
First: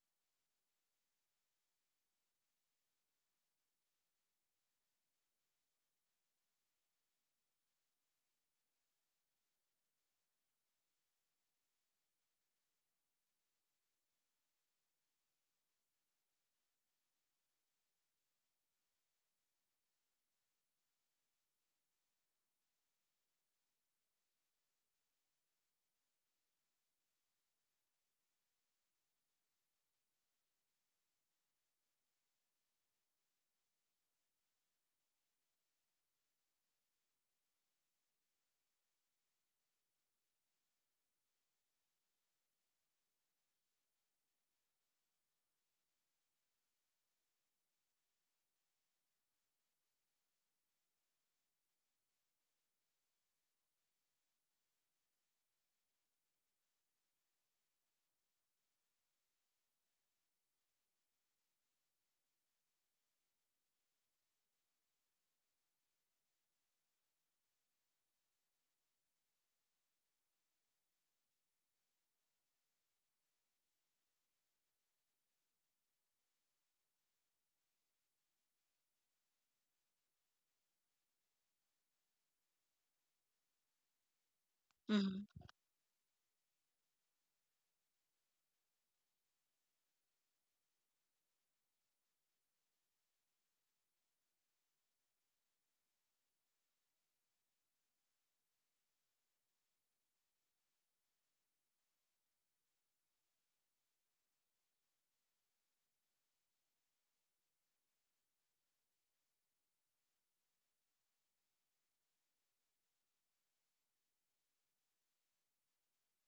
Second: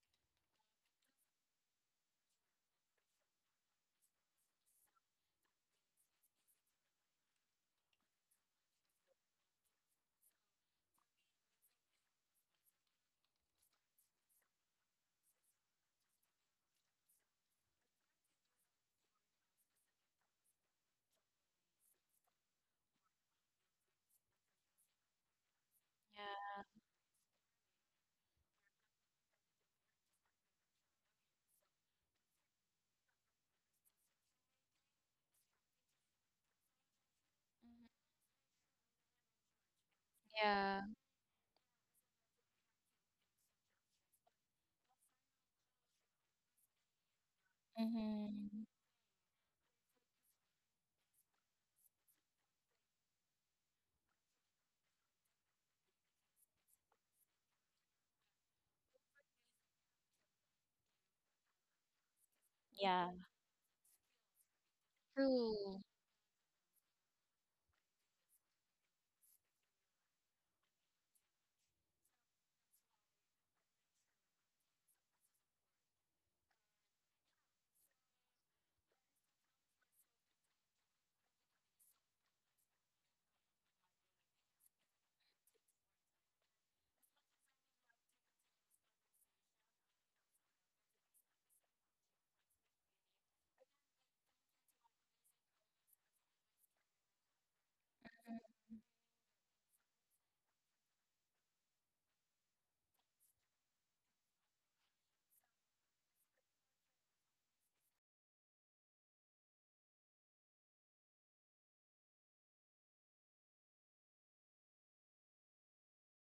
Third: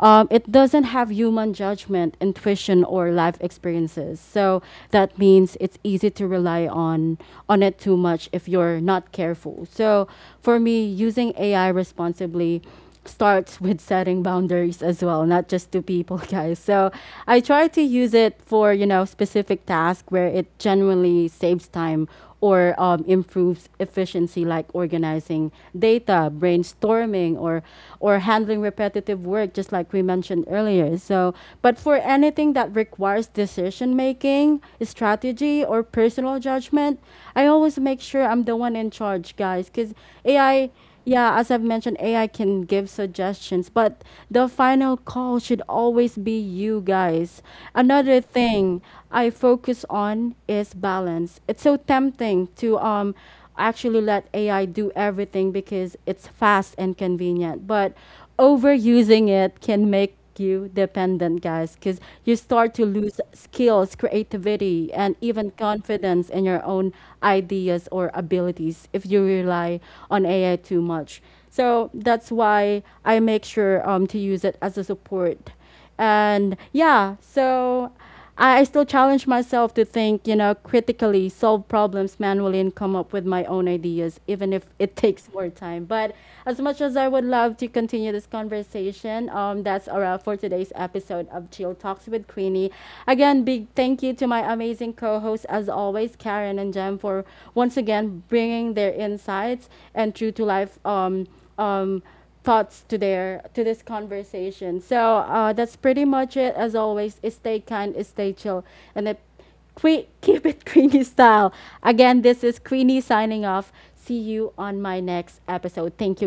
A: it doesn't have human judgment, intuition, or life experiences. So that means it's easy to rely on it too much if you're not careful. So for me, using AI responsibly starts with setting boundaries as well, not just to people, guys. So I try to use it for, you know, specific task where it genuinely saves time or improves efficiency, like organizing data,
C: Yeah.
A: brainstorming, or handling repetitive work, just like we mentioned earlier. So but for anything that requires decision making, strategy, or personal judgment, I always make sure I'm the one in charge, guys, cuz AI,
C: Yeah.
A: yeah, as I've mentioned, AI can give suggestions, but the final call should always be you, guys. Another
C: Mm-hmm.
A: thing I focus on is balance. It's so tempting to actually let AI do everything because it's fast and convenient, but overusing it can make you dependent, guys, because you start to
C: Yeah.
A: lose skills, creativity, and even
C: True.
A: confidence in your own ideas or abilities if you rely on AI too much. So that's why I make sure, to use it as a support and yeah, so I still challenge myself to think, you know, critically, solve problems manually, and come up with my own ideas, even if it takes
B: Mhm.
A: more time. But as much as I would love to continue this conversation, that's a wrap for today's episode of Chill Talks with Queenie. Again, big thank you to my amazing co hosts, as always, Karen and Jem, for once again bringing their insights and true to life. Um, thoughts to this conversation. So that's pretty much it. As always, stay kind, stay chill, and keep it Queenie style. Again, this is Queenie signing off. See you on my next episode. Thank you, guys.